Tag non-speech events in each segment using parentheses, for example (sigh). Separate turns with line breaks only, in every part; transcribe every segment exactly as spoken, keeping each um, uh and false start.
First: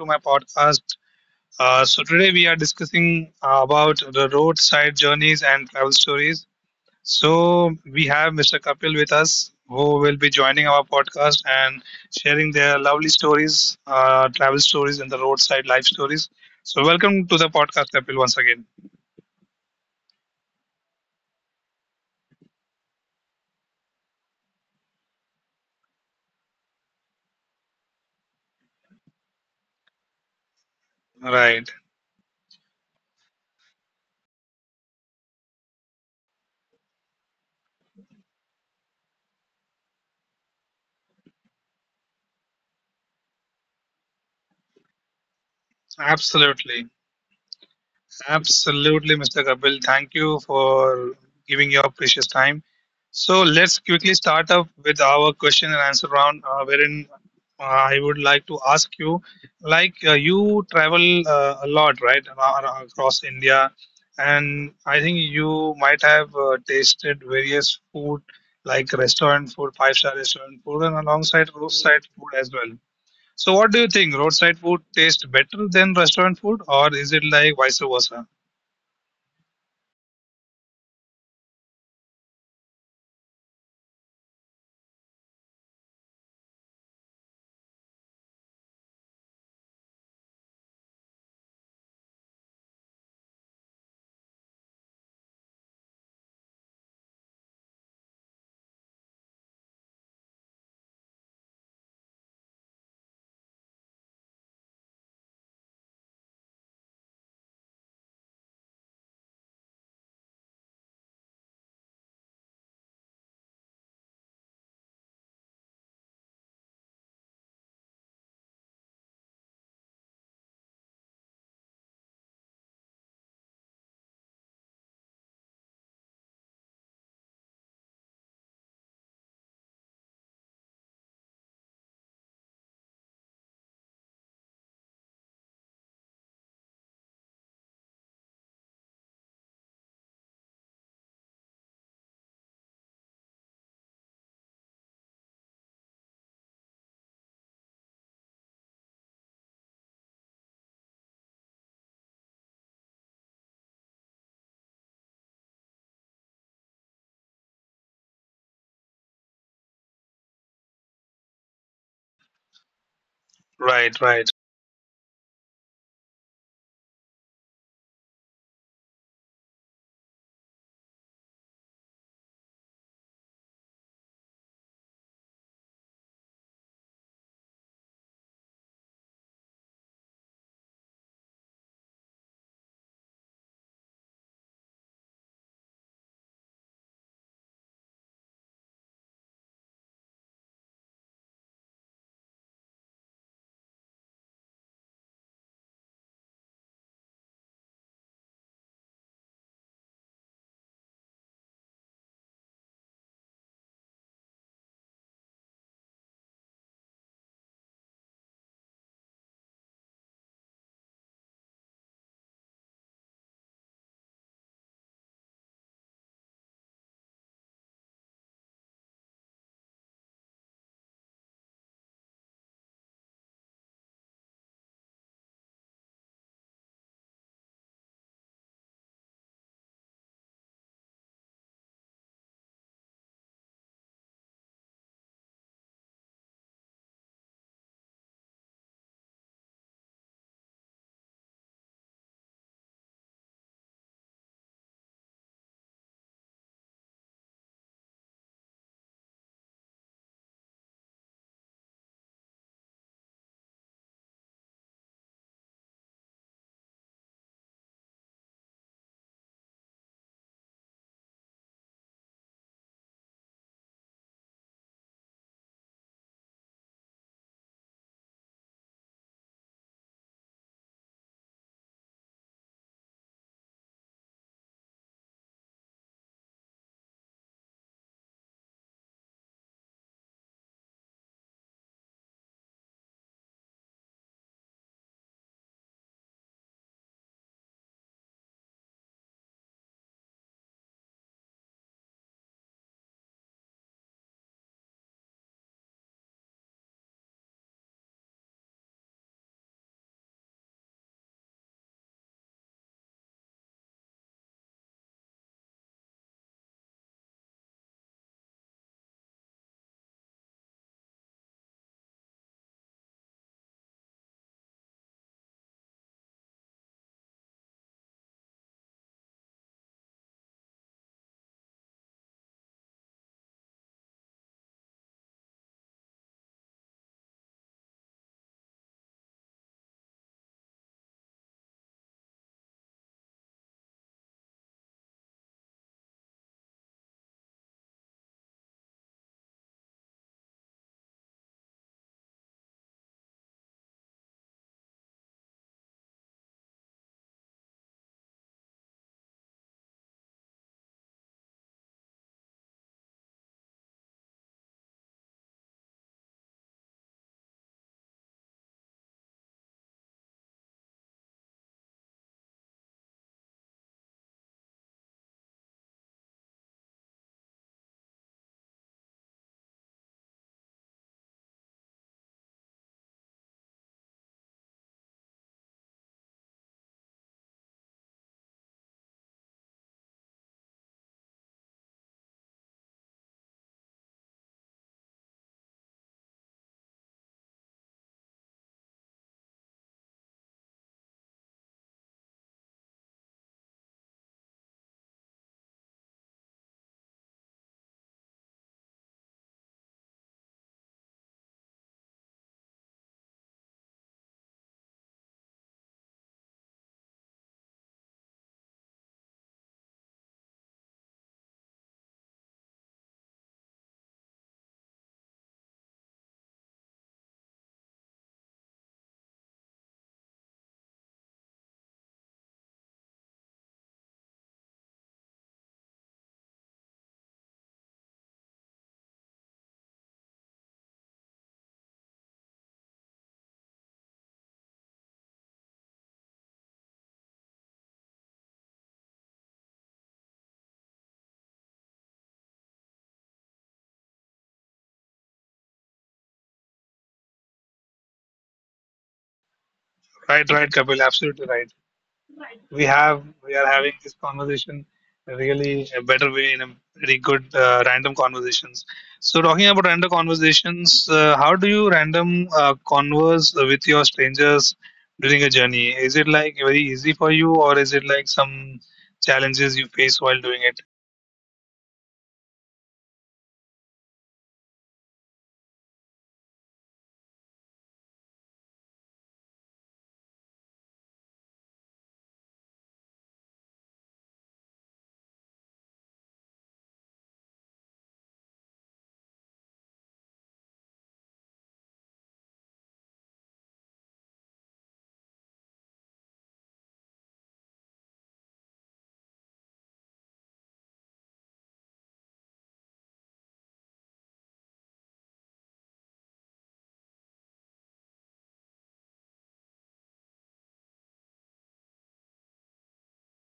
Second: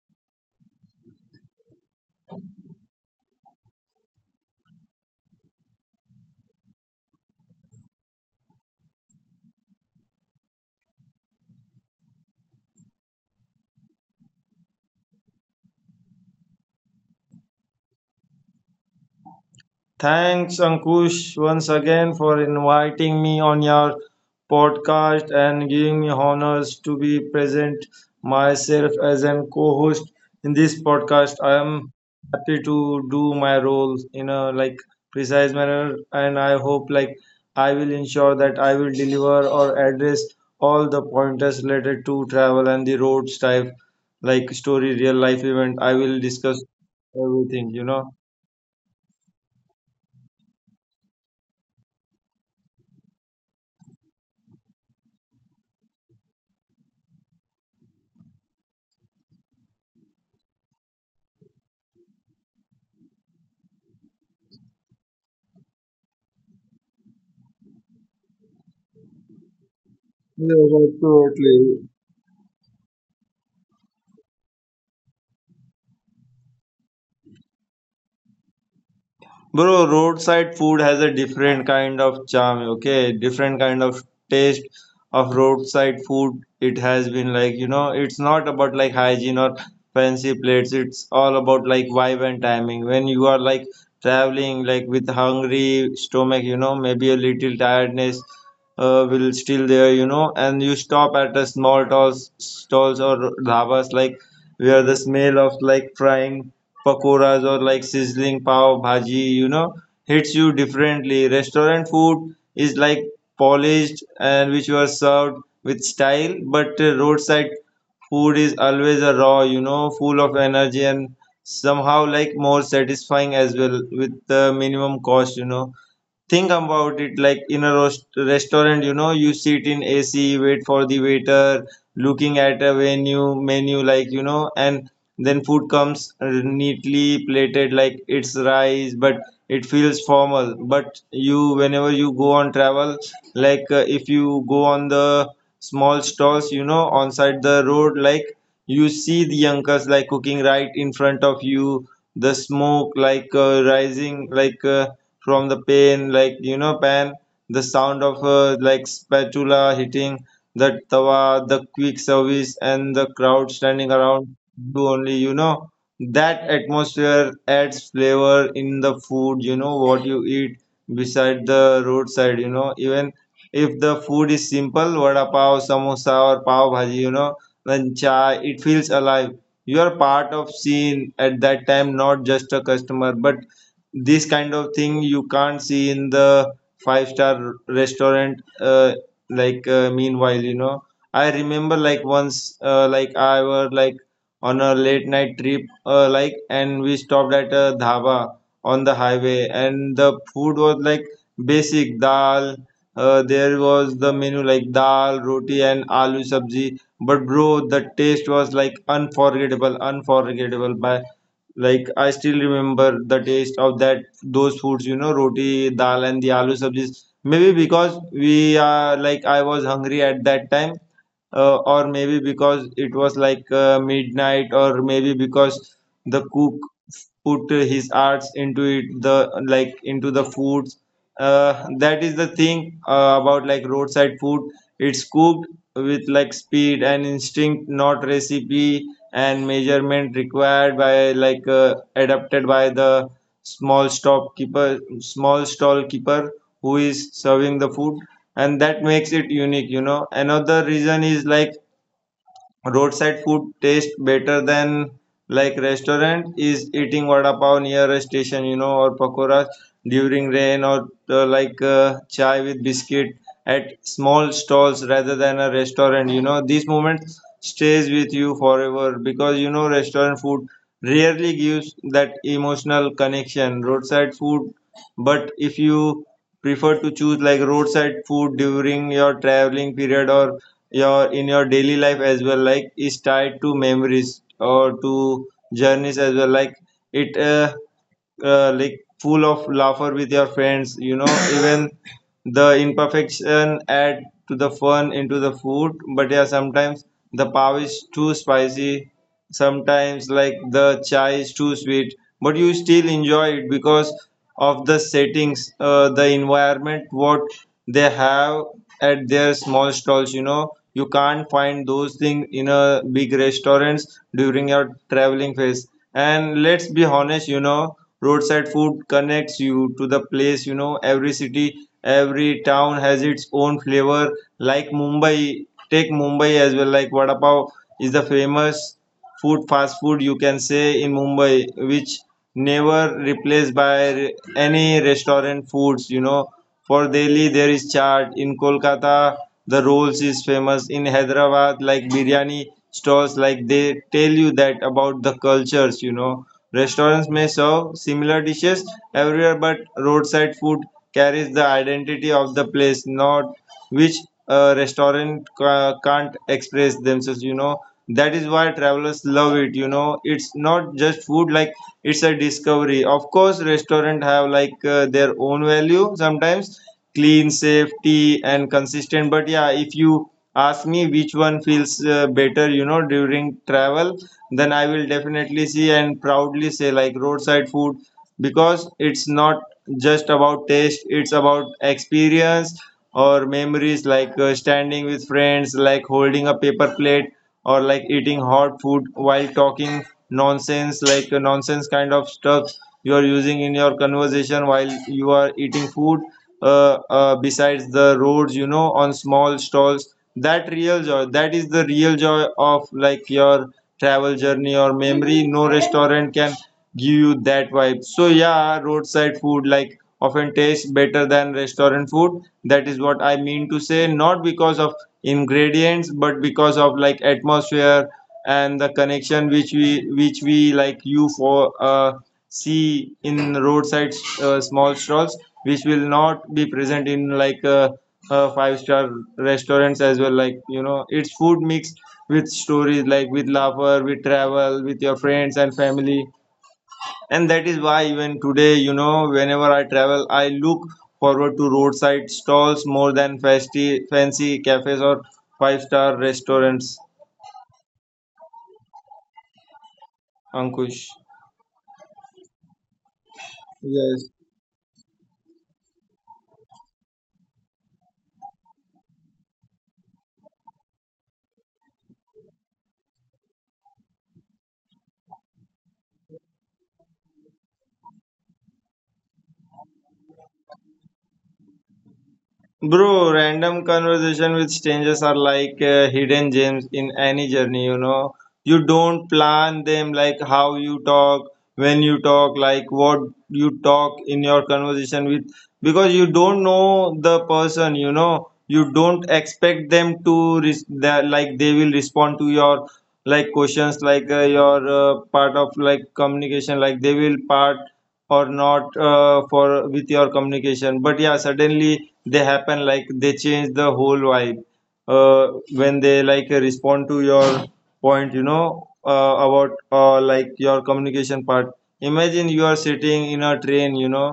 to my podcast. Uh, so, today we are discussing uh, about the roadside journeys and travel stories. So, we have Mister Kapil with us who will be joining our podcast and sharing their lovely stories, uh, travel stories, and the roadside life stories. So, welcome to the podcast, Kapil, once again.
Thanks, Ankush, once again for inviting me on your podcast and giving me honors to be present myself as an co-host in this podcast. I
Right,
am happy to do my role in a like precise manner, and I hope like I will ensure that I will deliver or address all the pointers related to travel and the roads type, like story, real life event. I will discuss
absolutely.
everything, you know.
Absolutely, Mister Kapil. Thank you for giving your precious time. So let's quickly start up with our question and answer round, uh, wherein uh, I would like to ask you, like uh, you travel uh, a lot, right, ar- ar- across India, and I think you might have uh, tasted various food like restaurant food, five-star
Yeah,
restaurant food, and alongside
absolutely.
roadside food as well. So, what do you think? Roadside food tastes better than restaurant food, or is it like vice versa?
Bro, roadside food has a different kind of charm, okay? Different kind of taste of roadside food. It has been like, you know, it's not about like hygiene or fancy plates. It's all about like vibe and timing. When you are like traveling, like with hungry stomach, you know, maybe a little tiredness uh, will still there, you know, and you stop at a small stalls, stalls or dhabas like where the smell of like frying pakoras or like sizzling pav bhaji, you know, hits you differently. Restaurant food is like polished and which you are served with style, but uh, roadside food is always a raw, you know, full of energy and somehow like more satisfying as well with the minimum cost, you know. Think about it like in a roast restaurant, you know, you sit in A C, wait for the waiter, looking at a venue menu, like you know, and then food comes uh, neatly plated like it's rice, but it feels formal. But you whenever you go on travel, like uh, if you go on the small stalls, you know, on side the road, like you see the uncles like cooking right in front of you, the smoke like uh, rising like uh, from the pan, like you know, pan, the sound of uh, like spatula hitting the tawa, the quick service, and the crowd standing
Right,
around
right,
you only, you know. That atmosphere adds flavor in the food, you know, what you eat beside the roadside, you know. Even if the food is simple, vada pav, samosa, or pav bhaji, you know, then chai, it feels alive. You are part of scene at that time, not just a customer, but this kind of thing you can't see in the five star restaurant. Uh, like uh, meanwhile, you know, I remember like once uh, like I were like on a late night trip uh, like, and we stopped at a dhaba on the highway, and the food was like basic dal. Uh, there was the menu like dal roti and aloo sabji, but bro the taste was like unforgettable unforgettable by like I still remember the taste of that those foods, you know, roti, dal, and the aloo sabjis. Maybe because we are like I was hungry at that time, uh, or maybe because it was like uh, midnight, or maybe because the cook put his arts into it, the like into the foods. Uh, that is the thing uh, about like roadside food, it's cooked with like speed and instinct, not recipe and measurement required by like uh, adapted by the small shopkeeper, small stall keeper who is serving the food, and that makes it unique, you know. Another reason is like roadside food tastes better than like restaurant is eating vada pav near a station, you know, or pakoras during rain, or uh, like uh, chai with biscuit at small stalls rather than a restaurant, you know. These moments stays with you forever, because you know restaurant food rarely gives that emotional connection. Roadside food, but if you prefer to choose like roadside food during your traveling period, or your in your daily life as well, like is tied to memories or to journeys as well, like it uh, uh, like full of laughter with your friends, you know. (coughs) Even the imperfection add to the fun into the food, but yeah sometimes the pav is too spicy, sometimes like the chai is too sweet, but you still enjoy it because of the settings. Uh, the environment what they have at their small stalls, you know, you can't find those things in a big restaurants during your traveling phase. And let's be honest, you know, roadside food connects you to the place, you know, every city, every town has its own flavor. Like Mumbai, take Mumbai as well, like vada pav is the famous food, fast food you can say, in Mumbai, which never replaced by re- any restaurant foods, you know. For Delhi there is chaat, in Kolkata the rolls is famous, in Hyderabad like biryani stalls, like they tell you that about the cultures, you know. Restaurants may serve similar dishes everywhere, but roadside food carries the identity of the place, not which a restaurant ca- can't express themselves, you know. That is why travelers love it, you know, it's not just food like, it's a discovery. Of course restaurant have like uh, their own value, sometimes clean, safety and consistent, but yeah if you ask me which one feels uh, better, you know, during travel, then I will definitely see and proudly say like roadside food, because it's not just about taste, it's about experience or memories, like uh, standing with friends, like holding a paper plate, or like eating hot food while talking nonsense, like uh, nonsense kind of stuff you are using in your conversation while you are eating food uh, uh, besides the roads, you know, on small stalls. That real joy, that is the real joy of like your travel journey or memory. No restaurant can give you that vibe. So yeah, roadside food like often tastes better than restaurant food. That is what I mean to say, not because of ingredients, but because of like atmosphere and the connection which we which we like you for uh, see in roadside uh, small stalls, which will not be present in like uh, uh, five star restaurants as well. Like you know, it's food mixed with stories, like with laughter, with travel, with your friends and family, and that is why even today, you know, whenever I travel I look forward to roadside stalls more than fancy fancy cafes or five star restaurants, Ankush.
right, right, Kapil. Absolutely right. We have
Yes.
we are having this conversation really a better way in a very good uh, random conversations. So talking about random conversations, uh, how do you random uh, converse with your strangers during a journey? Is it like very easy for you, or is it like some challenges you face while doing it?
Bro, random conversation with strangers are like uh, hidden gems in any journey, you know. You don't plan them, like how you talk, when you talk, like what you talk in your conversation with, because you don't know the person, you know, you don't expect them to res- that like they will respond to your like questions, like uh, your uh, part of like communication, like they will part or not uh, for with your communication, but yeah suddenly they happen, like they change the whole vibe uh, when they like respond to your point, you know, uh, about uh, like your communication part. Imagine you are sitting in a train, you know,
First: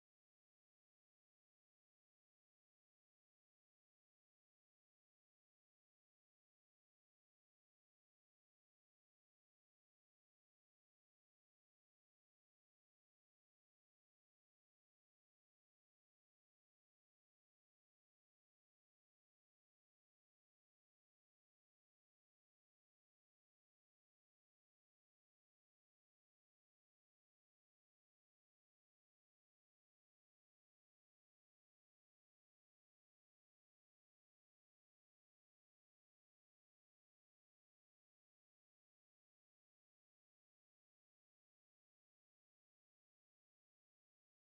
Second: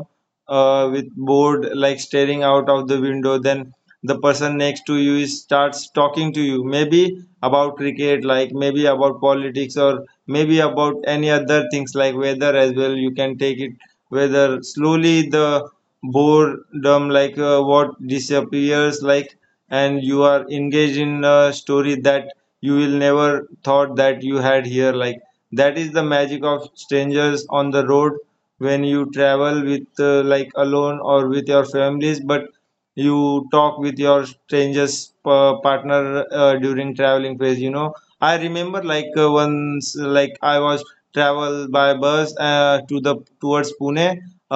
uh, with bored like staring out of the window, then the person next to you is, starts talking to you, maybe about cricket, like maybe about politics, or maybe about any other things like weather as well, you can take it. Whether slowly the boredom like uh, what disappears like, and you are engaged in a story that you will never thought that you had here, like that is the magic of strangers on the road. When you travel with uh, like alone or with your families, but you talk with your strangers uh, partner uh, during traveling phase, you know, I remember like uh, once, like I was travel by bus uh, to the towards Pune,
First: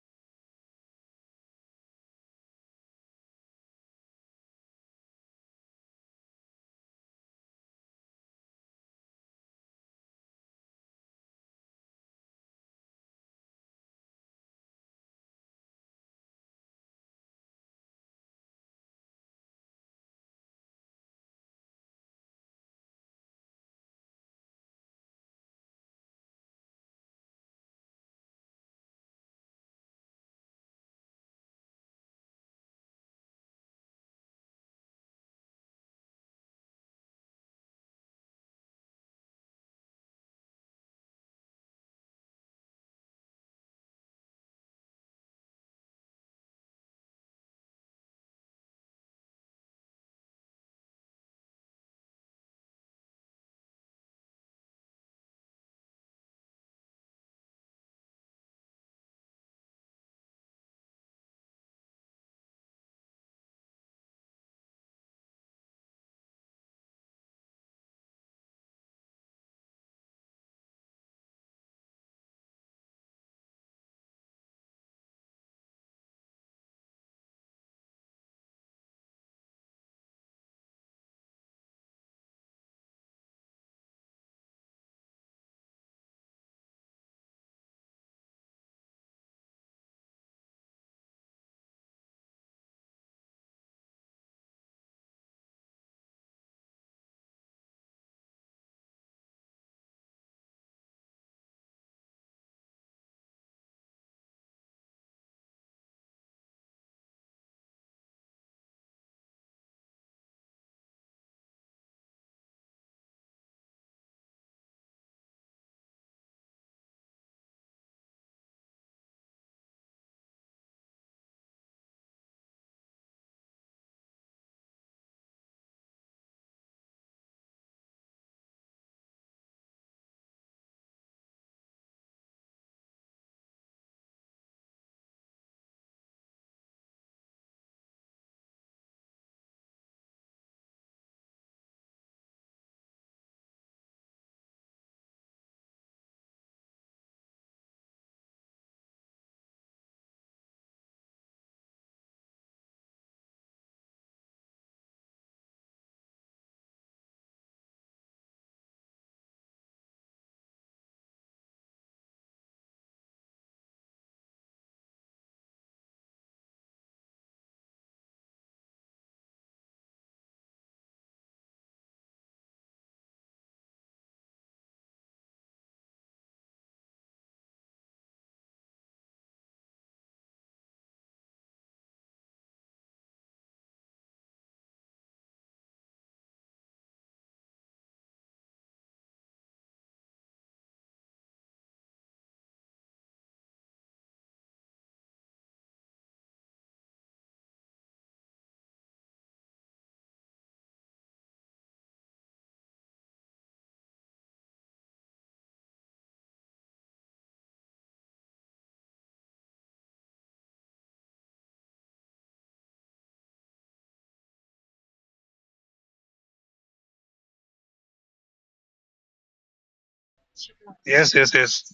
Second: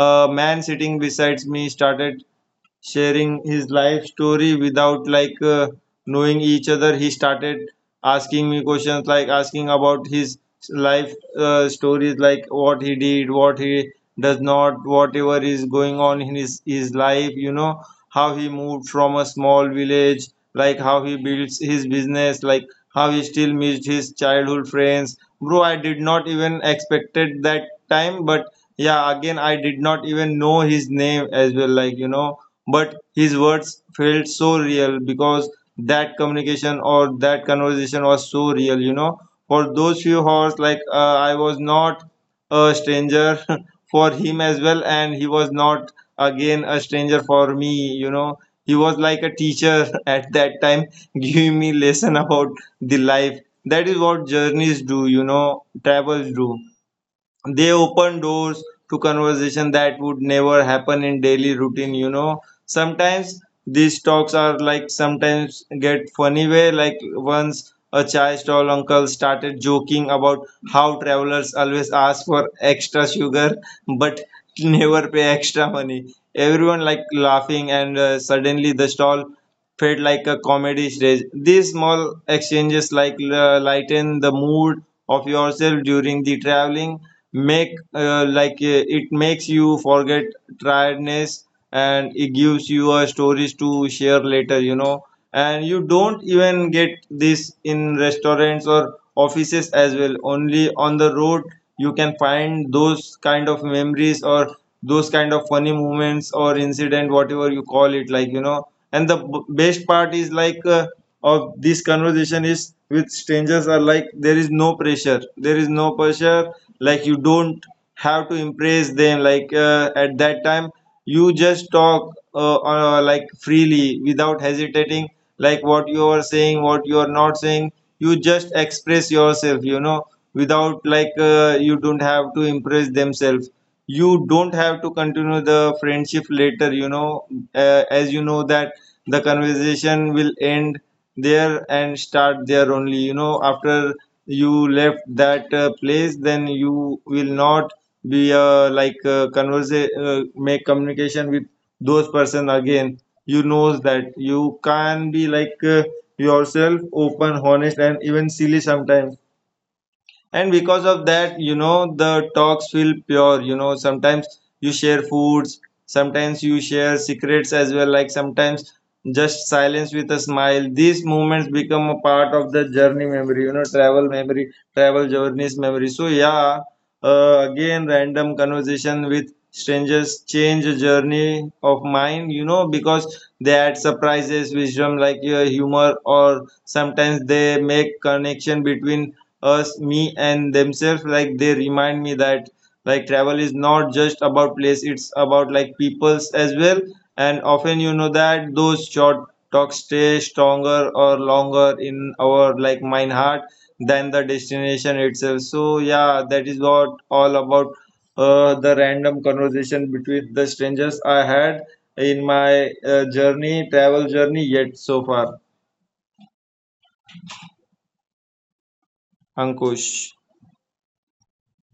a man sitting besides me started sharing his life story without like uh, knowing each other. He started asking me questions like asking about his life uh, stories, like what he did, what he does not, whatever is going on in his his life, you know, how he moved from a small village, like how he builds his business, like how he still missed his childhood friends. Bro, I did not even expected that time, but yeah, again I did not even know his name as well, like you know, but his words felt so real, because that communication or that conversation was so real, you know. For those few hours, like uh, I was not a stranger (laughs) for him as well, and he was not again a stranger for me, you know, he was like a teacher (laughs) at that time (laughs) giving me lesson about the life. That is what journeys do, you know, travels do, they open doors to conversation that would never happen in daily routine, you know. Sometimes these talks are like sometimes get funny way, like once a chai stall uncle started joking about how travelers always ask for extra sugar but never pay extra money. Everyone like laughing, and uh, suddenly the stall felt like a comedy stage. These small exchanges like uh, lighten the mood of yourself during the traveling, make uh, like uh, it makes you forget tiredness, and it gives you a stories to share later you know And you don't even get this in restaurants or offices as well, only on the road you can find those kind of memories or those kind of funny moments or incident, whatever you call it like you know And the b- best part is like uh, of this conversation is with strangers, are like there is no pressure there is no pressure Like you don't have to impress them, like uh, at that time you just talk uh, uh, like freely, without hesitating like what you are saying, what you are not saying. You just express yourself you know without like uh, You don't have to impress themselves, you don't have to continue the friendship later you know uh, As you know that the conversation will end there and start there only you know after you left that uh, place. Then you will not be uh, like uh, converse uh, make communication with those person again. You knows that you can be like uh, yourself, open, honest, and even silly sometimes. And because of that you know the talks feel pure you know Sometimes you share foods, sometimes you share secrets as well, like sometimes just silence with a smile. These moments become a part of the journey memory, you know, travel memory, travel journeys memory, so yeah. Uh, again, random conversation with strangers change a journey of mine, you know, because they add surprises, wisdom, like your humor, or sometimes they make connection between us, me and themselves. Like they remind me that, like, travel is not just about place, it's about like peoples as well. And often you know that those short talks stay stronger or longer in our like mind, heart, than the destination itself, so yeah. That is what all about uh, the random conversation between the strangers i had in my uh, journey, travel journey, yet so far, ankush
Yes, yes, yes.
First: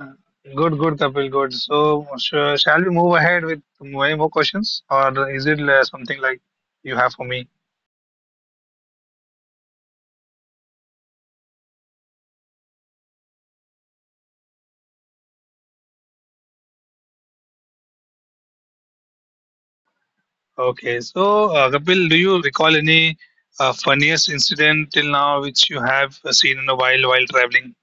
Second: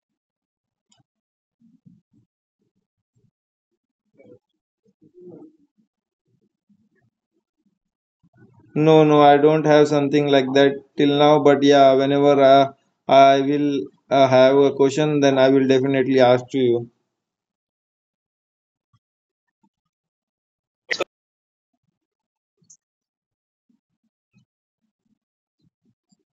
Uh, Good, good, Kapil. Good. So, sh- shall we move ahead with many more questions, or is it uh, something like you have for me?
No, no, I don't have something like that till now, but yeah, whenever uh, I will uh, have a question, then I will definitely ask to you.
Okay, so uh, Kapil, do you recall any uh, funniest incident till now which you have uh, seen in a while while traveling?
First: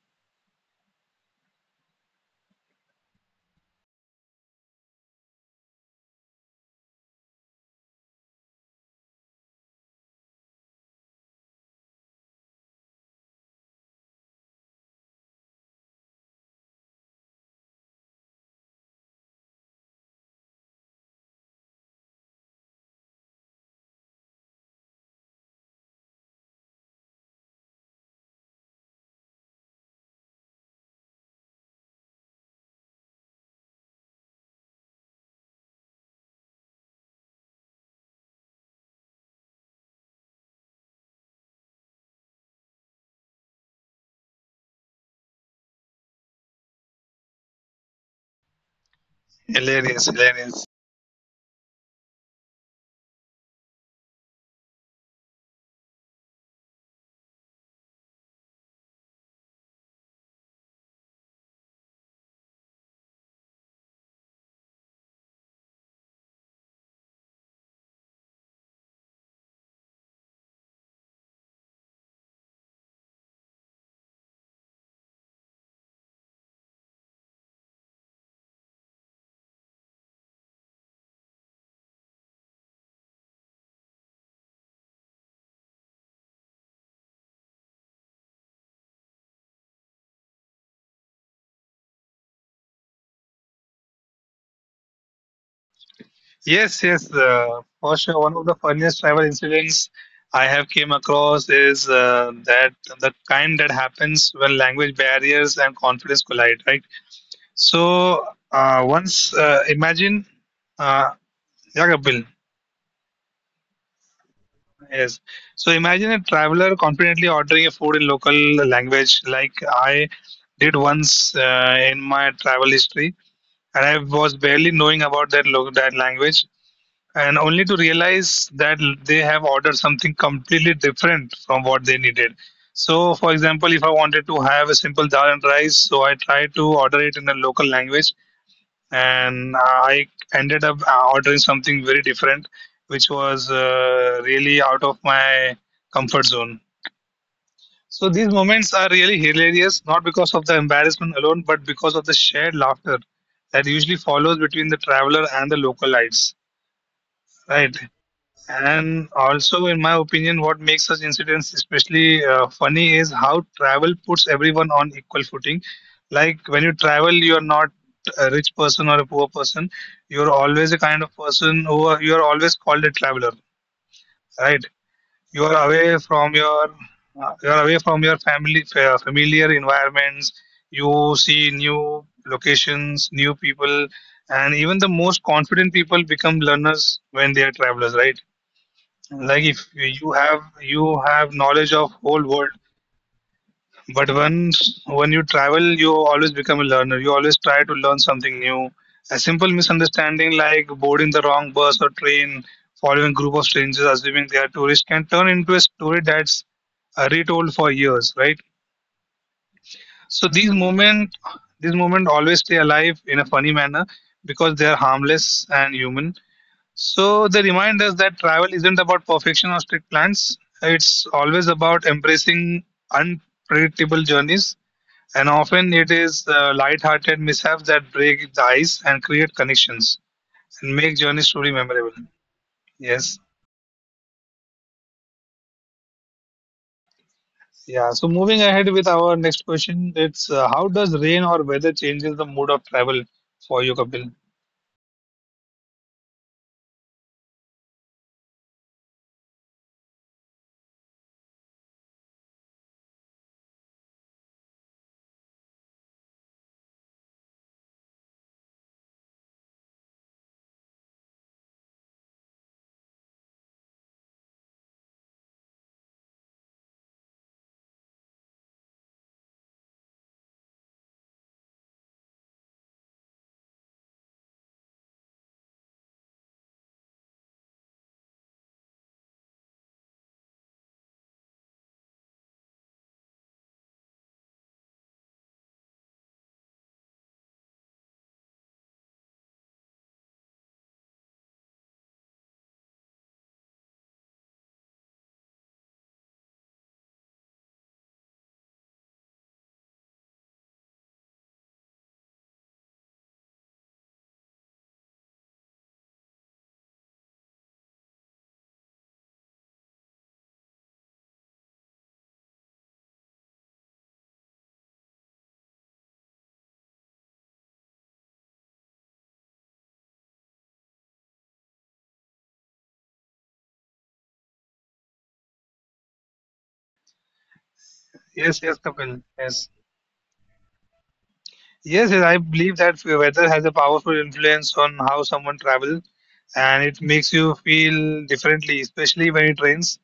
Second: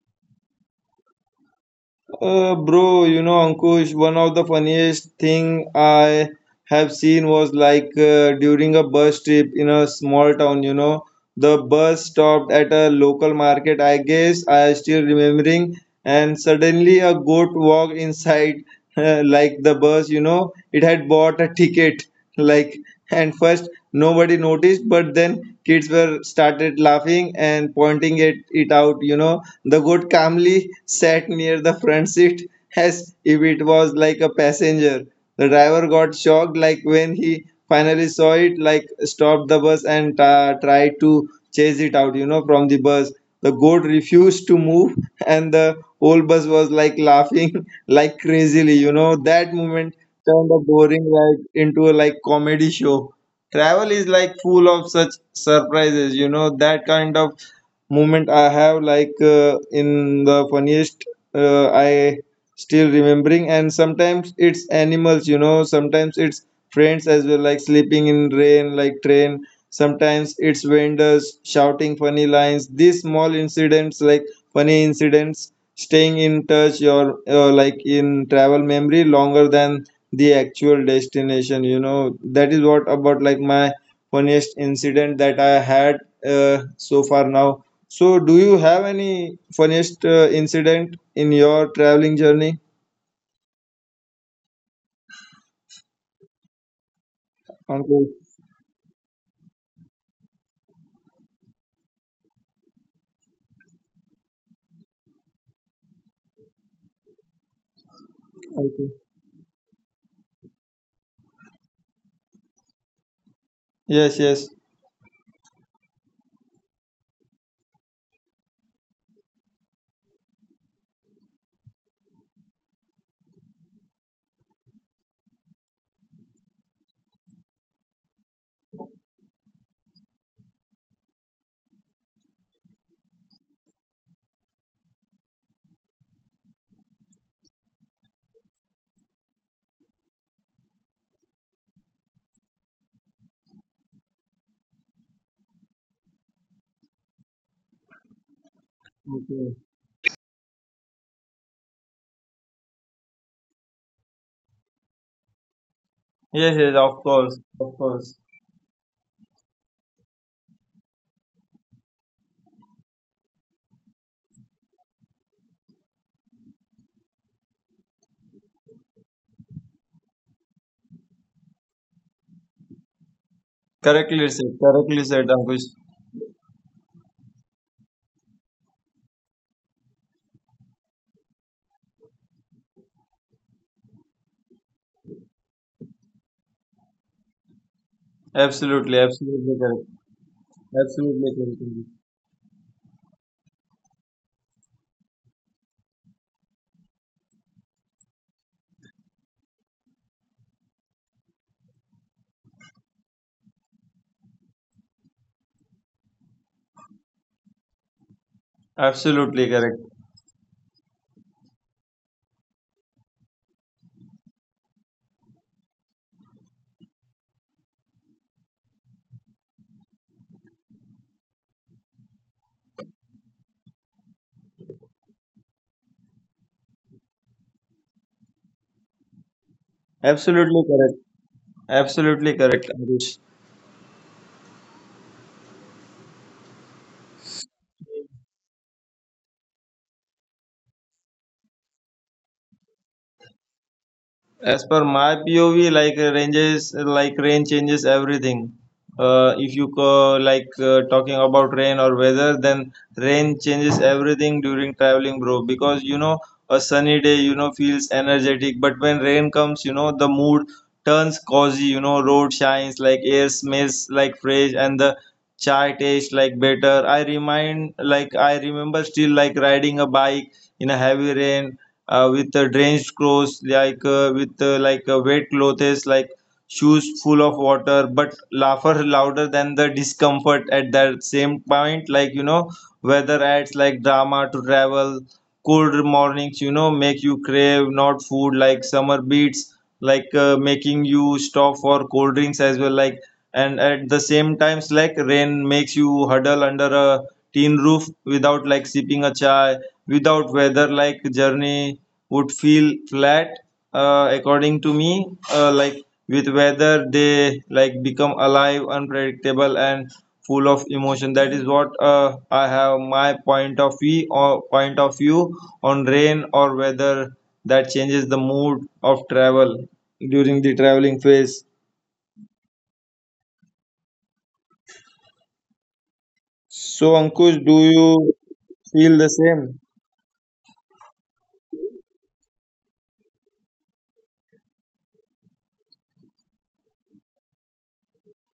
Uh, bro, you know, Ankush, one of the funniest thing I have seen was like uh, during a bus trip in a small town, you know, the bus stopped at a local market, I guess I still remembering, and suddenly a goat walked inside (laughs) like the bus, you know, it had bought a ticket like. And first nobody noticed, but then kids were started laughing and pointing it, it out you know The goat calmly sat near the front seat, as if it was like a passenger. The driver got shocked, like, when he finally saw it, like stopped the bus and uh, tried to chase it out you know from the bus. The goat refused to move, and the whole bus was like laughing (laughs) like crazily you know that moment
Hilarious,
turn a
hilarious.
boring ride into a like comedy show. Travel is like full of such surprises, you know, that kind of moment I have like uh, in the funniest, uh, I still remembering. And sometimes it's animals, you know, sometimes it's friends as well, like sleeping in rain, like train, sometimes it's vendors shouting funny lines. These small incidents, like funny incidents, staying in touch or uh, like in travel memory longer than the actual destination you know That is what about, like, my funniest incident that i had uh, so far now. So do you have any funniest uh, incident in your traveling journey?
Yes, yes, uh,
Okay.
for sure. One of the funniest travel incidents I have came across is uh, that the kind that happens when language barriers and confidence collide, right? So
Okay.
uh, once uh, imagine, uh, yeah, Kapil.
Yes, yes.
Yes. So imagine a traveler confidently ordering a food in local language, like I did once uh, in my travel history, and I was barely knowing about that lo- that language, and only to realize that l- they have ordered something completely different from what they needed. So, for example, if I wanted to have a simple dal and rice, so I tried to order it in a local language, and I ended up uh, ordering something very different, which was uh, really out of my comfort zone. So these moments are really hilarious, not
Okay.
because of the embarrassment alone, but because of the shared laughter that usually follows between the traveler and the localites.
Yes, yes.
Right.
Of course, of course.
And also, in my opinion, what makes such incidents especially uh, funny is how travel puts everyone on equal footing. Like when you travel, you are not a rich person or a poor person. You are always a kind of person who are, you are always called a traveler, right?
Correctly said,
You are
correctly
away
said,
from
ankush
your uh, you are away from your family fa- familiar environments. You see new locations, new people, and even the most confident people become learners when they are travelers, right? Like if
Absolutely.
you
Absolutely
have
correct.
you have knowledge of
Absolutely
whole
correct,
world,
Ankush.
but once when you travel you always become a learner, you always try to learn something new. A simple misunderstanding like boarding the wrong bus or train, following a group of strangers assuming they are tourists can turn into a story that's uh, retold for years, right?
Absolutely
So these
correct.
moment these moment always stay alive in a funny manner because they are harmless and human. So they remind us that travel isn't about perfection or strict plans. It's always about embracing unpredictable journeys, and often it is uh, light-hearted mishaps that break the ice and create connections and make journeys
Absolutely
truly
correct.
memorable. Yes,
Absolutely correct, ankush
yeah. So moving ahead with our next question, it's uh, how does rain or weather changes the mood of travel for you, Kapil?
As per my P O V, like uh, ranges, like rain changes everything. Uh, if you uh, like uh, talking about rain or weather, then rain changes everything during traveling, bro. Because you know a sunny day, you know feels energetic, but when rain comes, you know the mood turns cozy. You know road shines, like air smells like fresh, and the chai tastes like better. I remind, like, I remember still like riding a bike in a heavy rain, uh, with uh, drenched clothes, like uh, with uh, like uh, wet clothes, like shoes full of water, but laugher louder than the discomfort at that same point, like you know weather adds like drama to travel. Cold mornings, you know, make you crave not food, like summer beats, like uh, making you stop for cold drinks as well, like. And at the same times, like, rain makes you huddle under a tin roof without like sipping a chai, without weather like journey would feel flat, uh, according to me. Uh, like, with weather they like become alive, unpredictable and full of emotion. That is what uh, I have, my point of view, or point of view on rain or weather that changes the mood of travel during the traveling phase. So, Ankush, do
Yes, yes,
you
Kapil. Yes.
feel the same?
Yes, yes, I believe that weather has a powerful influence on how someone travels and it makes you feel differently, especially when it rains.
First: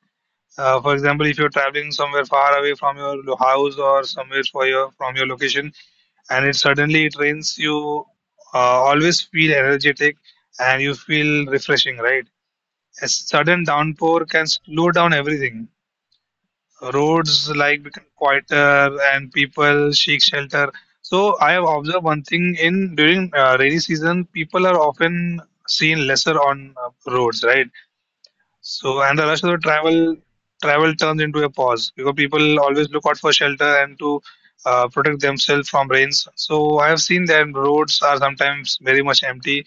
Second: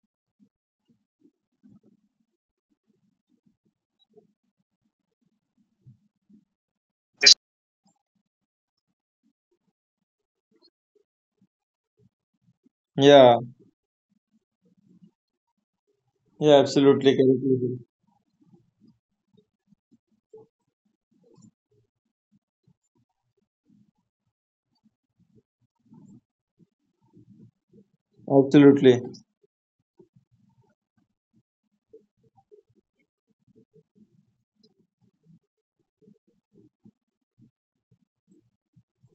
Uh, for example, if you're traveling somewhere far away from your lo- house or somewhere for your, from your location and it suddenly it rains, you uh, always feel energetic and you feel refreshing, right? A sudden downpour
Yeah,
can slow down everything, roads
yeah,
like become
absolutely, correctly.
quieter and people seek shelter. So I have observed one thing in during uh, rainy season, people are often seen lesser on uh, roads, right? So and the rush of the
Absolutely.
travel travel turns into a pause because people always look out for shelter and to uh, protect themselves from rains. So I have seen that roads are sometimes very much empty.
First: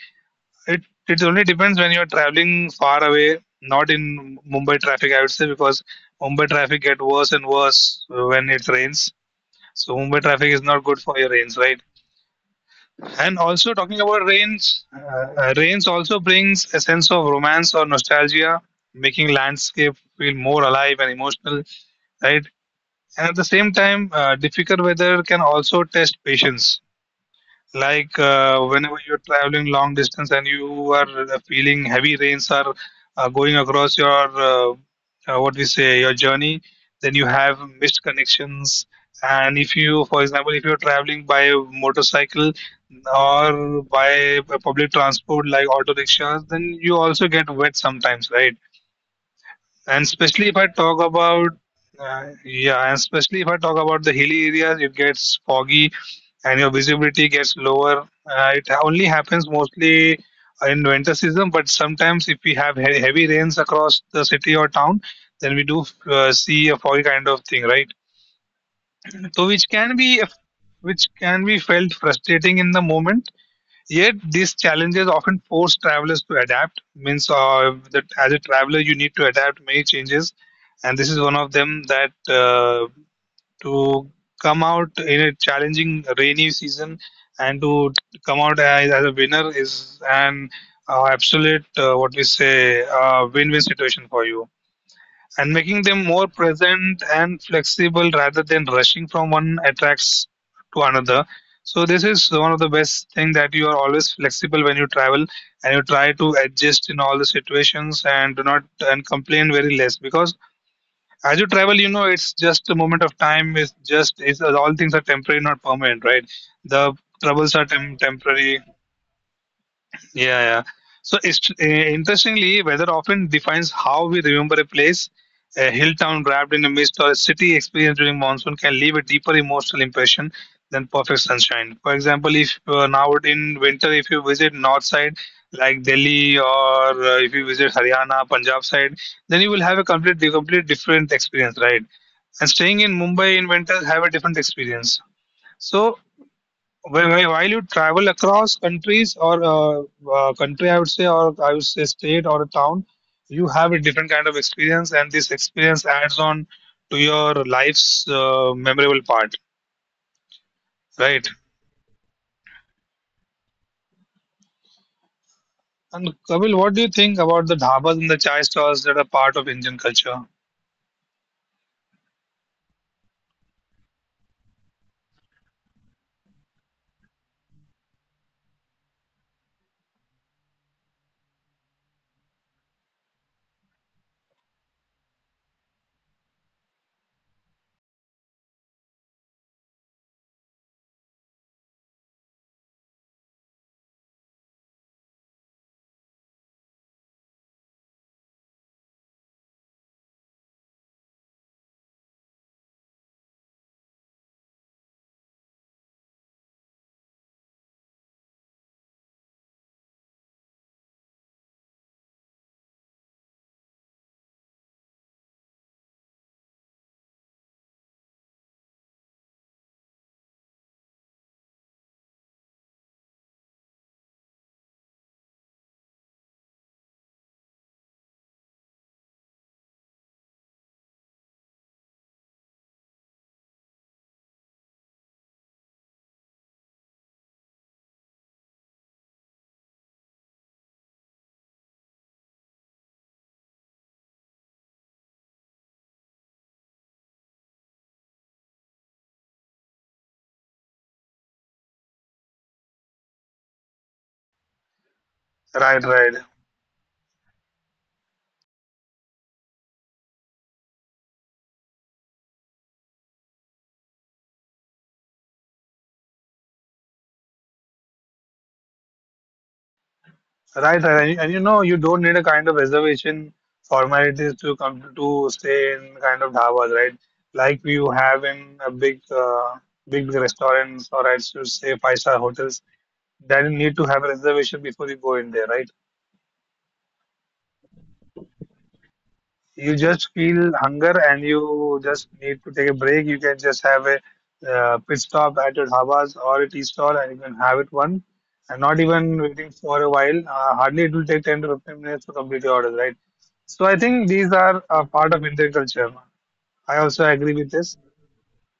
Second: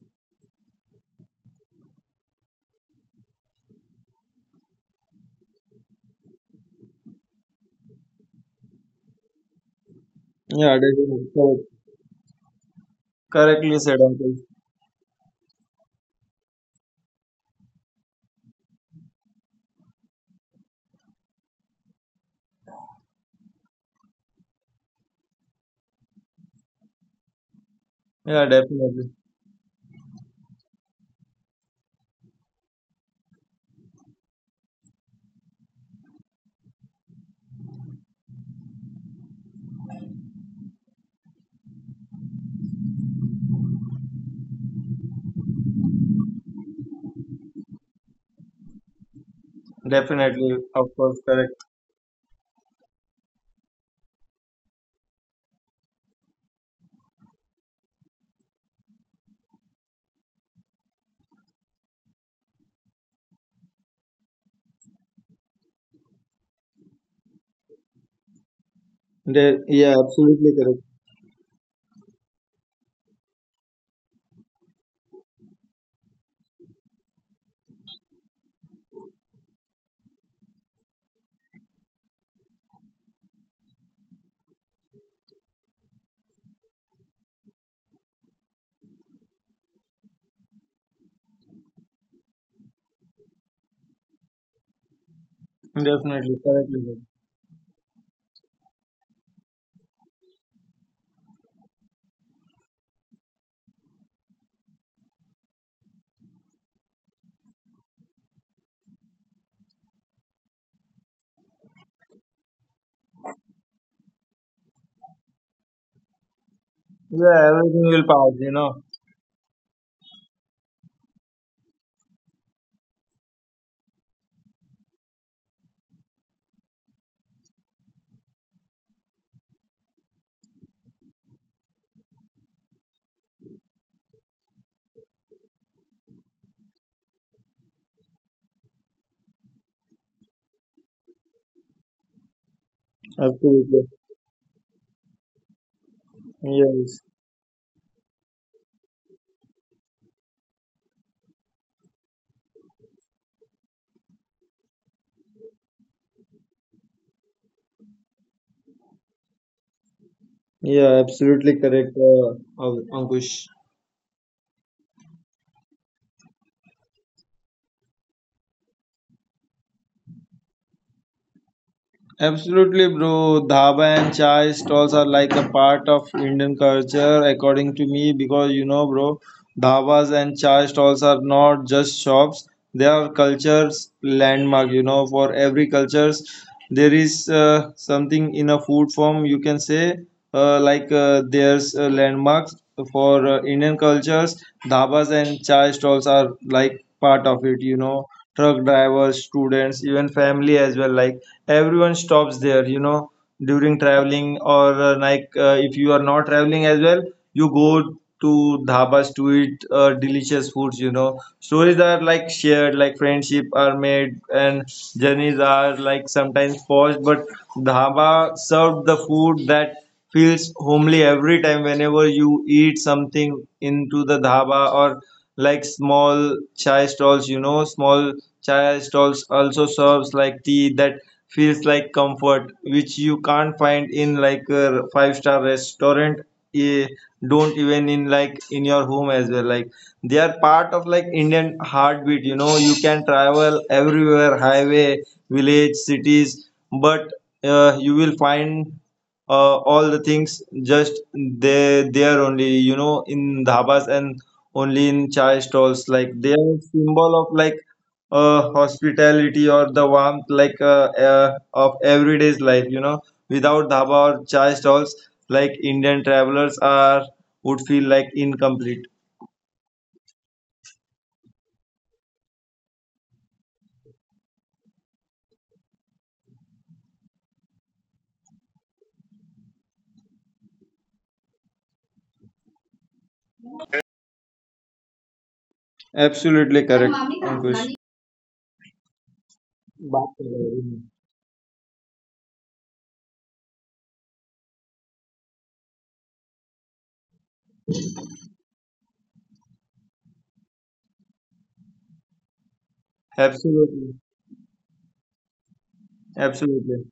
it it only depends when you're traveling far away, not in Mumbai traffic, I would say, because Mumbai traffic get worse and worse when it rains. So Mumbai
Yeah,
traffic is not
definitely.
good for your
Correct.
rains, right? And
Correctly said,
also talking
Ankush.
about rains, uh, uh, rains also brings a sense of romance or nostalgia, making landscape feel more alive and emotional, right? And at the same time, uh, difficult weather can also test patience.
Yeah,
Like uh,
definitely.
whenever you're traveling long distance and you are feeling heavy rains are uh, going across your uh, uh, what we say your journey, then you have missed connections. And if you, for example, if you're traveling by motorcycle or by public transport like auto rickshaws, then you also get wet sometimes, right? And
Definitely,
especially if
of
I
course,
talk
correct.
about uh, yeah, and especially if I talk about the hilly areas, it gets foggy and your visibility gets lower. Uh, it only happens mostly in winter season, but sometimes if we have he- heavy rains across the city or town, then we do uh, see a foggy kind of thing, right?
De-
So
yeah,
which can be
absolutely correct.
which can be felt frustrating in the moment. Yet these challenges often force travelers to adapt. Means uh, that as a traveler, you need to adapt many changes, and this is one of them that. Uh, to come out in a challenging rainy season and to come out as, as a winner is an uh, absolute uh, what we say uh, win-win situation for you, and making them
Definitely,
more
correctly said.
present and flexible rather than rushing from one attracts to another. So this is one of the best thing that you are always flexible when you travel and you try to adjust in all the situations and do not and complain very less because as you travel, you know, it's just a moment of time. It's just it's all things are temporary, not permanent, right? The
Yeah,
troubles
everything
are
will
tem-
pass, you know.
temporary. Yeah, yeah. So it's, uh, interestingly, weather often defines how we remember a place. A hill town wrapped in a mist or a city experienced during monsoon can leave a deeper emotional impression than perfect sunshine. For example, if uh, now in winter, if you visit north side like Delhi or uh, if you visit Haryana, Punjab side, then you will have a complete, complete different experience, right? And staying in Mumbai in
Absolutely.
winter have a different experience. So
Yes.
wh- wh- while you travel across countries or uh, uh, country, I would say, or I would say state or a town, you have a different kind of experience, and this experience adds on to your life's uh, memorable part,
Yeah,
right?
absolutely correct, uh, Ankush.
And Kapil, what do you think about the dhabas and the chai stalls that are part of Indian culture?
Absolutely, bro. Dhaba and chai stalls are like a part of Indian culture, according to me, because you know, bro, dhabas and chai stalls are not just shops; they are cultures landmark. You know, for every cultures, there is uh, something in a food form, you can say. Uh, like, uh, there's uh, landmarks for uh, Indian cultures. Dhabas and chai stalls are like part of it. You know, truck drivers, students, even family as well, like everyone stops there you know during traveling or uh, like uh, if you are not traveling as well, you go to dhabas to eat uh, delicious foods you know Stories are like shared, like friendship are made, and journeys are like sometimes paused, but dhaba served the food that feels homely every time whenever you eat something into the dhaba or like small chai stalls you know Small chai stalls also serves like tea that feels like comfort, which you can't find in like a five star restaurant. Eh, don't even in, like, in your home as well, like they are part of like Indian heartbeat you know You can travel everywhere — highway, village, cities — but uh, you will find uh, all the things just there there only you know in dhabas and only in chai stalls, like
Right,
they
right.
are symbol of like uh, hospitality or the warmth, like uh, uh, of everyday's life you know Without dhaba or chai stalls, like Indian travelers are would feel like incomplete.
Right, right. And, and you know, you don't need a kind of reservation formalities to come to stay in kind of dhabas, right? Like you have in a big, uh, big restaurants, or I should say five-star hotels. That you need to have a reservation before you go in there, right?
Absolutely correct, ankush
You just feel hunger
बात कर
and
रहे
you
हैं।
just need to take a break. You can just have a uh, pit stop at your dhabas or a tea stall and you can have it one and not even waiting for a while. Uh, hardly it will take ten to fifteen minutes to complete your order, right? So I think these are a part of
Absolutely,
Indian culture. I also agree with this.
absolutely,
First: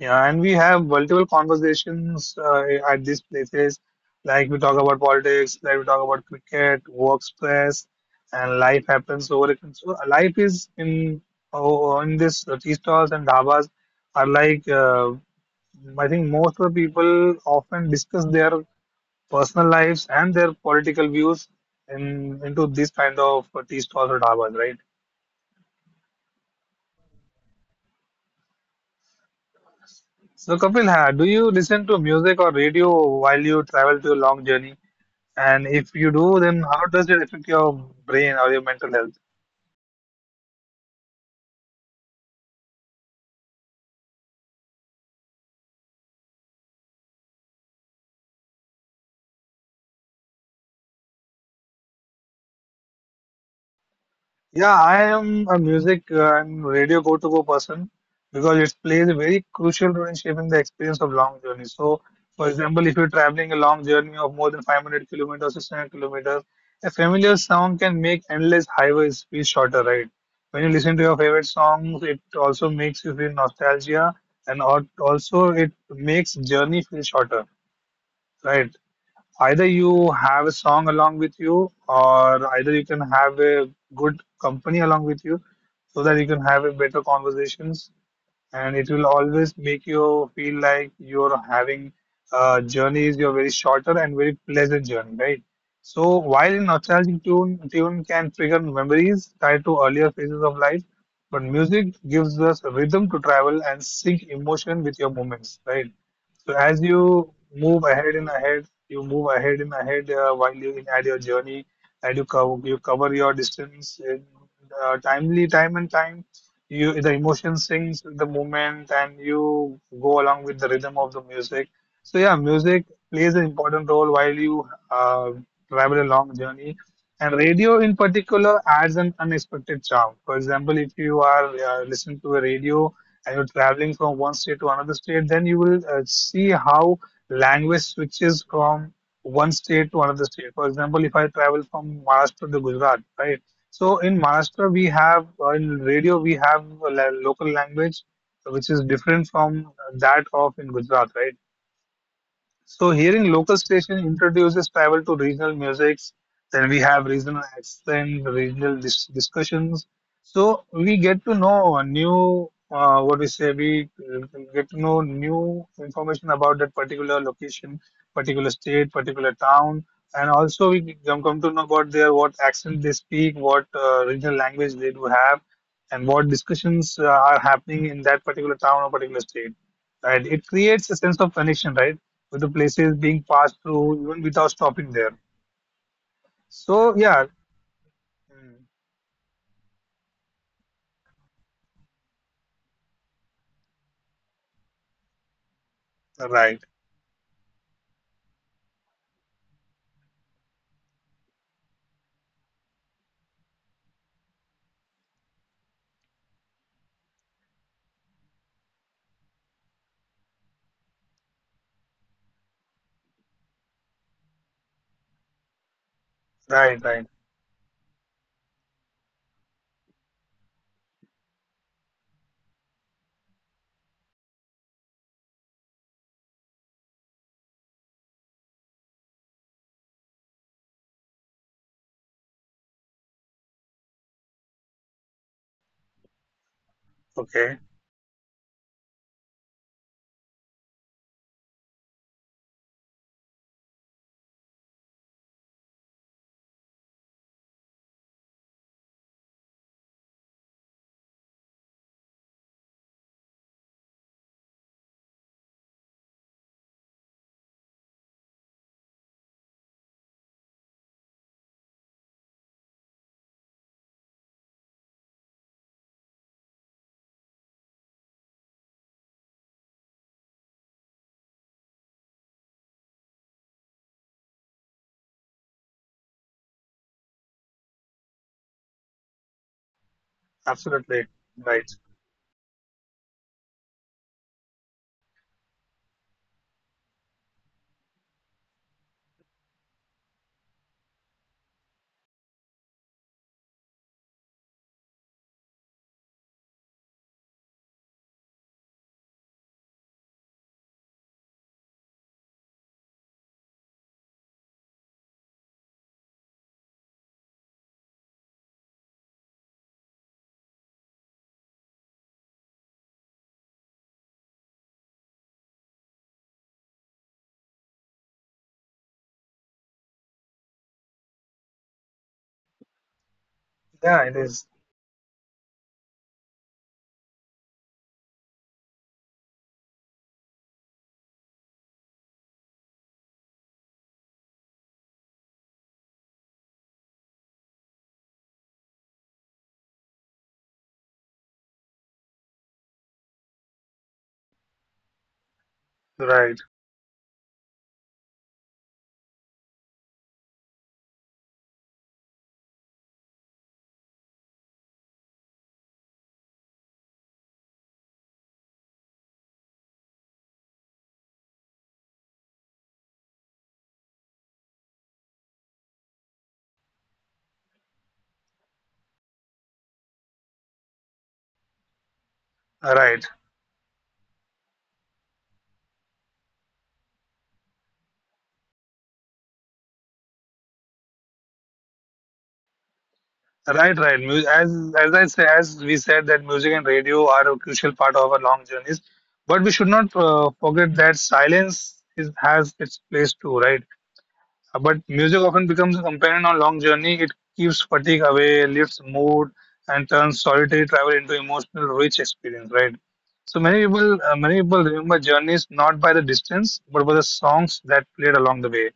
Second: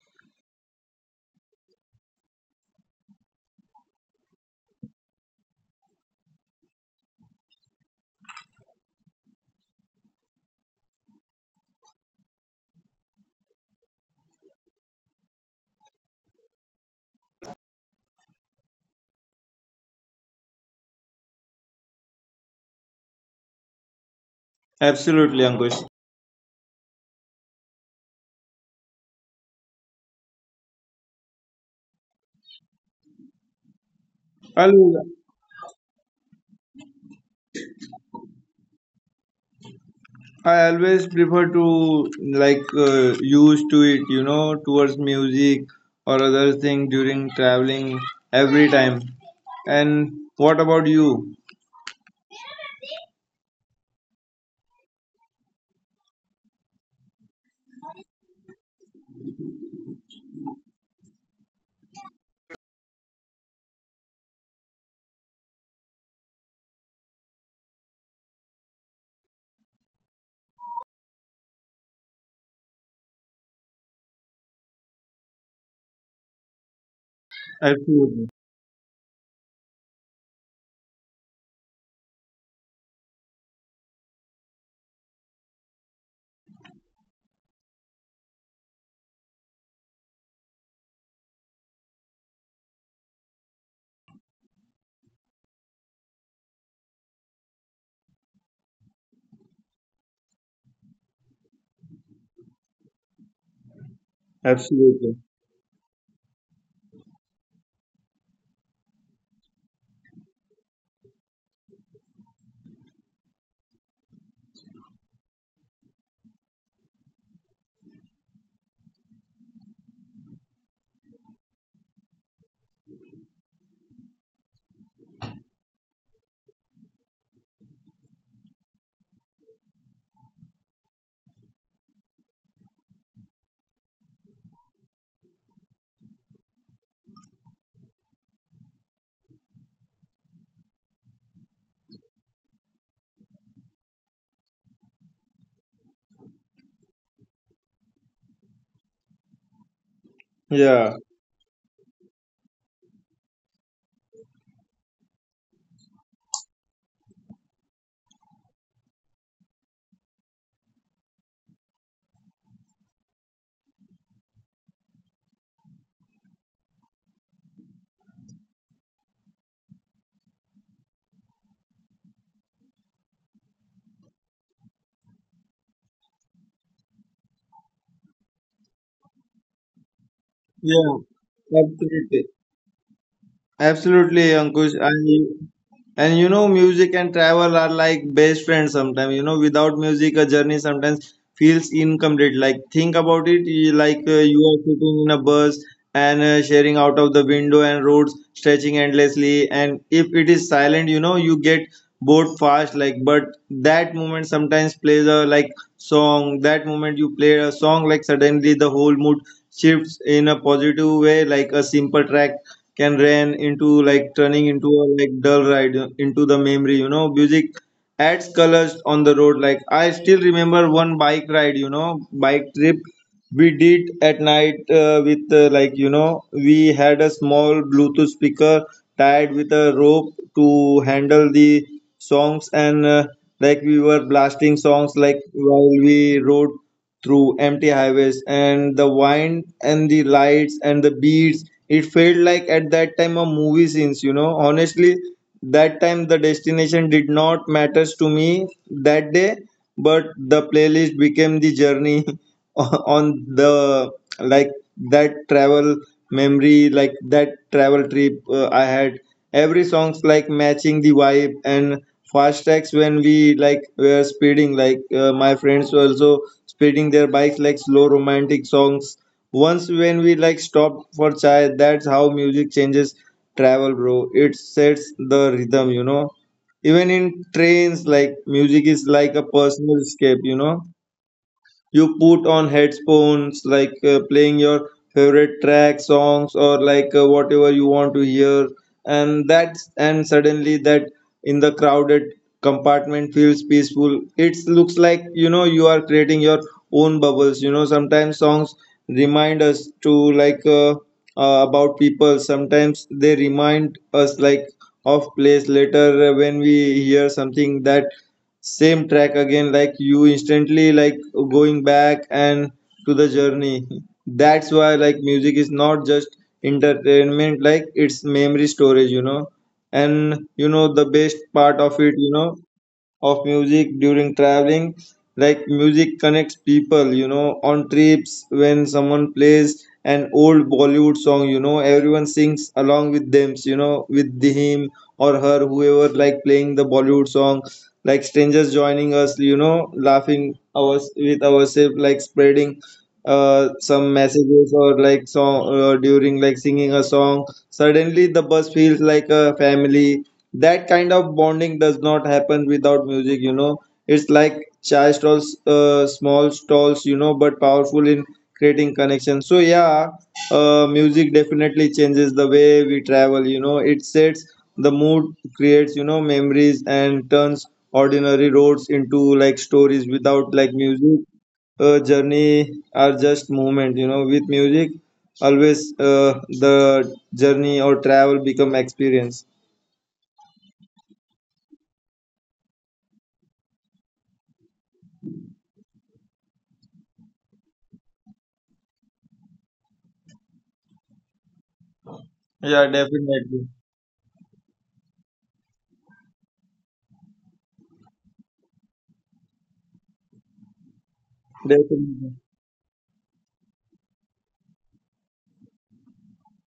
Yeah, and we have multiple conversations uh, at these places. Like we talk about politics, like we talk about cricket, work stress, and life happens over it. So life is in oh, in this uh, tea stalls and dhabas are like uh, I think most of the people often discuss their personal lives and their political views in into these kind of uh, tea stalls or dhabas, right?
absolutely, ankush
So Kapil, ha, do you listen to music or radio while you travel to a long journey? And if you do,
I'll,
then how does it affect your brain or your mental health?
i always prefer to, like uh, used to it you know towards music or other thing during traveling every time. And what about you?
Yeah, I am a music uh, and radio go-to-go person because it plays a very crucial role in shaping the experience of long journeys. So, for example, if you're traveling a long journey of more than five hundred kilometers, six hundred kilometers, a familiar song can make endless highways feel shorter, right? When you listen to your favorite songs, it also makes you feel nostalgia and al- also it makes journey feel shorter, right? Either you
Absolutely.
have a song along with you or either you can have a good company along with you, so that you can have a better conversations, and it will always make you feel like you're having uh, journeys you're very shorter and very pleasant journey, right? So while a nostalgic tune tune can trigger memories tied to earlier phases of life, but music gives us rhythm to travel and sync emotion with your moments, right? So as you
Absolutely.
move ahead and ahead, you move ahead and ahead uh, while you in at your journey, and you cover you cover your distance in uh, timely time and time. You the emotion sings with the movement, and you go along with the rhythm of the music. So yeah, music plays an important role while you uh, travel a long journey. And radio in particular adds an unexpected charm. For example, if you are uh, listening to a radio and you're traveling from one state to another state, then you will uh, see how language switches from one state to another state. For example, if I travel from Maharashtra to Gujarat, right? So in Maharashtra, we have uh, in radio we have a la- local language which is different from that of in Gujarat, right? So
Yeah.
hearing local station introduces travel to regional musics. Then we have regional accents, regional dis- discussions. So we get to know a new, uh, what we say, we uh, get to know new information about that particular location, particular state, particular town, and also we come come to know about their what accent they speak, what uh, regional language they do have, and what discussions uh, are happening in that particular town or particular state. Right? It creates a sense of connection, right? With the places being
Yeah.
passed through even without
Absolutely.
stopping there.
Absolutely,
So
Ankush.
yeah,
And you- and you
mm,
know, music and travel are like best friends sometimes. You know, without music, a journey sometimes feels incomplete. Like, think about it, you- like uh,
right,
you are sitting in a bus and uh, sharing out of the window and roads stretching endlessly. And if it is silent, you know, you get bored fast. Like, but that moment sometimes plays a like song. That moment you play a song, like, suddenly the whole mood shifts in a positive way, like a simple track can ran into, like, turning
right,
into
right.
a like dull ride uh, into the memory you know Music adds colors on the road, like i still remember one bike ride, you know bike trip we did at night, uh, with uh, like you know we had a small bluetooth speaker tied with a rope to handle the songs, and uh, like we were blasting songs like
Okay,
while we rode through empty highways. And the wind and the lights and the beats, it felt like at that time a movie scenes you know honestly. That time the destination did not matters to me that day, but the playlist became the journey (laughs) on the like. That travel memory, like that travel trip uh, i had, every song's like matching the vibe, and fast tracks when we like were speeding, like uh, my friends were also speeding their bikes, like slow romantic songs once when we like stopped for chai. That's how music changes travel, bro. It sets the rhythm, you know Even in trains, like music
absolutely
is like a
right.
personal escape you know You put on headphones, like uh, playing your favorite track songs or like uh, whatever you want to hear. And that's and suddenly that, in the crowded compartment, feels peaceful. It looks like you know you are creating your own bubbles you know Sometimes songs remind us to, like uh, uh, about people. Sometimes they remind us like of place later, uh, when we hear something that same track again, like you instantly like going back and To the journey. That's why like music is not just entertainment, like it's memory storage, you know. And you know the best part
Yeah,
of
it
it,
is
you know of music during traveling. Like music connects people, you know, on trips when someone plays an old Bollywood song, you know, everyone sings along with them, you know, with the him or her, whoever like playing the Bollywood song, like strangers joining us, you know, laughing ours with ourselves, like spreading uh, some
right,
messages or like song uh, during like singing a song. Suddenly the bus feels like a family. That kind of bonding does not happen without music, you know. It's like chai stalls, uh, small stalls, you know, but powerful in creating connection. So yeah, uh, music definitely changes the way we travel, you know. It sets the mood, creates you know memories, and turns ordinary roads into like stories. Without like
right,
music, uh, journey are just movement, you know. With music always uh, the journey or travel become experience.
right, right. Mu- As as I say, as we said that music and radio are a crucial part of our long journeys, but we should not uh, forget that silence is has its place too, right? But
Yeah,
music often
definitely.
becomes a companion on long journey. It keeps fatigue away, lifts mood, and turns solitary travel into emotional, rich experience. Right. So many people, uh,
Definitely.
many people remember journeys not by the distance, but by the songs that played along the way.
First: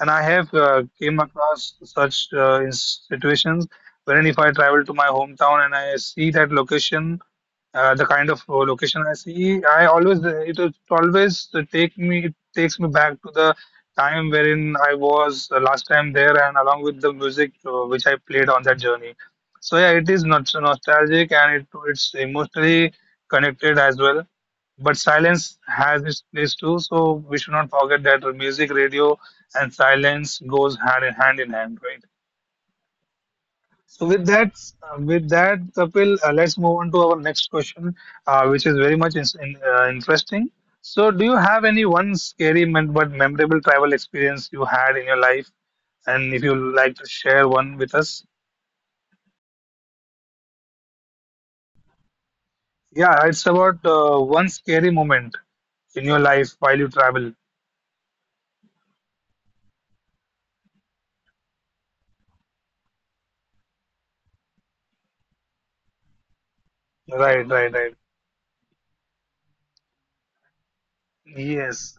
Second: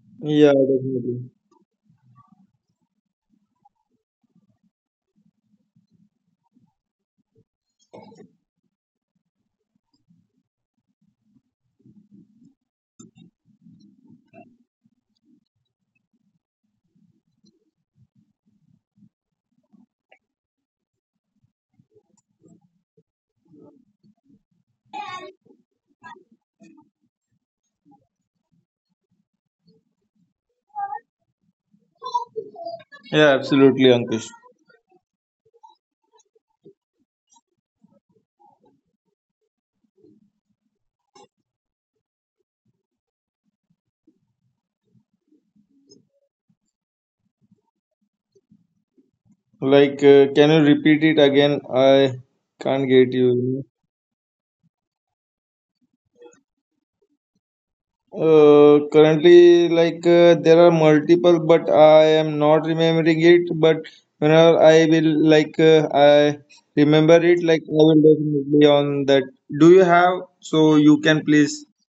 And I have
Yeah,
uh, came
definitely.
across such uh, in situations wherein if I travel to my hometown and I see that location, uh, the kind of uh, location I see, I always it is always take me it takes me back to the time wherein I was uh, last time there, and along with the music uh, which I played on that journey. So yeah, it is not nostalgic and it it's emotionally connected as well. But silence has its place too, so we should not forget that music, radio, and silence goes hand in hand in hand, right?
Yeah, absolutely,
So with
Ankush.
that, with that, Kapil, uh, let's move on to our next question, uh, which is very much is- in, uh, interesting. So, do you have any one scary mem- but memorable travel experience you had in your life? And if you like to share one with us,
Like, uh, can you repeat it again? I can't get
yeah,
you.
it's about uh, one scary moment in your life while you travel.
Uh, currently, like uh, there are multiple, but I am not remembering it. But whenever I will like uh, I remember
Right,
it, like
right,
I
right.
will definitely on that. Do you have? So you can please.
Yes.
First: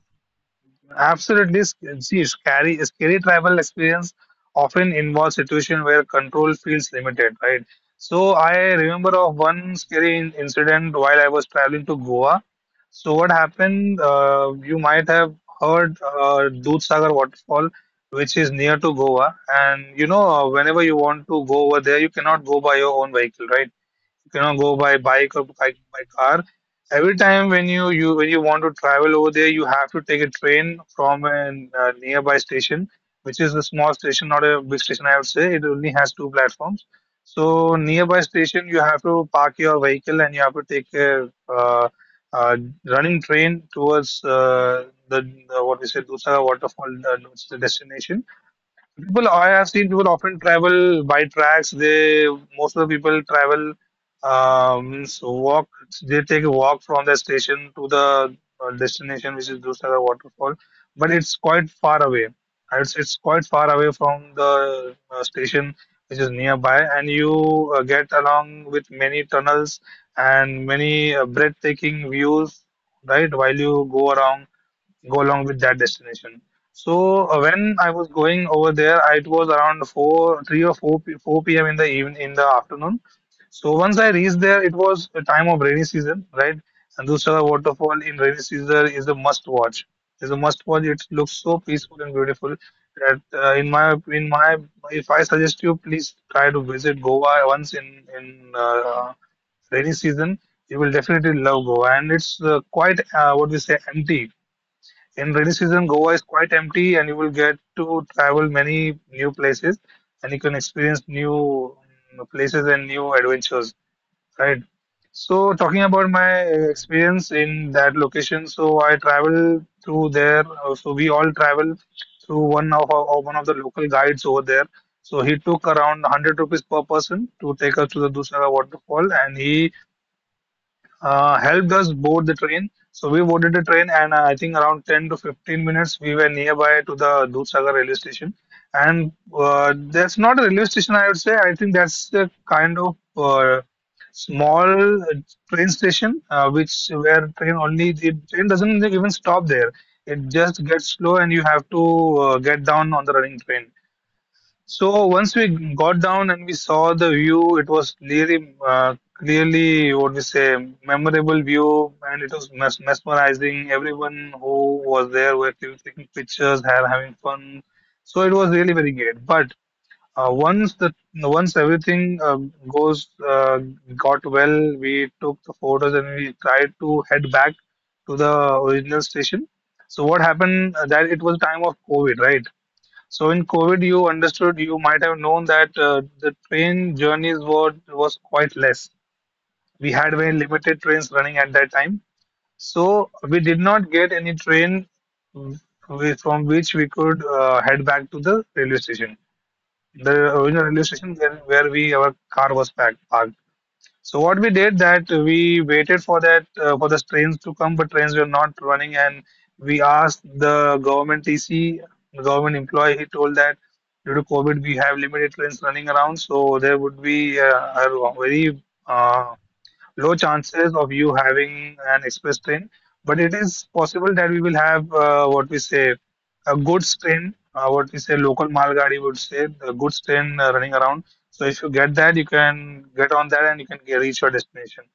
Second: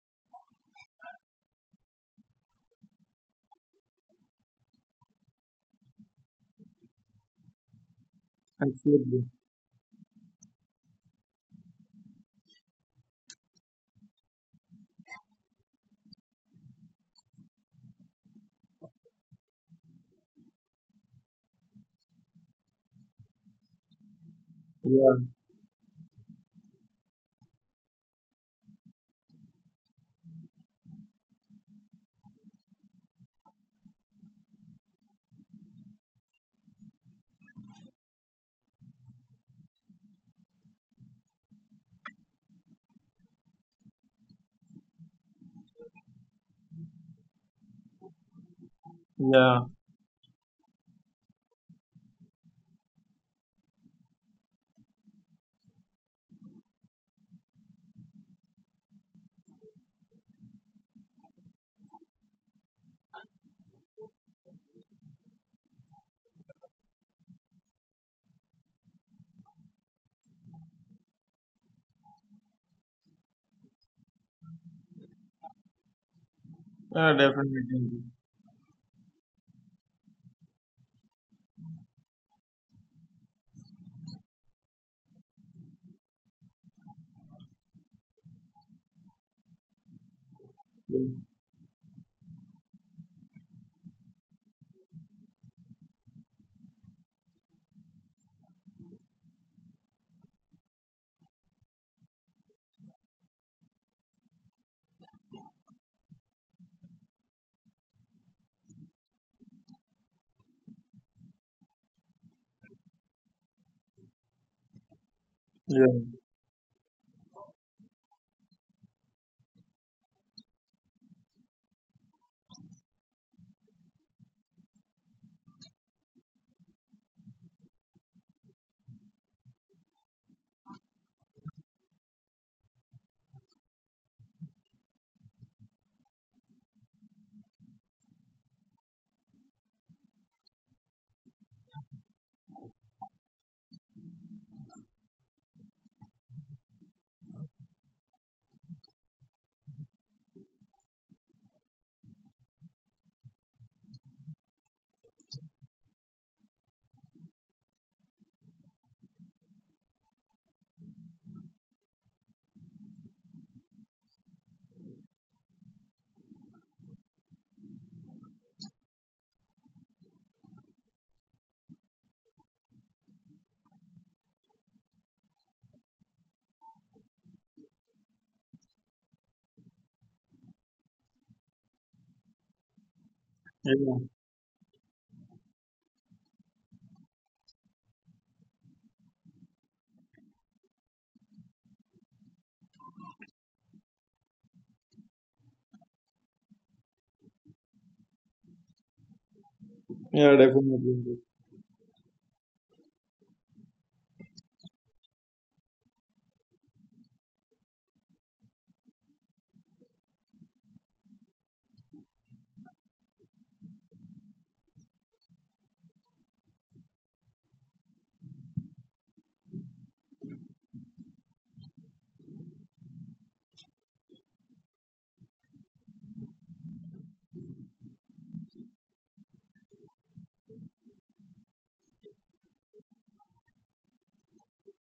Absolutely, sc- see, scary, scary travel experience often involves situation where control feels limited, right? So I remember
Absolutely.
of one scary in- incident while I was traveling to Goa. So what happened? Uh, you might have heard uh, Dudh Sagar waterfall, which is near to Goa, and you know, uh, whenever you want to go over there, you cannot go by your own vehicle, right? You know, go by
Yeah.
bike or by, by car. Every time when you you when you want to travel over there, you have to take a train from a uh, nearby station, which is a small station, not a big station, I would say. It only has two platforms. So nearby station you have to park your vehicle, and you have to take a uh, uh, running train towards uh, the, the what we say Dusaga waterfall, uh, which is the destination. People, I
Yeah.
have seen people often travel by tracks. They most of the people travel, um, means walk. They take a walk from the station to the uh, destination, which is Dusaga waterfall. But it's quite far away. It's it's quite far away from the uh, station, which is nearby, and you uh, get along with many tunnels and many uh, breathtaking views, right? While you go around go along with that destination.
Yeah.
So uh, when I
Definitely.
was going over there, I- it was around four, three or four, p- four p m in the even in the afternoon. So once I reached there, it was a time of rainy season, right? And Dusara waterfall in rainy season is a must watch. It's a must watch. It looks so peaceful and beautiful that uh, in my in my if I suggest you, please try to visit Goa once in in uh, rainy season. You will definitely love Goa, and it's uh, quite uh, what we say empty. In rainy season, Goa is quite empty, and you will get to travel many new places, and you can experience new mm, places and new adventures, right? So, talking
Yeah.
about my uh, experience in that location, so I travel through there. uh, So we all travel through one of our, or one of the local guides over there. So he took around one hundred rupees per person to take us to the Dusara waterfall, and he uh, helped us board the train. So we boarded the train, and uh, I think around ten to fifteen minutes, we were nearby to the Dudhsagar railway station. And uh, that's not a railway station, I would say. I think that's a kind of uh, small uh, train station, uh, which where train only the train doesn't even stop there. It just gets slow, and you have to uh, get down on the running train. So once we got down and we saw the view, it was clearly, uh, clearly what we say memorable view, and it was mes mesmerizing. Everyone who was there were still taking pictures, have, having fun. So it was really very great. But uh, once the once everything uh, goes uh, got well, we took the photos and we tried to head back to the original station. So what happened uh, that it was time of COVID, right? So in COVID,
Yeah.
you understood, you might have known that uh, the train journeys were was quite less. We had very limited trains running at that time, so we did not get any train, mm, wi- from which we could uh, head back to the railway station. The
Yeah.
original railway station
Definitely.
where, where we our car was packed, parked. So what we did that we waited for that uh, for the trains to come, but trains were not running, and we asked the government T C, the government employee. He told that due to COVID, we have limited trains running around, so there would be uh, a very uh, low chances of you having an express train, but it is possible that we will have uh, what we say a goods train, uh, what we say local Malgadi would say, the goods train uh, running around. So if you get that, you can get on that and you can get, reach your destination.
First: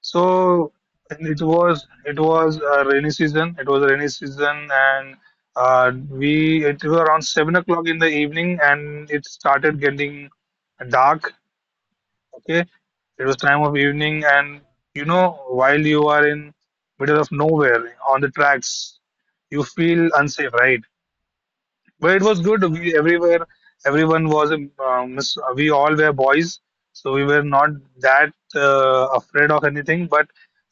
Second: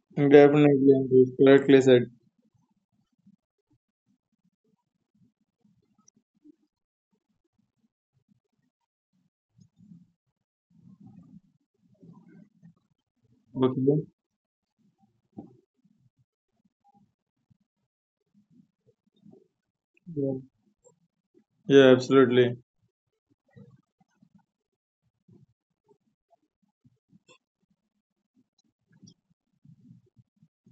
So
Definitely,
and
Ankush.
it
Correctly
was
said.
it was a rainy season. It was a rainy season, and uh, we it was around seven o'clock in the evening, and it started getting dark. Okay, it was time of
Okay.
evening, and you know, while you are in middle of nowhere on the tracks, you feel
Yeah.
unsafe, right?
Yeah.
But it was
Absolutely.
good. We everywhere, everyone was um, mis- we all were boys, so we were not that uh, afraid of anything. But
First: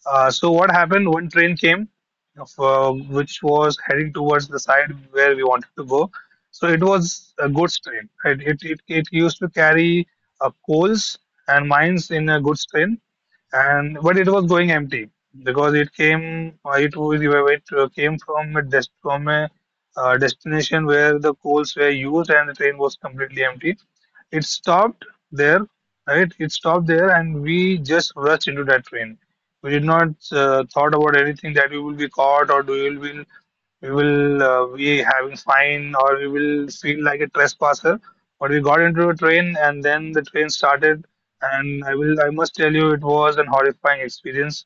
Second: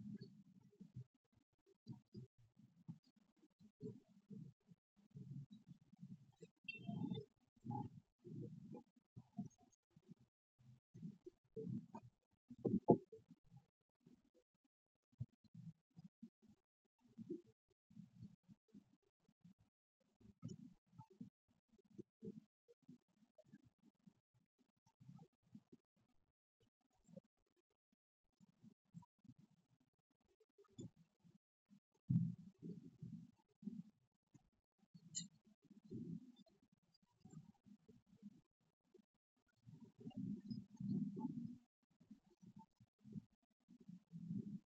uh, so what happened? One train came, uh, which was heading towards the side where we wanted to go. So it was a goods train. It it it, it used to carry uh, coals and mines in a goods train, and but it was going empty because it came uh, it was it uh, came from a dest from a uh, destination where the coals were used, and the train was completely empty. It stopped there, right? It stopped there, and we just rushed into that train. We did not uh, thought about anything that we will be caught, or do we will be we will uh, be having fine, or we will feel like a trespasser. But we got into a train, and then the train started. And I will I must tell you it was an horrifying experience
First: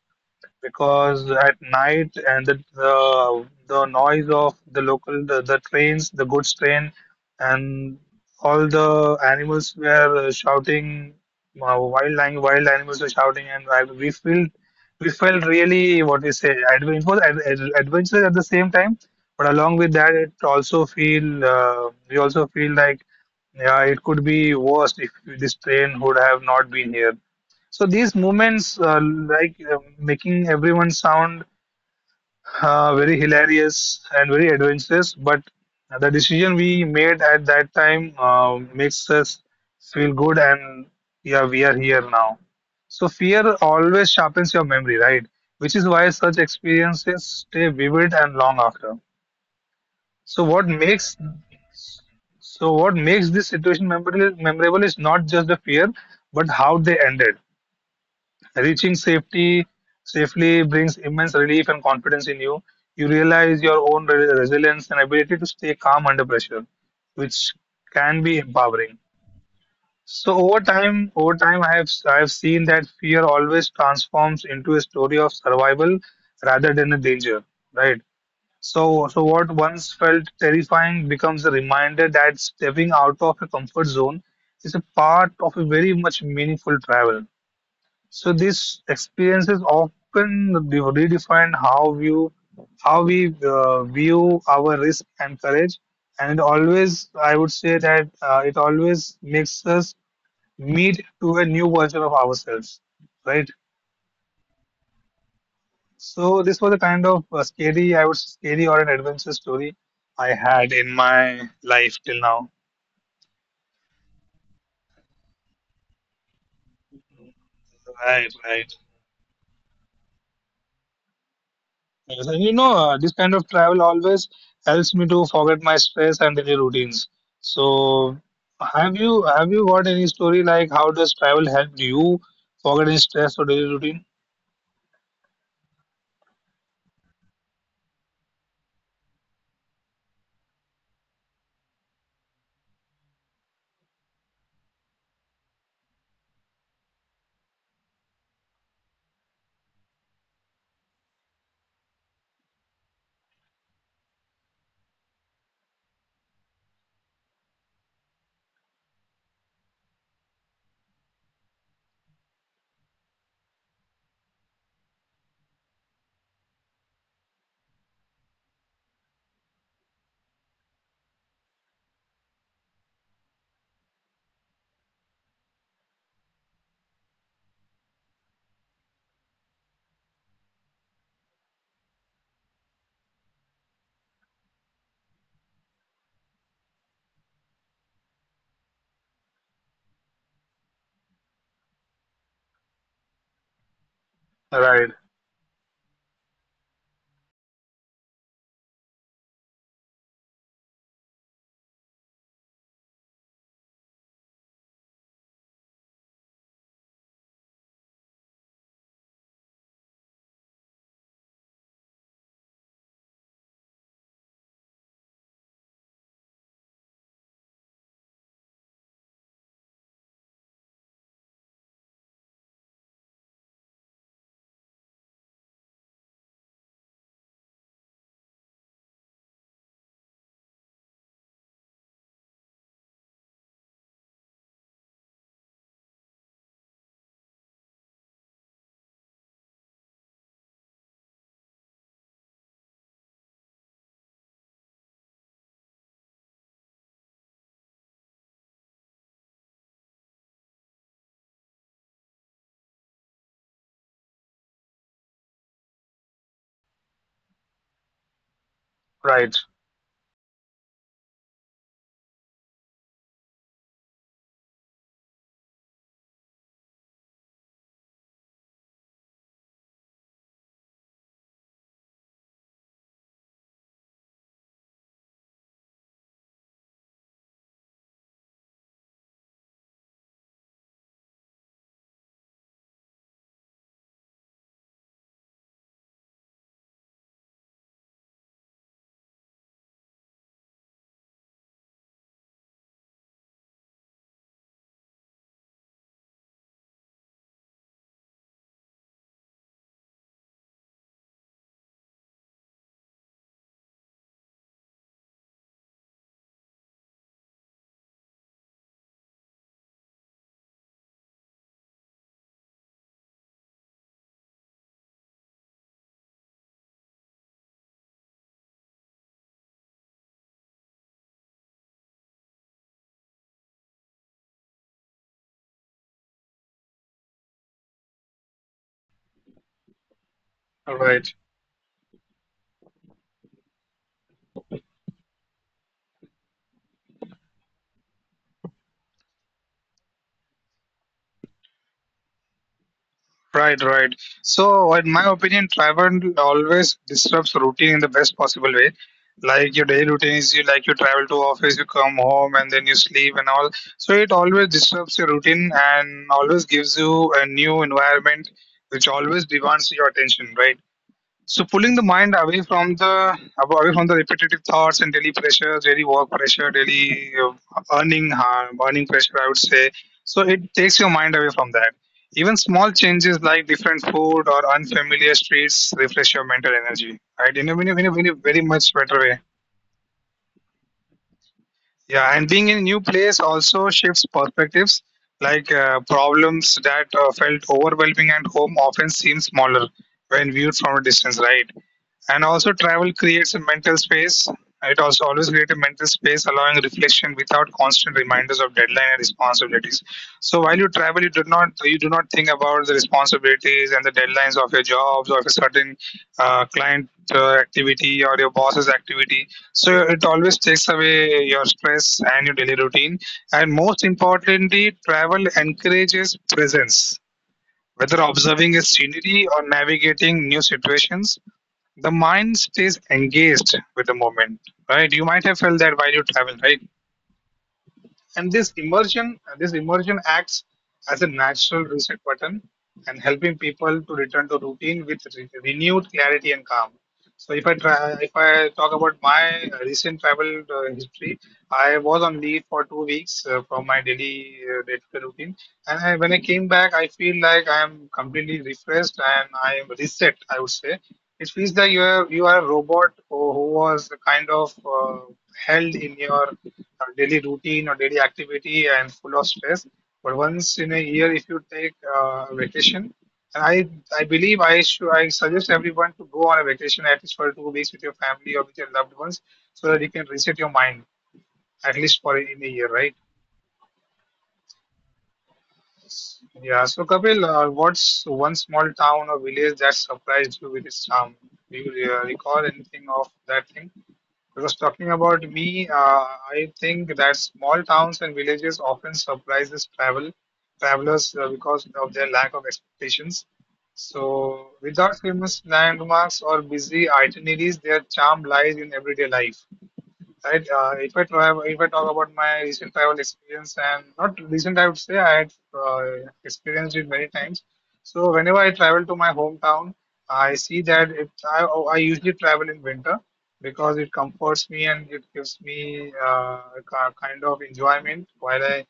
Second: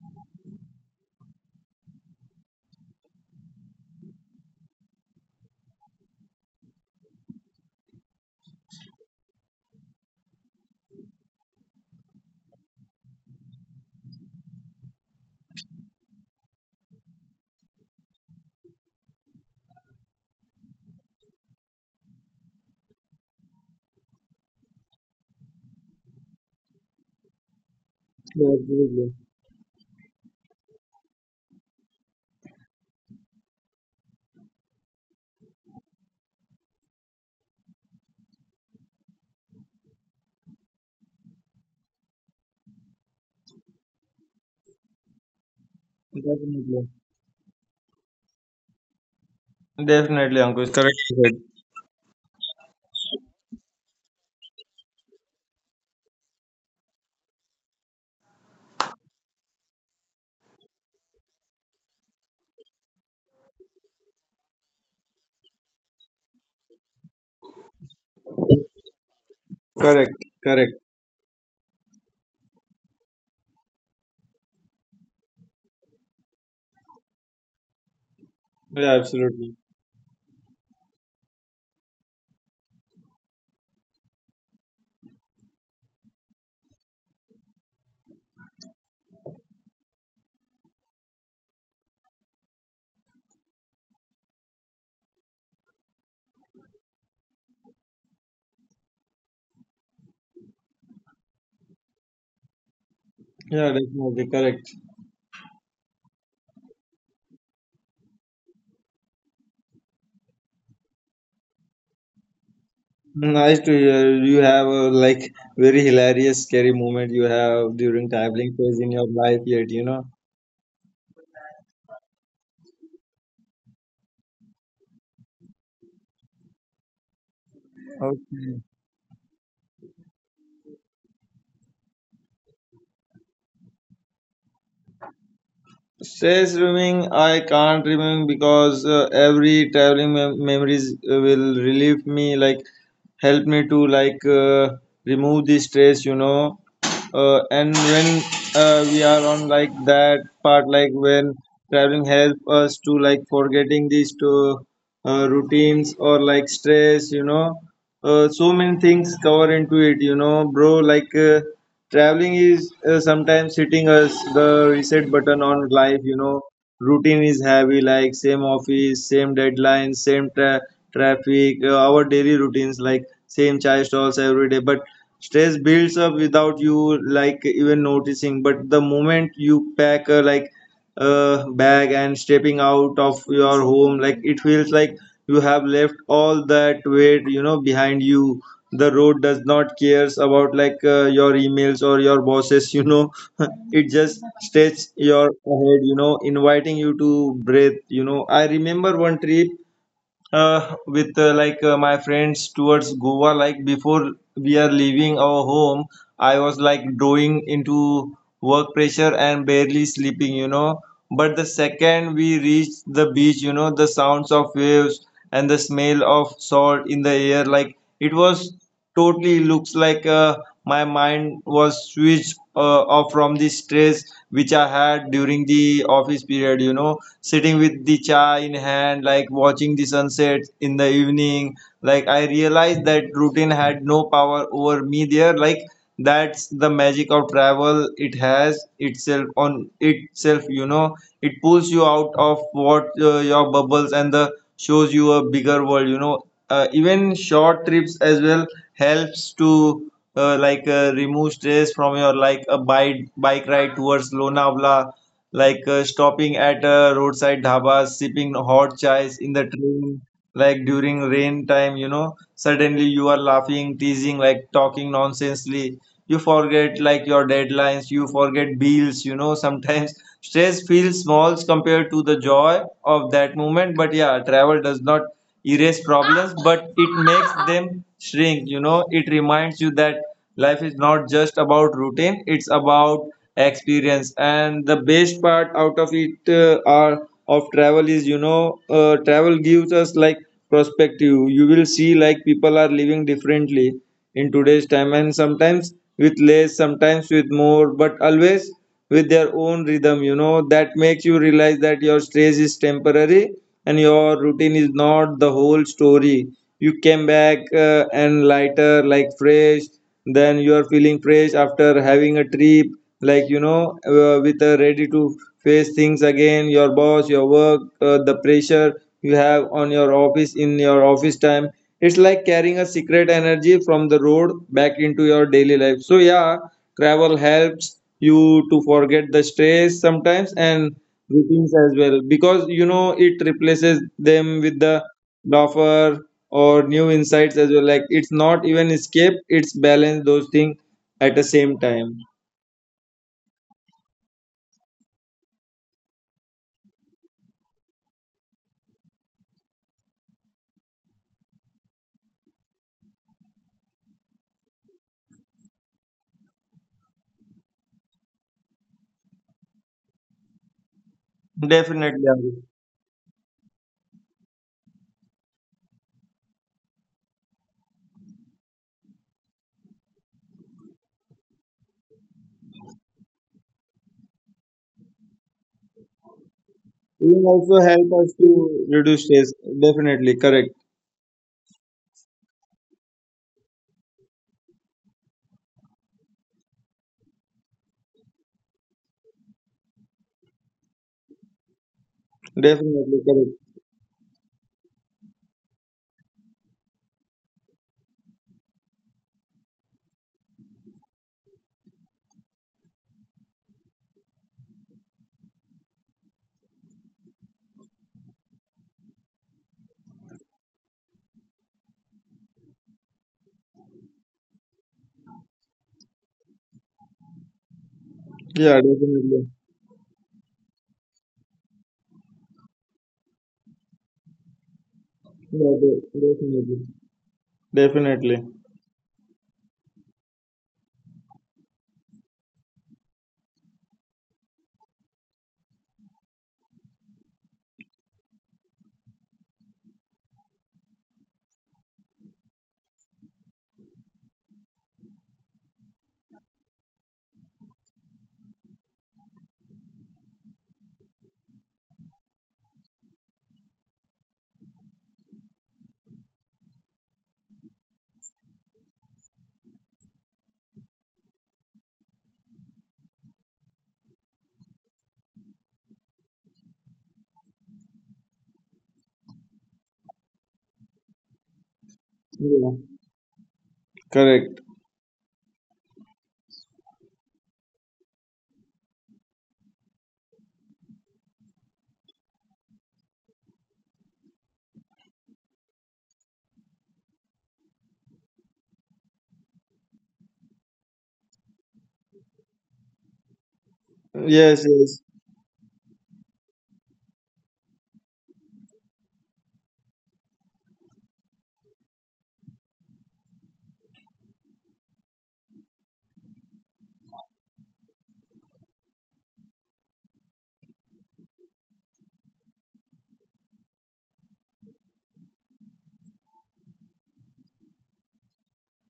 because at night and the the, the noise of the local the, the trains, the goods train, and all the animals were uh, shouting. Uh, wild lang- wild animals were shouting, and I, we felt we felt really, what we say, adventure. It was ad, ad, adventurous at the same time, but along with that, it also feel uh, we also feel like yeah, it could be worse if this train would have not been here. So these
Yeah,
movements uh,
absolutely.
like uh, making everyone sound uh, very hilarious and very adventurous, but the decision we made at that time uh, makes us feel good, and yeah, we are here now. So fear always sharpens your memory, right? Which is why such
Definitely.
experiences stay vivid and long after. So
Definitely,
what
Ankush.
makes
Correctly said.
so what makes this situation memorable memorable is not just the fear, but how they ended. Reaching safety Safely brings immense relief and confidence in you. You realize your own re- resilience and ability to stay calm under pressure, which can be empowering.
Correct,
So over
correct.
time, over time, I have I have seen that fear always transforms into a story of survival rather than a danger, right?
Yeah,
So so what
absolutely.
once felt terrifying becomes a reminder that stepping out of a comfort zone is a part of a very much meaningful travel. So these experiences often de- redefine how view how we uh, view our risk and courage, and it always, I would say that uh, it always makes us meet to a new version of ourselves, right?
Yeah, definitely correct.
So this was a kind of uh scary, I would say scary or an adventure story I had in my life till now.
Nice to hear you have a like very hilarious, scary moment you have during
Right,
traveling
right.
phase in your life yet, you know.
Yes, and you know, uh, this kind of travel always helps me to forget my stress and daily routines. So,
Okay.
have you have you got any story, like how does travel help you forget any stress or daily routine?
Stress swimming, I can't remember because uh, every traveling mem- memories uh, will relieve me, like help me to like uh, remove the stress, you know. Uh, and when uh, we are on like that part, like when traveling help us to like forgetting these two uh, routines or like stress, you know. Uh, so many things cover into it, you know, bro. Like. Uh, Traveling is uh, sometimes hitting us the reset button on life, you know. Routine is heavy, like same office, same deadlines, same tra- traffic, uh, our daily routines, like same chai stalls every day. But stress builds up without you, like even noticing. But the moment you pack, uh, like uh, bag and stepping out of your home, like it feels like you have left all that weight, you know, behind you. The road does not cares about like uh, your emails or your bosses, you know. (laughs) It just
Right,
stretches your head, you know, inviting you to breathe. You know, I remember one trip uh, with uh, like uh, my friends towards Goa. Like before we are leaving our home, I was like drawing into work pressure and barely sleeping, you know. But the second we reached the beach, you know, the sounds of waves and the smell of salt in the air, like it was totally looks like uh, my mind was switched uh, off from the stress which I had during the office period, you know. Sitting with the chai in hand, like watching the sunset in the evening, like I realized that routine had no power over me there. Like that's the magic of travel. It has itself on itself, you know. It pulls you out of what uh, your bubbles and the shows you a bigger world, you know. Uh, even short trips as well helps to uh, like uh, remove stress from your, like a bike bike ride towards Lonavala, like uh, stopping at a roadside dhaba, sipping hot chais
right,
in the train, like during rain time, you know. Suddenly you are laughing, teasing, like talking nonsensely. You forget like your deadlines, you forget bills, you know. Sometimes (laughs) stress feels small compared to the joy of that moment. But yeah, travel does not erase problems, but it makes them shrink, you know. It reminds you that life is not just about routine, it's about experience. And the best part out of it, uh, are of travel is, you know uh, travel gives us like perspective. You will see like people are living differently in today's time, and sometimes with less, sometimes with more, but always with their own rhythm, you know. That makes you realize that your stress is temporary and your routine is not the whole story. You came back uh, and lighter, like fresh, then you are feeling fresh after having a trip, like you know uh, with uh, ready to face things again, your boss, your work, uh, the pressure you have on your office, in your office time. It's like carrying a secret energy from the road back into your daily life. So yeah, travel helps you to forget the stress sometimes and
right.
routines as well, because you know it replaces them with the laughter or new insights as well. Like it's not even escape, it's balance those things at the same time.
Right, right. So, in my opinion, travel always disrupts routine in the best possible way. Like your daily routine is you, like you travel to office, you come home, and then you sleep and all. So it always disrupts your routine and always gives you a new environment, which always demands your attention, right? So pulling the
Definitely,
mind away
Arif.
from the away from the repetitive thoughts and daily pressure, daily work pressure, daily uh, earning harm, earning pressure, I would say. So it takes your mind away from that. Even small changes like different food or unfamiliar streets refresh your mental energy,
It will
right? In a,
also
in a, in a
help
very,
us
very
to
much better
reduce
way.
stress. Definitely correct.
Yeah, and being in a new place also shifts perspectives. Like uh, problems that uh, felt overwhelming at home often seem smaller when viewed from a distance, right? And also, travel
Definitely
creates
correct.
a mental space. It also always creates a mental space, allowing reflection without constant reminders of deadline and responsibilities. So while you travel, you do not you do not think about the responsibilities and the deadlines of your jobs or of a certain uh, client uh, activity or your boss's activity. So it always takes away your stress and your daily routine. And most importantly, travel encourages presence. Whether
Yeah,
observing a
definitely.
scenery or navigating new situations, the mind stays engaged with the moment, right? You might have
Yeah,
felt
de-
that while you travel,
definitely.
right?
Definitely.
And this immersion, uh, this immersion acts as a natural reset button and helping people to return to routine with re- renewed clarity and calm. So if I try, if I talk about my uh, recent travel uh, history, I was on leave for two weeks uh, from my daily uh, day-to-day routine, and I, when I came back, I feel like I am completely refreshed and I am reset. I would say it feels like you are you are a robot who who was kind of uh, held in your our daily routine or daily activity and full of stress. But once in a year, if you take uh, vacation, and I I believe I should I suggest everyone to go on a vacation at least for two weeks with your family or with your loved ones so that you can reset your mind at least for in
Yeah.
a year, right?
Correct.
Yeah. So Kapil, uh, what's one small town or village that surprised you with its charm? Do you uh, recall anything of that thing? Because talking about me, uh, I think that small towns and villages often surprises travel travelers uh, because of their lack of expectations. So,
Yes, yes.
without famous landmarks or busy itineraries, their charm lies in everyday life. Right. Uh, if I travel, if I talk about my recent travel experience, and not recent, I would say I had uh, experienced it many times. So whenever I travel to my hometown, I see that it, I, I usually travel in winter because it comforts me and it gives me uh, a ki- kind of enjoyment while I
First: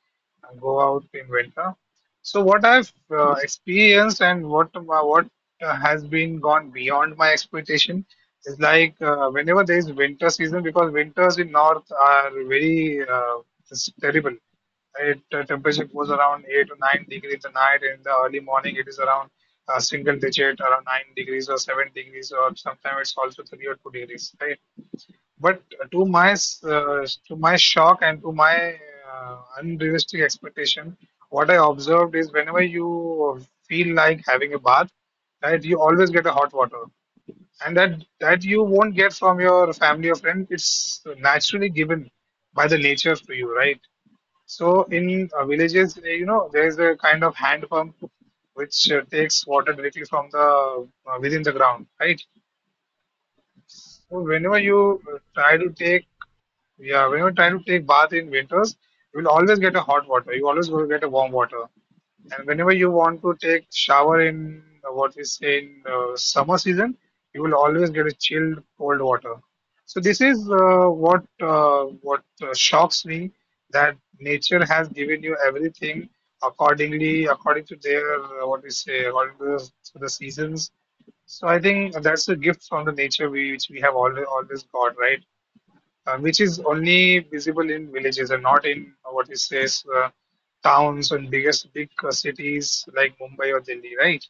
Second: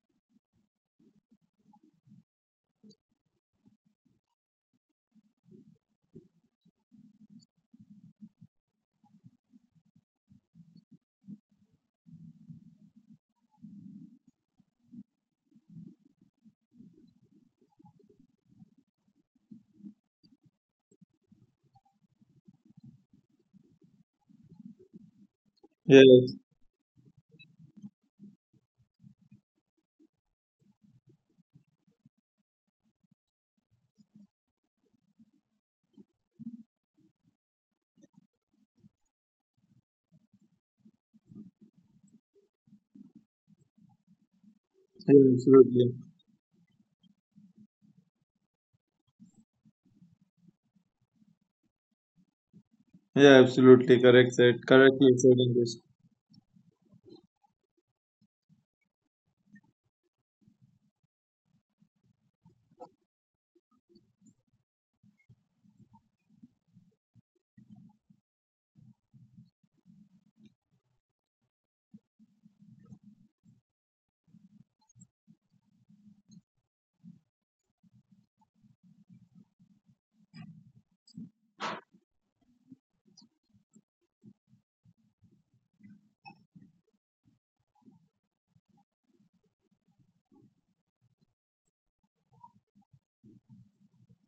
uh, go out in winter. So what I've uh, experienced and what what uh, has been gone beyond my expectation, it's like uh, whenever there is winter season, because winters in north are very uh, it's terrible. It uh, temperature goes around eight to nine degrees in the night, and in the early morning it is around uh, single digit, around nine degrees or seven degrees, or sometimes it's also three or two degrees, right? But uh, to my
Yes.
s- uh, to my shock and to my uh, unrealistic expectation, what I observed is whenever you feel like having a bath, right, you always get a hot water. And that that you won't get from your family or friend, it's naturally given by the nature to you, right? So
Yeah,
in uh,
absolutely.
villages, eh, you know, there is a kind of hand pump which uh, takes water directly from the uh, within the ground, right?
Yeah, absolutely.
So
Correct
whenever
said.
you
Correctly
uh,
said,
try to
Ankush.
take, yeah, whenever you try to take bath in winters, you will always get a hot water. You always will get a warm water. And whenever you want to take shower in uh, what we say in uh, summer season, you will always get a chilled cold water. So this is uh, what uh, what uh, shocks me that nature has given you everything accordingly, according to their uh, what we say, according to the, to the seasons. So I think that's a gift from the nature we, which we have always, always got, right? Uh, which is only visible in villages and not in uh, what it says uh, towns and biggest big uh, cities like Mumbai or Delhi, right?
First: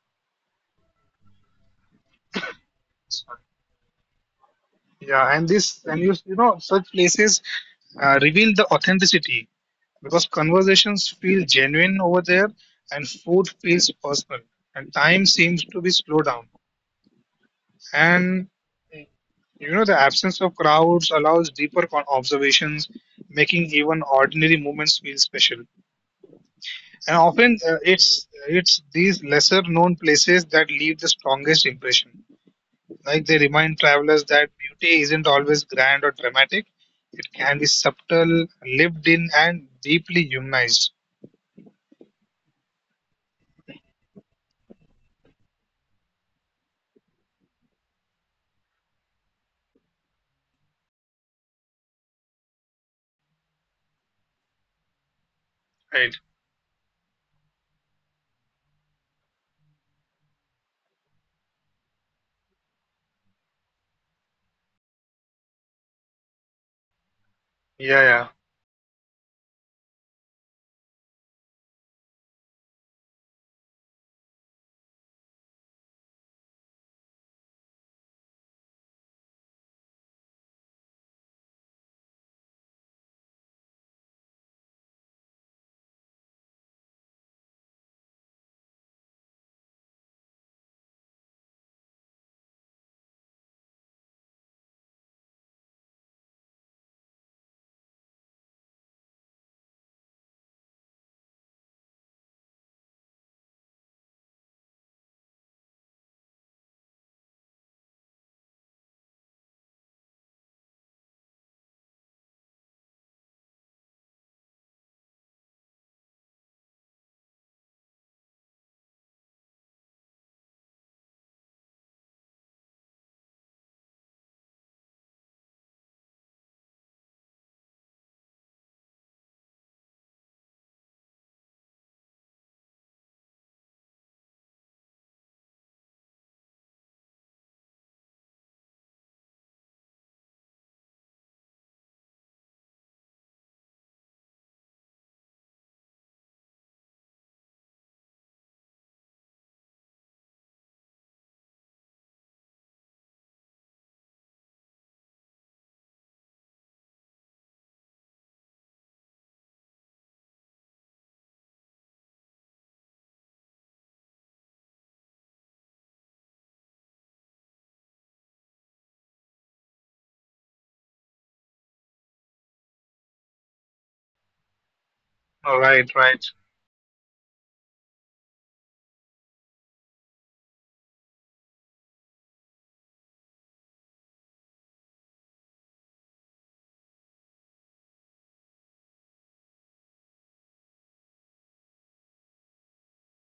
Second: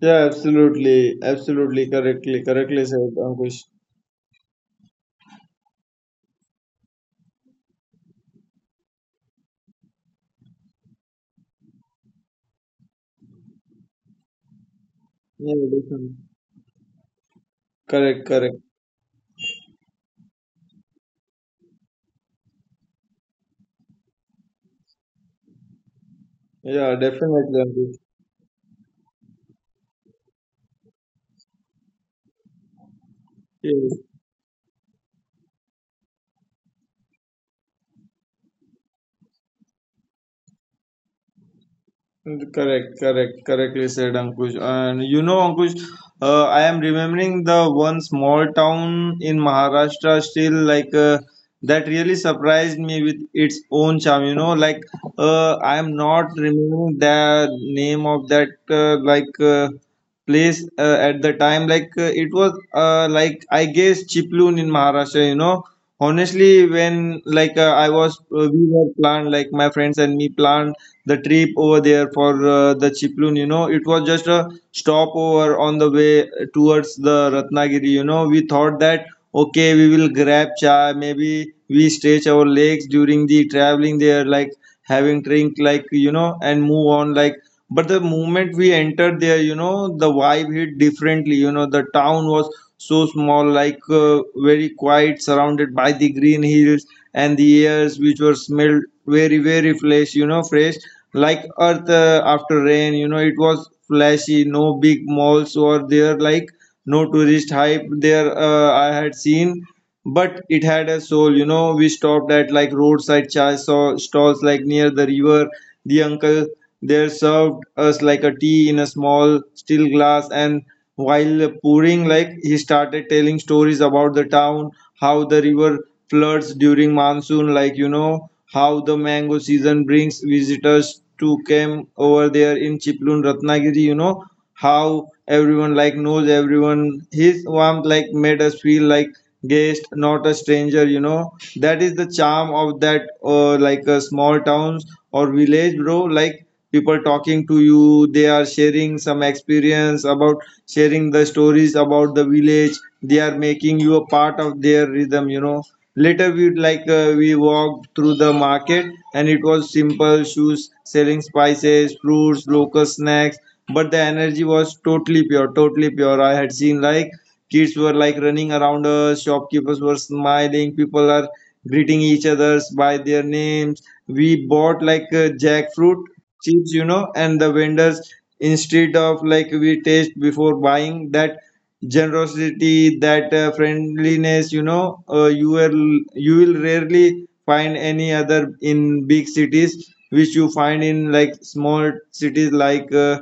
Yeah, absolutely. Absolutely correctly. Correctly said,
So,
Ankush.
yeah, and this and you you know such places uh, reveal the authenticity because conversations feel genuine over there, and food feels personal, and time
Yeah,
seems to be
definitely.
slowed down.
Correct,
And
correct.
you know, the absence of crowds allows deeper con- observations, making even ordinary moments feel special.
Yeah,
And
definitely,
often, uh,
Ankush.
it's it's these lesser known places that leave the strongest impression. Like they remind
Yes.
travelers that beauty isn't always grand or dramatic; it can be subtle, lived in, and deeply humanized.
Mm, correct, correct, correctly said, Ankush. And you know, Ankush, uh, I am remembering the one small town in Maharashtra still, like uh, that really surprised me with its own charm. You know, like uh, I am
Right.
not remembering the name of that uh, like uh, place uh, at the time. Like uh, it was uh, like I guess Chiplun in Maharashtra. You know, honestly, when like uh, I
Yeah,
was
yeah.
uh, we were planned, like my friends and me planned the trip over there for uh, the Chiplun, you know, it was just a stopover on the way towards the Ratnagiri. You know, we thought that okay, we will grab chai, maybe we stretch our legs during the traveling there, like having drink, like you know, and move on, like, but the moment we entered there, you know, the vibe hit differently. You know, the town was so small, like uh, very quiet, surrounded by the green hills, and the airs which were smelled very very fresh, you know. Fresh like earth uh, after rain, you know, it was flashy. No big malls were there, like no tourist hype there uh, I had seen, but it had a soul. You know, we stopped at like roadside chai saw stalls like near the river. The uncle there served us like a tea in a small steel glass, and while pouring, like he started telling stories about the town, how the river floods during monsoon, like you know, how the mango season brings visitors to camp over there in Chiplun, Ratnagiri, you know, how everyone like knows everyone. His warmth like made us feel like guest, not a stranger. You know, that is the charm of that uh, like uh, small towns or village, bro. Like people talking to you, they are sharing some experience about sharing the stories about the village. They are making you a part of their rhythm. You know, later, we like uh, we walked through the market, and it was simple shoes selling spices, fruits, local snacks. But the energy was totally pure, totally pure. I had seen like kids were like running around us, shopkeepers were smiling, people are greeting each others by their names. We bought like uh,
All right,
jackfruit
right,
chips, you know, and the vendors instead of like we taste before buying, that generosity, that uh, friendliness, you know, uh, you will you will rarely find any other in big cities, which you find in like small cities like uh,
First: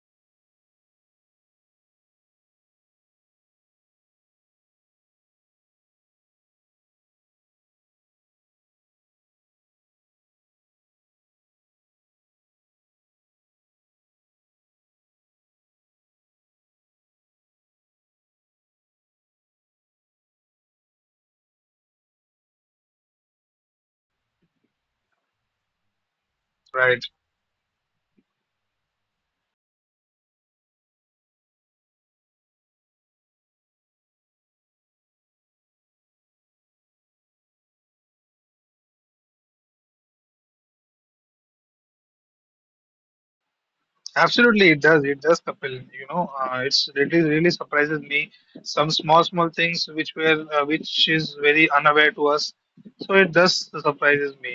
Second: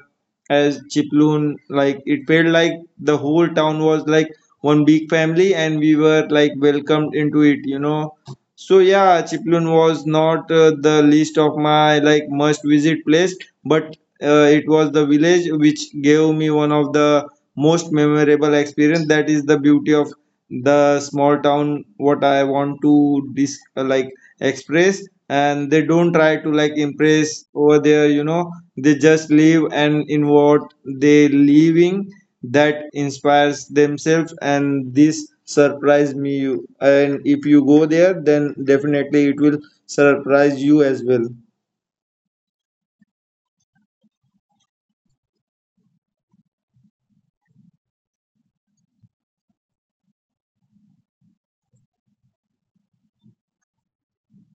as Chiploon. Like it felt like the whole town was like one big family, and we were like welcomed into it, you know. So yeah, Chiplun was not uh, the list of my like must visit place, but uh, it was the village which gave me one of the most memorable experience. That is the beauty of the small town. What I want to dis- uh, like express, and they don't try to like
right.
impress over there. You know, they just live and in what they living that inspires themselves. And this surprised me you, and if you go there then definitely it will surprise you as well.
Absolutely, it does. It does, Kapil. You know, uh, it's it is really surprises me some small small things which were uh, which is very unaware to us. So it does surprises me.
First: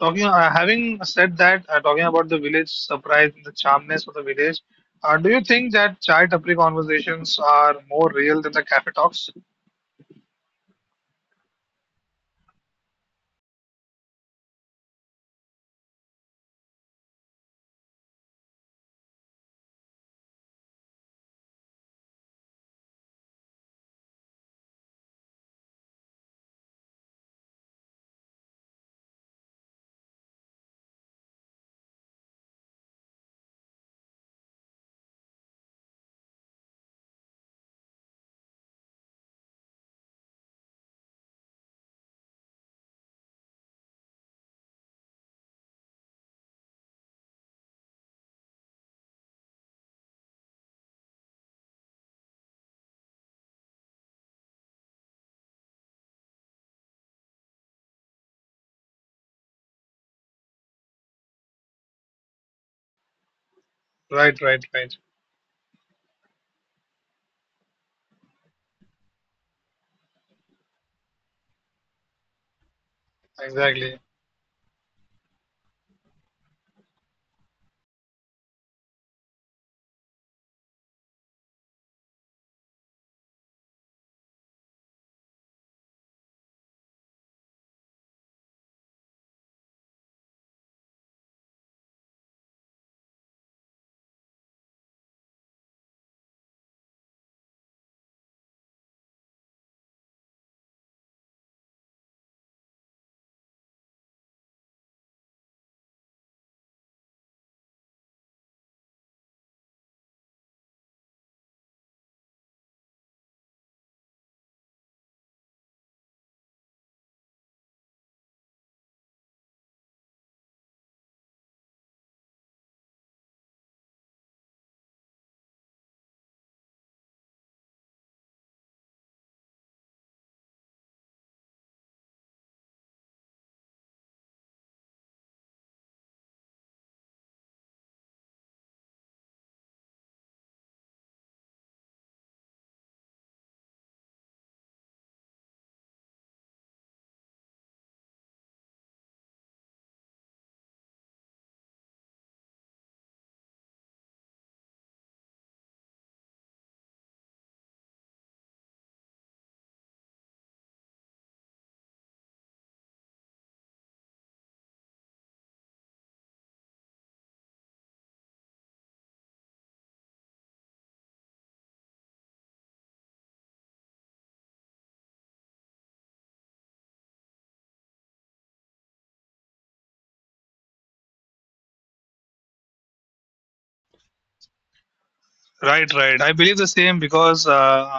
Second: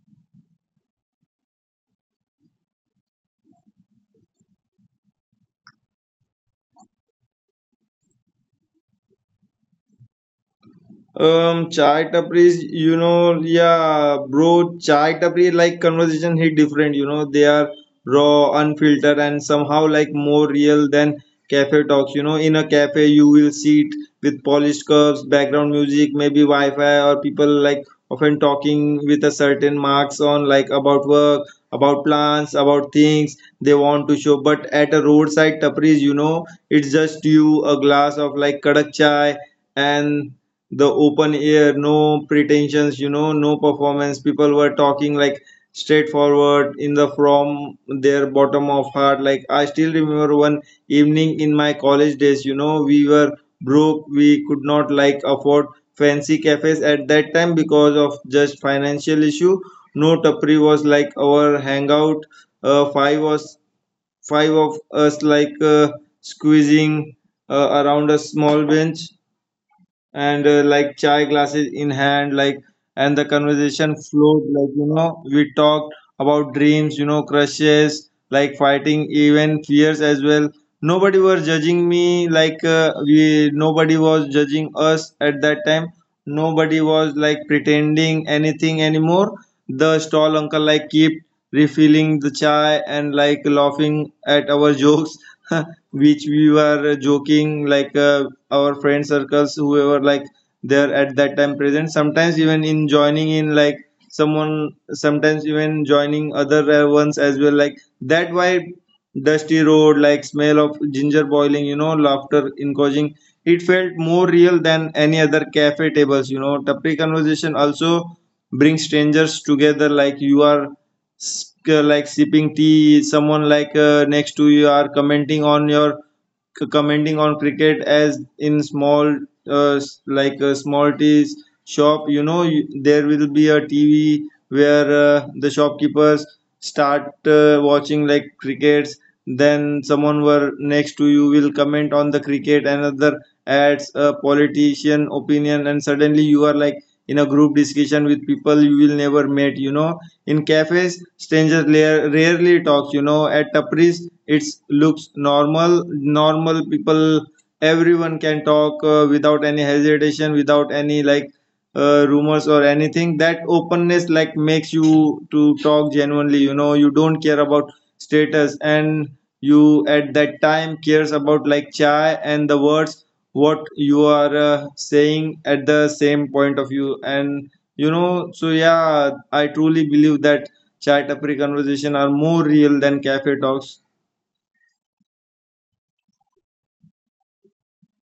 Talking, uh, having said that, uh, talking about the village surprise, and the charmness of the village. Uh, do you think that chai tapri conversations are more real than the cafe talks?
Um, chai tapris, you know, yeah, bro, chai tapri like conversation hit different. You know, they are raw, unfiltered, and somehow like more real than cafe talks. You know, in a cafe, you will sit with polished curves, background music, maybe Wi-Fi, or people like often talking with a certain marks on, like about work, about plans, about things they want to show. But at a roadside tapris, you know, it's just you, a glass of like kadak chai, and the open air. No pretensions, you know, no performance. People were talking like straightforward in the from their bottom of heart. Like I still remember one evening in my college days, you know, we were broke, we could not like afford fancy cafes at that time because of just financial issue. No tapri was like our hangout. Uh, five was
Right,
Five
right,
of
right.
us like uh, squeezing uh, around a small bench and uh, like chai glasses in hand like, and the conversation
Exactly.
flowed, like, you know, we talked about dreams, you know, crushes like fighting, even fears as well. Nobody was judging me, like uh, we nobody was judging us at that time. Nobody was like pretending anything anymore. The stall uncle like keep refilling the chai and like laughing at our (laughs) jokes (laughs) which we were joking like uh, our friend circles whoever like they're at that time present, sometimes even in joining in like someone sometimes even joining other uh, ones as well, like that why dusty road like smell of ginger boiling, you know, laughter encouraging. It felt more real than any other cafe tables, you know. Tapri conversation also brings strangers together, like you are s- uh, like sipping tea, someone like uh, next to you are commenting on your c- commenting on cricket, as in small uh, s- like a small tea shop, you know. You, there will be a TV where uh, the shopkeepers start uh, watching like crickets. Then someone were next to you will comment on the cricket, another adds a politician opinion, and suddenly you are like in a group discussion with people you will never meet, you know. In cafes, strangers la- rarely talks, you know. At tapris, it looks normal. Normal people, everyone can talk uh, without any hesitation, without any like uh, rumors or anything. That openness like makes you to talk genuinely. You know, you don't care about status, and you at that time cares about like chai and the words what you are uh, saying at the same point of view. And, you know, so yeah, I truly believe that chai tapri conversation are more real than cafe talks.
Right, right. I believe the same because uh,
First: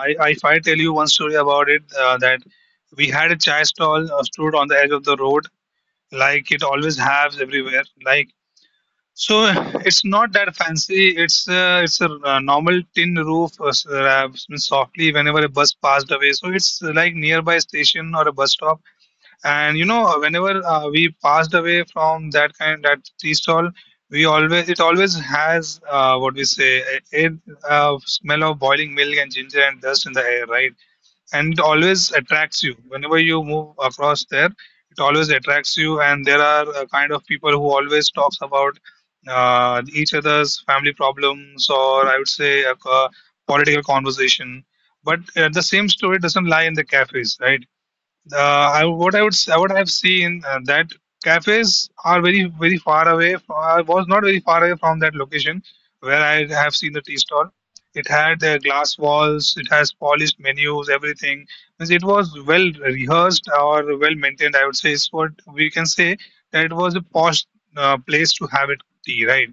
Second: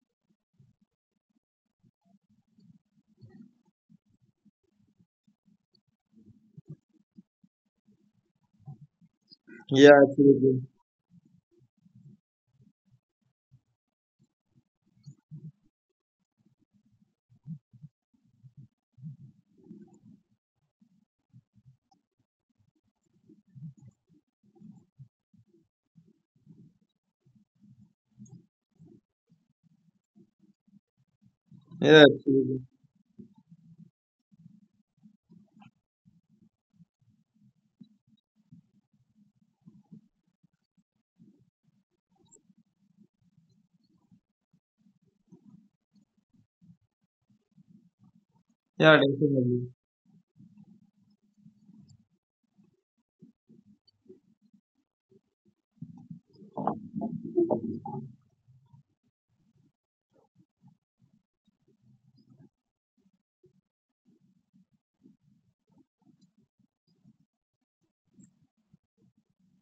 I, I- if I tell you one story about it, uh, that we had a chai stall uh, stood on the edge of the road, like it always has everywhere. Like so,
Yeah,
it's not
absolutely.
that fancy. It's uh, it's a uh, normal tin roof, uh, s- uh, softly whenever a bus passed away. So it's like nearby station or a bus stop, and you know whenever uh, we passed away from that kind that tea stall, we always, it always has uh, what we say, a, a uh, smell of boiling milk and ginger and dust in the air, right? And it
Yeah,
always
absolutely.
attracts you whenever you move across there. It always attracts you, and there are uh, kind of people who always talks about uh, each other's family problems, or I would say a, uh political conversation. But uh, the same story doesn't lie in the cafes, right? uh, I,
Yeah,
what I would s-
definitely.
what I've seen, uh, that cafes are very very far away. f- I was not very far away from that location where I have seen the tea stall. It had uh, glass walls. It has polished menus. Everything. Means it was well rehearsed or well maintained. I would say is what we can say that it was a posh uh, place to have it tea, right?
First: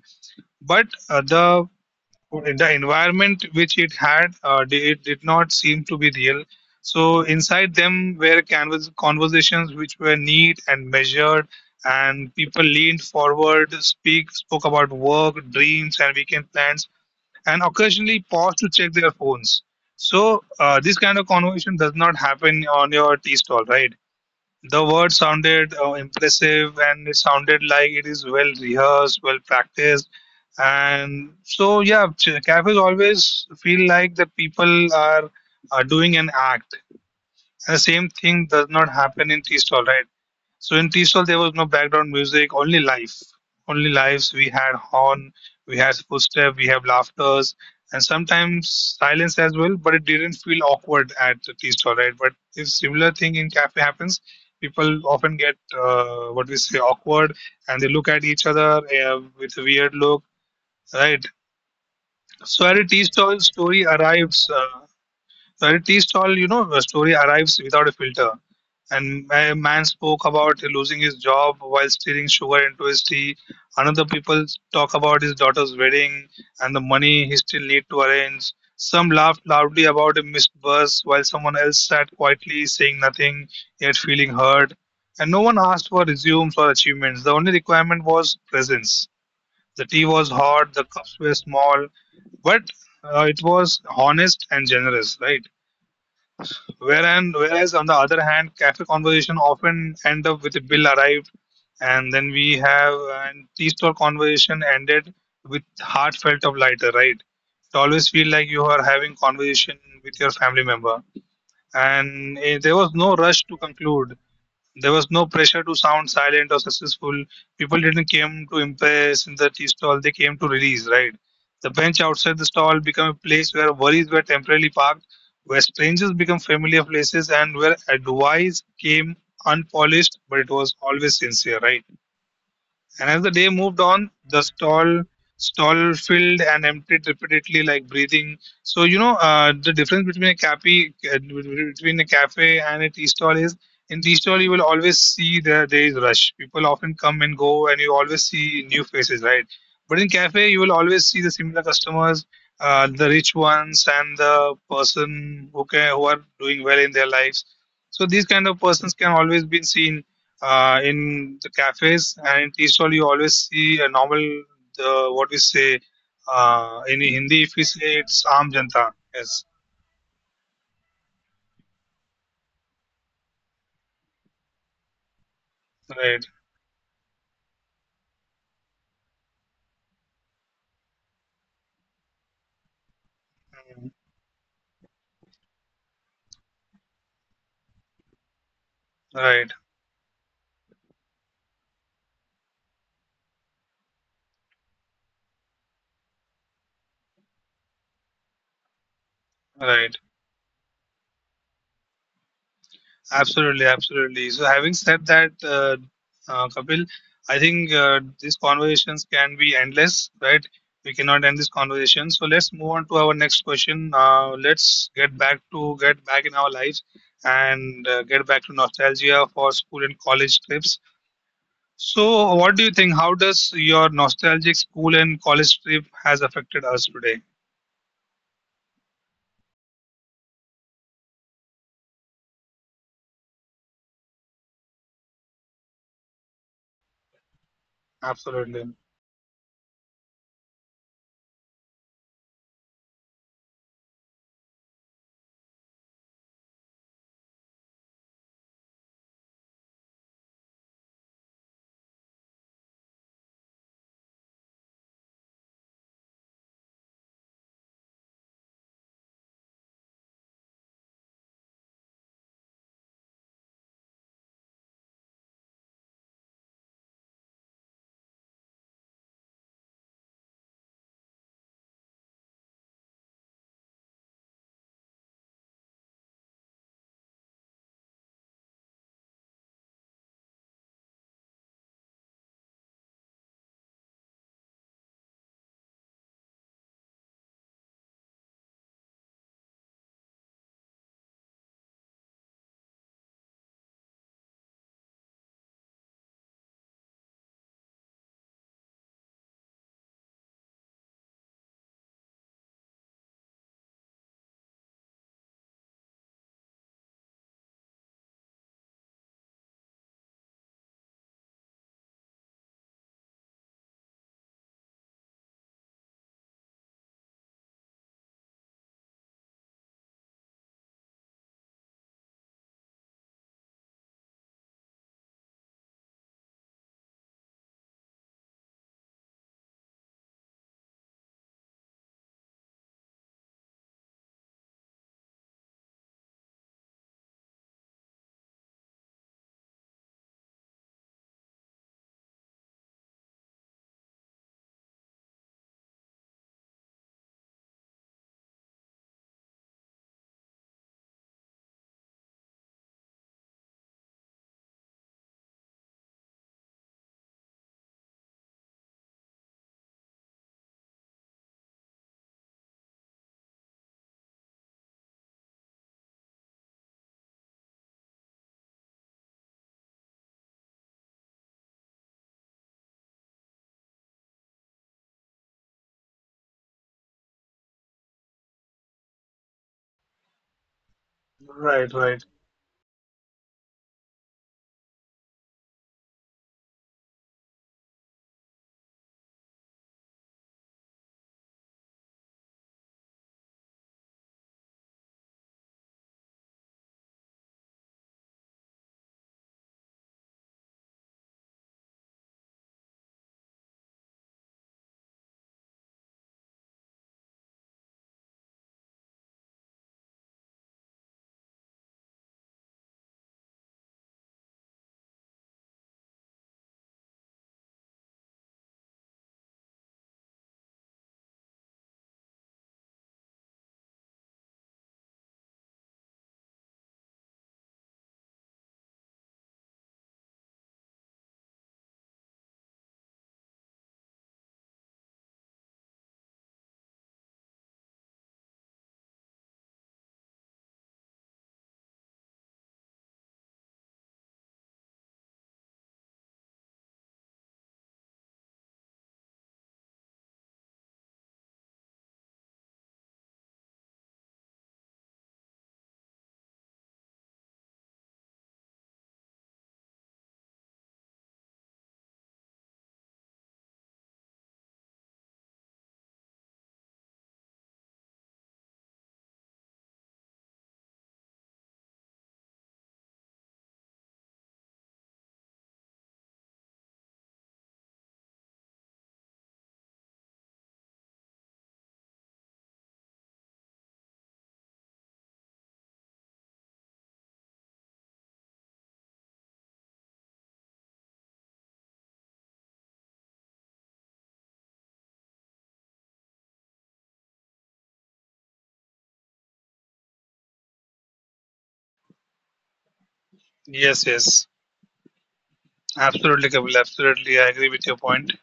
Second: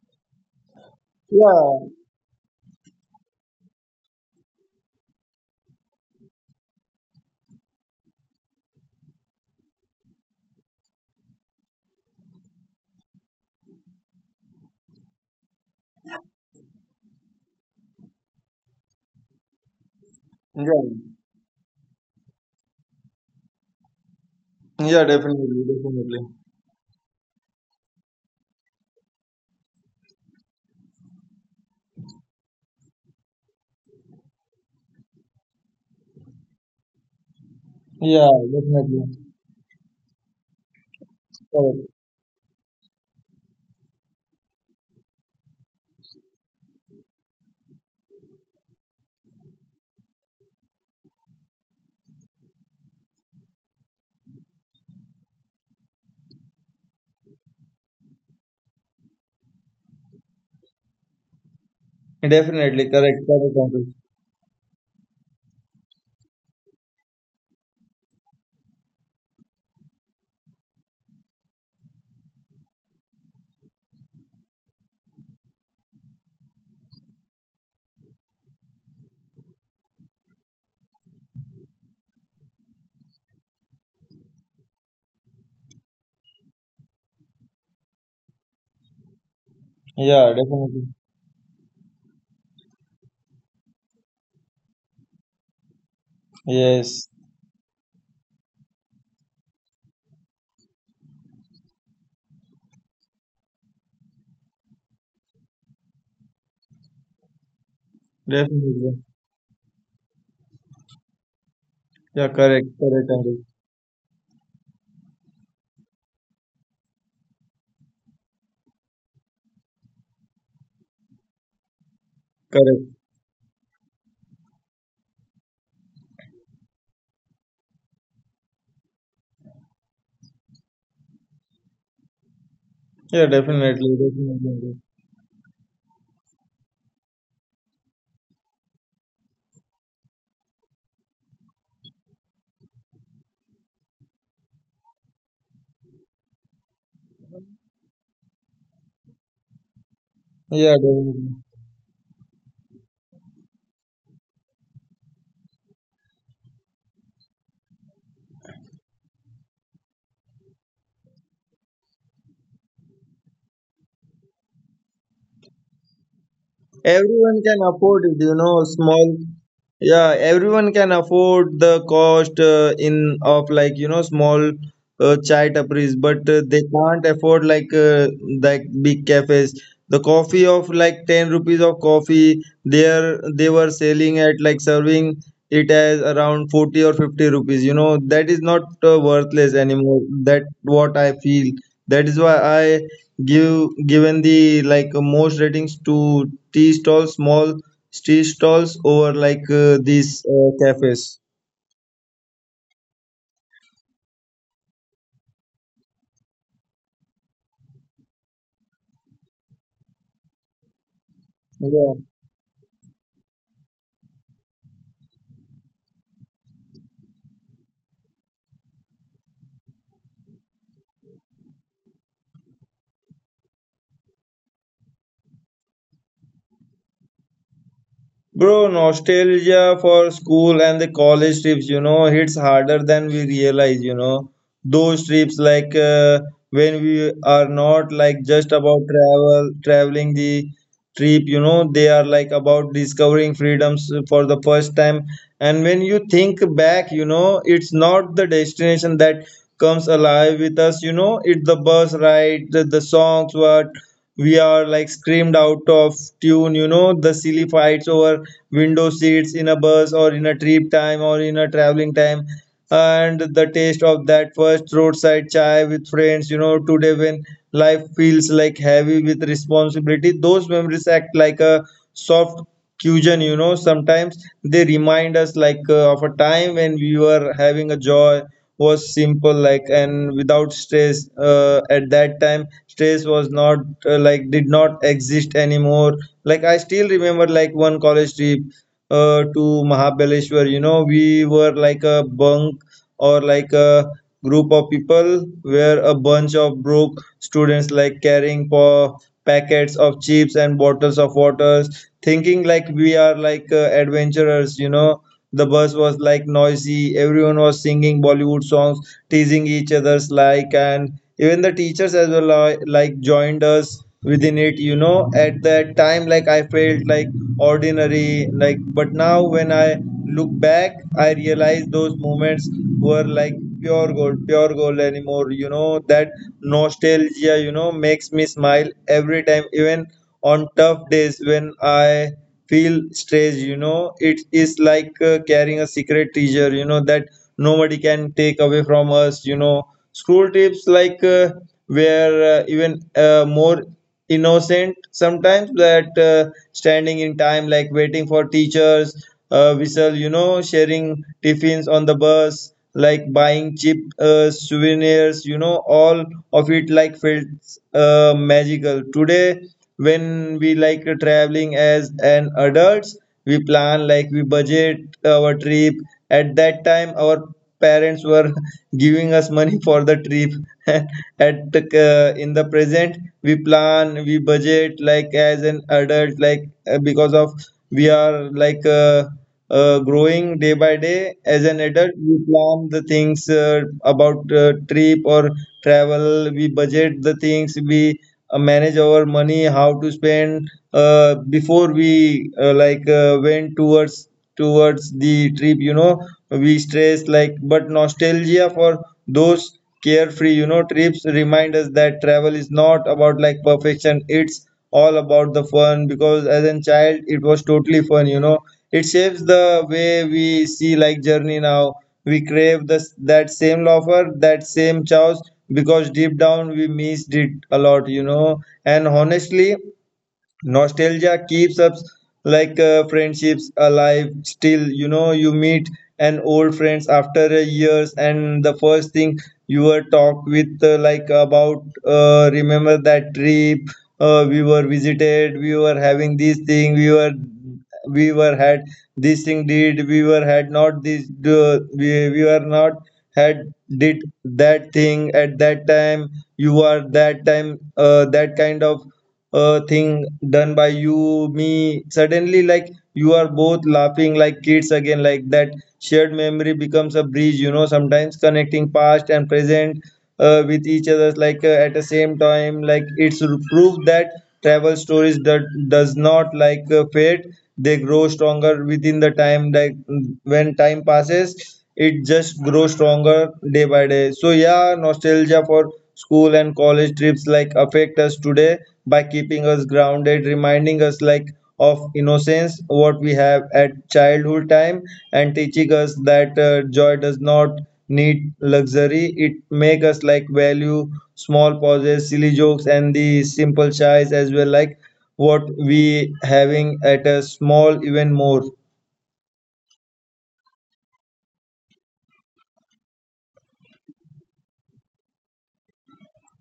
But uh, the
Yeah,
the environment which it had uh, di- it did not seem to be real. So inside them were canvas conversations which were neat and measured, and people leaned forward speak spoke about work dreams and weekend plans and occasionally paused to check their phones. So uh,
yeah,
this kind of conversation does not happen on your tea stall, right? The
yeah,
word
definitely,
sounded uh,
definitely.
impressive and it sounded like it is well rehearsed, well practiced. And so, yeah, ch- cafes always feel like the people are, are doing an act. And the same
Yeah,
thing does not
definitely.
happen in tea stall, right? So in tea stall, there was no
Correct.
background music, only life, only lives. We had horn, we had footstep, we have laughters, and sometimes silence as well. But it didn't feel awkward at the tea stall, right? But if similar thing in cafe happens, people often get uh, what we say awkward, and they look at each other uh, with a weird look, right? so at a
Definitely
tea
correct.
stall
Correct,
story
Uncle.
arrives. Uh, so at a tea stall, you know, a story arrives without a filter. And a man spoke about losing his job while steering sugar into his tea. Another people talk about his daughter's wedding and the money he still need to arrange. Some laughed loudly about a missed bus while someone else sat quietly saying nothing, yet feeling hurt. And no one asked for resumes or achievements. The only requirement was presence. The tea was
Yeah,
hot, the
definitely.
cups were small, but uh, it was honest and generous, right?
Yes,
Wherein, whereas on the other hand, cafe conversation often end up with a bill arrived, and then we have and tea store conversation ended with heartfelt of lighter, right? It always feel like you are
definitely.
having conversation with your family member,
Yeah,
and eh, there
correct.
was
Correct,
no
Uncle.
rush to conclude. There was no pressure to sound silent or successful. People didn't came to impress in the tea stall, they came to release, right? The bench outside the
Correct.
stall became a place where worries were temporarily parked, where strangers become familiar places, and where advice came unpolished, but it was always sincere, right?
Yeah,
And as the day
definitely.
moved on,
Definitely,
the
Uncle.
stall stall filled and emptied repeatedly, like breathing. So you know uh, the difference between a cafe uh, between a cafe and a tea stall is, in tea stall you will always see the there is rush. People often come and go, and you always see new faces, right? But in cafe
Yeah,
you will always
definitely.
see the similar customers, uh, the rich ones, and the person who can, who are doing well in their lives. So these kind of persons can always be seen uh, in the cafes, and tea stall you always see a normal uh, what we say uh, in Hindi
Everyone
if
can
we say
afford it,
it's
you
Aam
know,
Janta,
small.
yes,
Yeah, everyone can afford the cost uh, in of like, you know, small uh, chai tapris,
right.
but uh, they can't afford like uh, like big cafes. The coffee of like ten rupees of coffee, there they were
Mm.
selling at like serving it as around forty or fifty rupees. You know that is not uh, worthless
Right,
anymore. That what I feel. That is why I give given the like uh, most ratings to tea stalls, small tea stalls over like uh,
right,
these uh, cafes.
absolutely, absolutely. So having said that, uh, uh, Kapil, I think uh, these conversations can be endless, right? We cannot end this
Yeah.
conversation, so let's move on to our next question. Uh, let's get back to get back in our lives, and uh, get back to nostalgia for school and college trips. So, what do you think? How does your nostalgic school and college trip has affected us today?
Bro, nostalgia for school and the college trips, you know, hits harder than we realize, you know. Those trips, like uh, when we are not like just about
Absolutely.
travel, traveling the trip, you know, they are like about discovering freedoms for the first time. And when you think back, you know, it's not the destination that comes alive with us, you know, it's the bus ride, the, the songs, what we are like screamed out of tune, you know, the silly fights over window seats in a bus or in a trip time or in a traveling time, and the taste of that first roadside chai with friends. You know, today when life feels like heavy with responsibility, those memories act like a soft cushion. You know, sometimes they remind us like uh, of a time when we were having a joy was simple like and without stress. Uh, at that time stress was not uh, like did not exist anymore. Like I still remember like one college trip uh, to Mahabaleshwar. You know, we were like a bunk or like a group of people where a bunch of broke students like carrying for packets of chips and bottles of waters, thinking like we are like uh, adventurers, you know. The bus was like noisy. Everyone was singing Bollywood songs, teasing each other's like, and even the teachers as well uh, like joined us within it. You know, at that time, like I felt like ordinary, like, but now when I look back, I realize those moments were like pure gold, pure gold anymore. You know that nostalgia, you know, makes me smile every time, even on tough days when I feel strange. You know, it is like uh, carrying a secret treasure, you know, that nobody can take away from us, you know. School trips like uh, were uh, even uh, more innocent sometimes. That uh, standing in time like waiting for teachers uh, whistle, you know, sharing tiffins on the bus, like buying cheap uh, souvenirs. You know, all of it like felt uh, magical. Today when we like uh, traveling as an adults, we plan like we budget our trip. At that time our parents were (laughs) giving us money for the trip (laughs) at uh, in the present, we plan, we budget like as an adult like uh, because of we are like uh, uh, growing day by day. As an
Right,
adult,
right.
we plan the things uh, about uh, trip or travel. We budget the things. We uh, manage our money, how to spend uh, before we uh, like uh, went towards towards the trip. You know, we stress like, but nostalgia for those carefree, you know, trips remind us that travel is not about like perfection, it's all about the fun, because as a child it was totally fun, you know. It shapes the way we see like journey now. We crave this that same loafer, that same chows, because deep down we missed it a lot, you know. And honestly, nostalgia keeps us like uh, friendships alive still. You know, you meet an old friends after uh, years, and the first thing you were talk with uh, like about uh, remember that trip. Uh, we were visited, we were having this thing, we were we were had this thing, did we were had not this, uh, we, we were not had did that thing at that time. You are that time uh, that kind of uh, thing done by you me. Suddenly like you are both laughing like kids again, like that shared memory becomes a bridge, you know, sometimes connecting past and present uh, with each other, like uh, at the same time, like it's proof that travel stories that does not like uh, fade. They grow stronger within the time, like mm, when time passes it just grows stronger day by day. So yeah, nostalgia for school and college trips like affect us today by keeping us grounded, reminding us like of innocence, what we have at childhood time, and teaching us that uh, joy does not need luxury. It make us like value small pauses, silly jokes, and the simple choice as well, like what we having at a small even more.
Yes, yes. Absolutely, Kapil. Absolutely, I agree with your point.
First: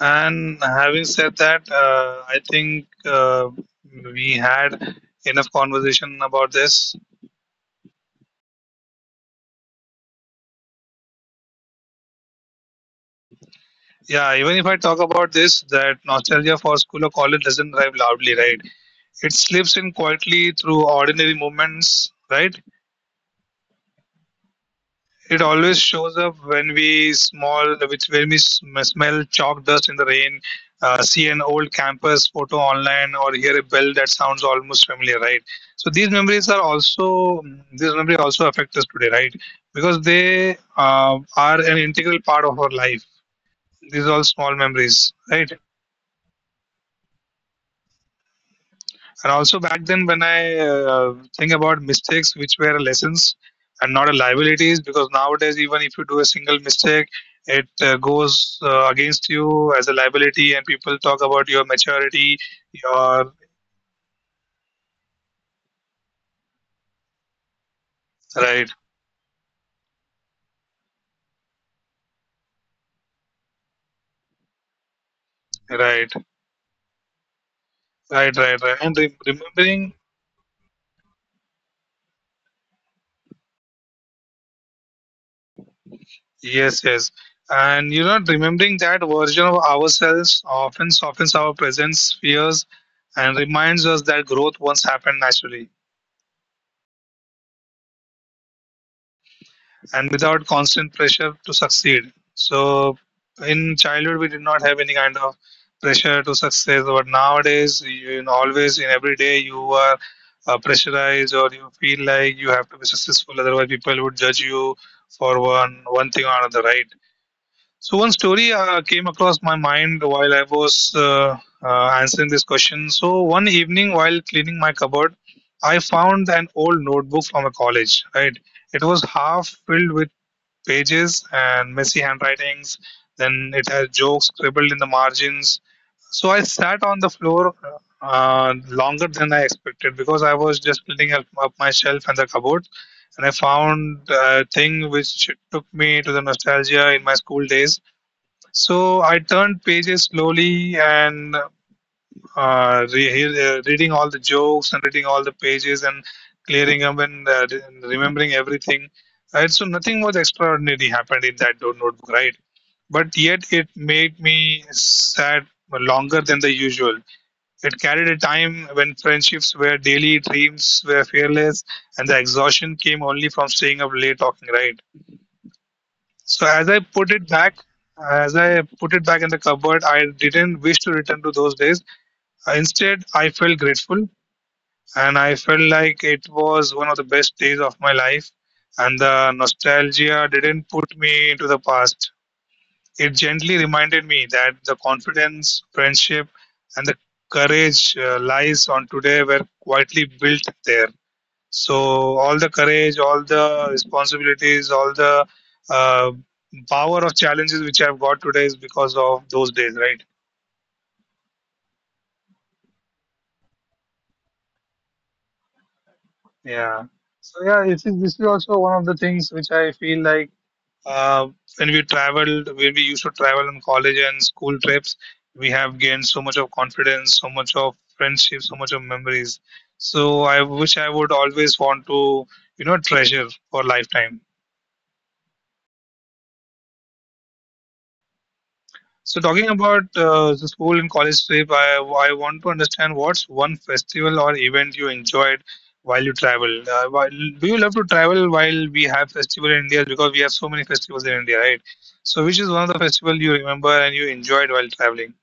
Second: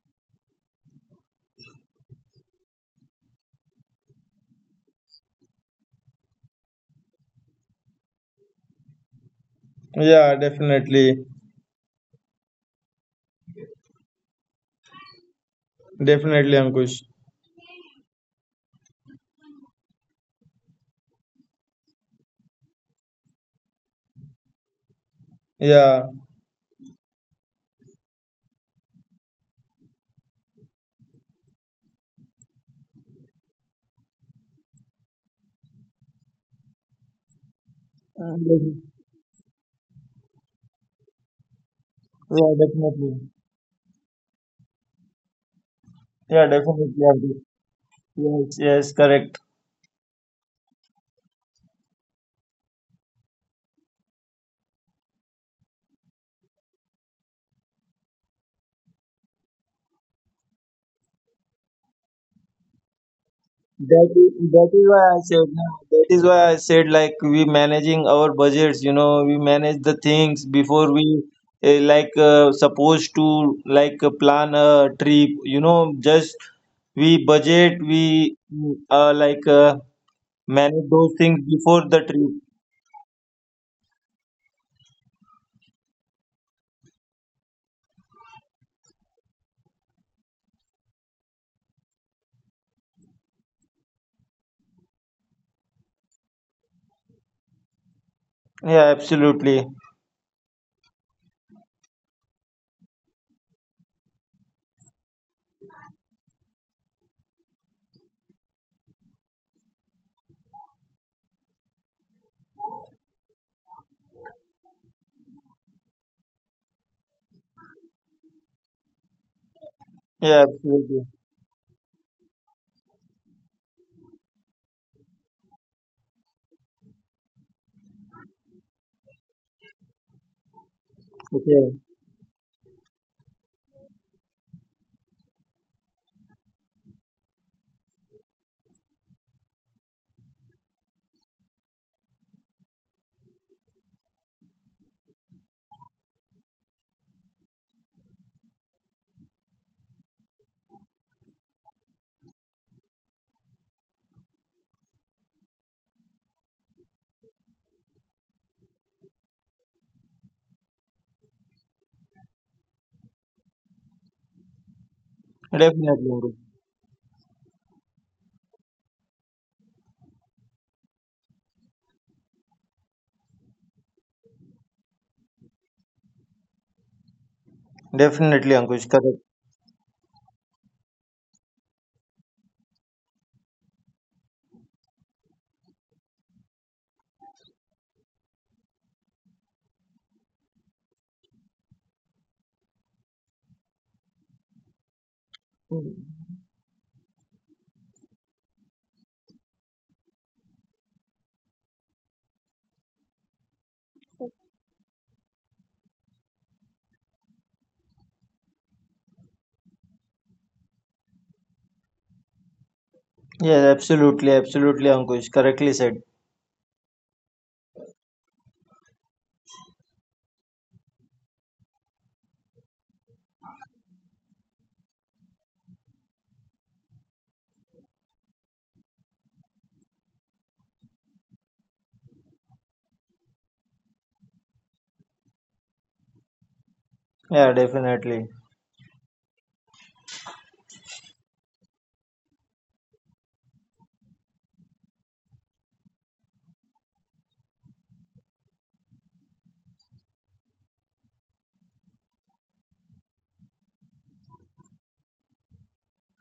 And having said that, uh, I think uh, we had enough conversation about this.
Yeah, definitely,
Yeah, even if I talk about this, that
definitely,
nostalgia for
Ankush.
school or college doesn't arrive loudly, right? It slips in quietly through ordinary moments, right? It always
Yeah,
shows up when we small, which when we sm- smell chalk dust in the rain, uh, see an old campus photo online, or hear a bell that sounds almost familiar, right? So these memories are also mm,
yeah,
these memories also affect us today, right? Because they uh, are an integral part of
definitely.
our life. These are all small memories, right?
Yeah, definitely. Abdul. Yes, yes, correct.
And also back then, when I uh, think about mistakes which were lessons and not a liabilities, because nowadays even if you do a single mistake, it uh, goes uh, against you as a liability, and people talk about your maturity,
That
your
is, that is why I said no, that is why I said like we managing our budgets. You know, we
right,
manage the things before we uh, like uh, supposed to like uh, plan a trip. You know, just
right,
we budget, we uh,
right,
like
right, right,
uh,
and re- remembering
manage those things before the trip.
yes, yes, and you know remembering that version of ourselves often softens our present fears and reminds us that growth once happened naturally,
Yeah, absolutely.
and without constant pressure to succeed. So in childhood, we did not have any kind of pressure to success, but nowadays, you, you know, always in every day, you are uh, pressurized or you feel like you have to be successful, otherwise people would judge you for one one thing or another, right? So one story uh, came
Yeah,
across my mind
absolutely.
while I was uh, uh, answering this question. So one evening while cleaning my cupboard, I found an old notebook from a college, right? It was half filled with
Okay,
pages and messy handwritings. Then it has jokes scribbled in the margins. So I sat on the floor uh, longer than I expected because I was just building up, up my shelf and the cupboard, and I found a thing which took me to the nostalgia in my school days. So I turned pages slowly and uh, re- uh, reading all the jokes and reading all the pages and clearing up and uh, re- remembering everything. Right? So nothing was extraordinary happened in that do- notebook, right? But yet it made me
definitely, Ankush.
sad longer than the usual. It carried a time when friendships were daily, dreams were fearless, and the exhaustion came only from staying up late talking, right? So as I put it
Definitely,
back,
Ankush. Correct.
as I put it back in the cupboard, I didn't wish to return to those days. Uh, Instead, I felt grateful and I felt like it was one of the best days of my life. And the nostalgia didn't put me into the past. It gently reminded me that the confidence, friendship, and the courage uh, lies on today were quietly built there. So, all the courage, all the responsibilities, all the uh, power of challenges which I've got today is because of those days, right?
Yes, absolutely, absolutely, Ankush. Correctly said.
Yeah. So yeah, this is this is also one of the things which I feel like. Uh, when we traveled, when we used to travel on college and school trips, we have gained so much of confidence, so much of friendship, so much of memories. So I wish I would always want to, you know, treasure for lifetime.
Yeah, definitely.
So talking about uh, the school and college trip, I, I want to understand what's one festival or event you enjoyed while you travel. Uh, while, do you love to travel while we have festival in India? Because we have so many festivals in India, right? So which is one of the festival you remember and you enjoyed while traveling?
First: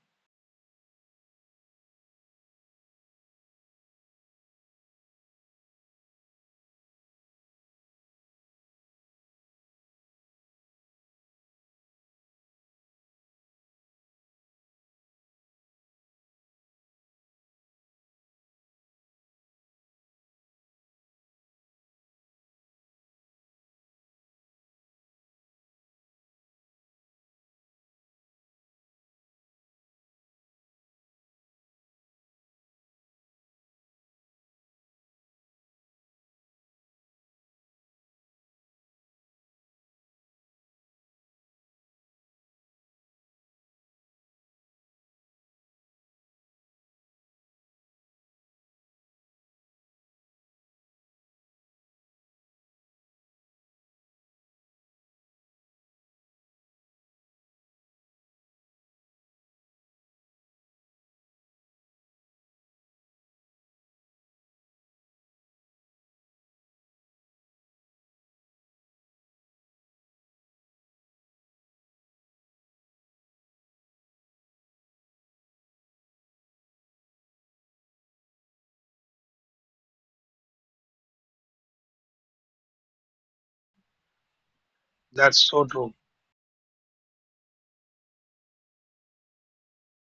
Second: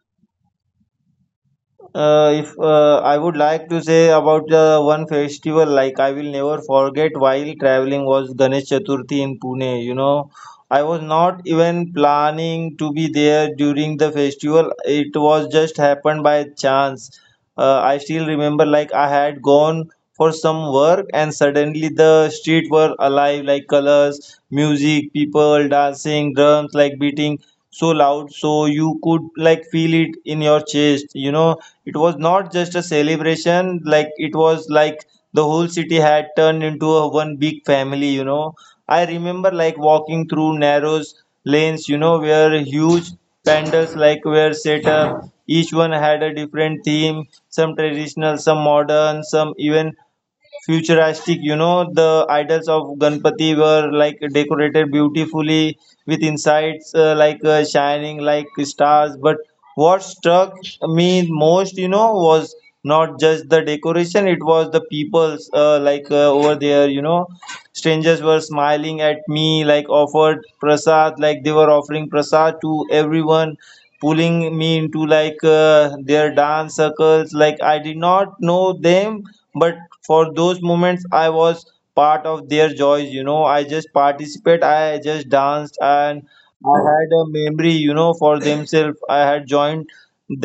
Uh, if uh, I would like to say about the one festival, like I will never forget while traveling was Ganesh Chaturthi in Pune. You know, I was not even planning to be there during the festival. It was just happened by chance. uh, I still remember like I had gone for some work, and suddenly the street were alive like colors, music, people dancing, drums like beating so loud so you could like feel it in your chest, you know. It was not just a celebration, like it was like the whole city had turned into a one big family, you know. I remember like walking through narrow lanes, you know, where huge Pandals like were set up. Each one had a different theme, some traditional, some modern, some even futuristic. You know, the idols of Ganpati were like decorated beautifully with insights uh, like uh, shining like stars. But what struck me most, you know, was not just the decoration, it was the people's uh, like uh, over there, you know. Strangers were smiling at me, like offered prasad, like they were offering prasad to everyone, pulling me into like uh, their dance circles. Like I did not know them, but for those moments, I was part of their joys. You know, I just participate. I just danced,
That's so
and
true.
I had a memory, you know, for themselves. I had joined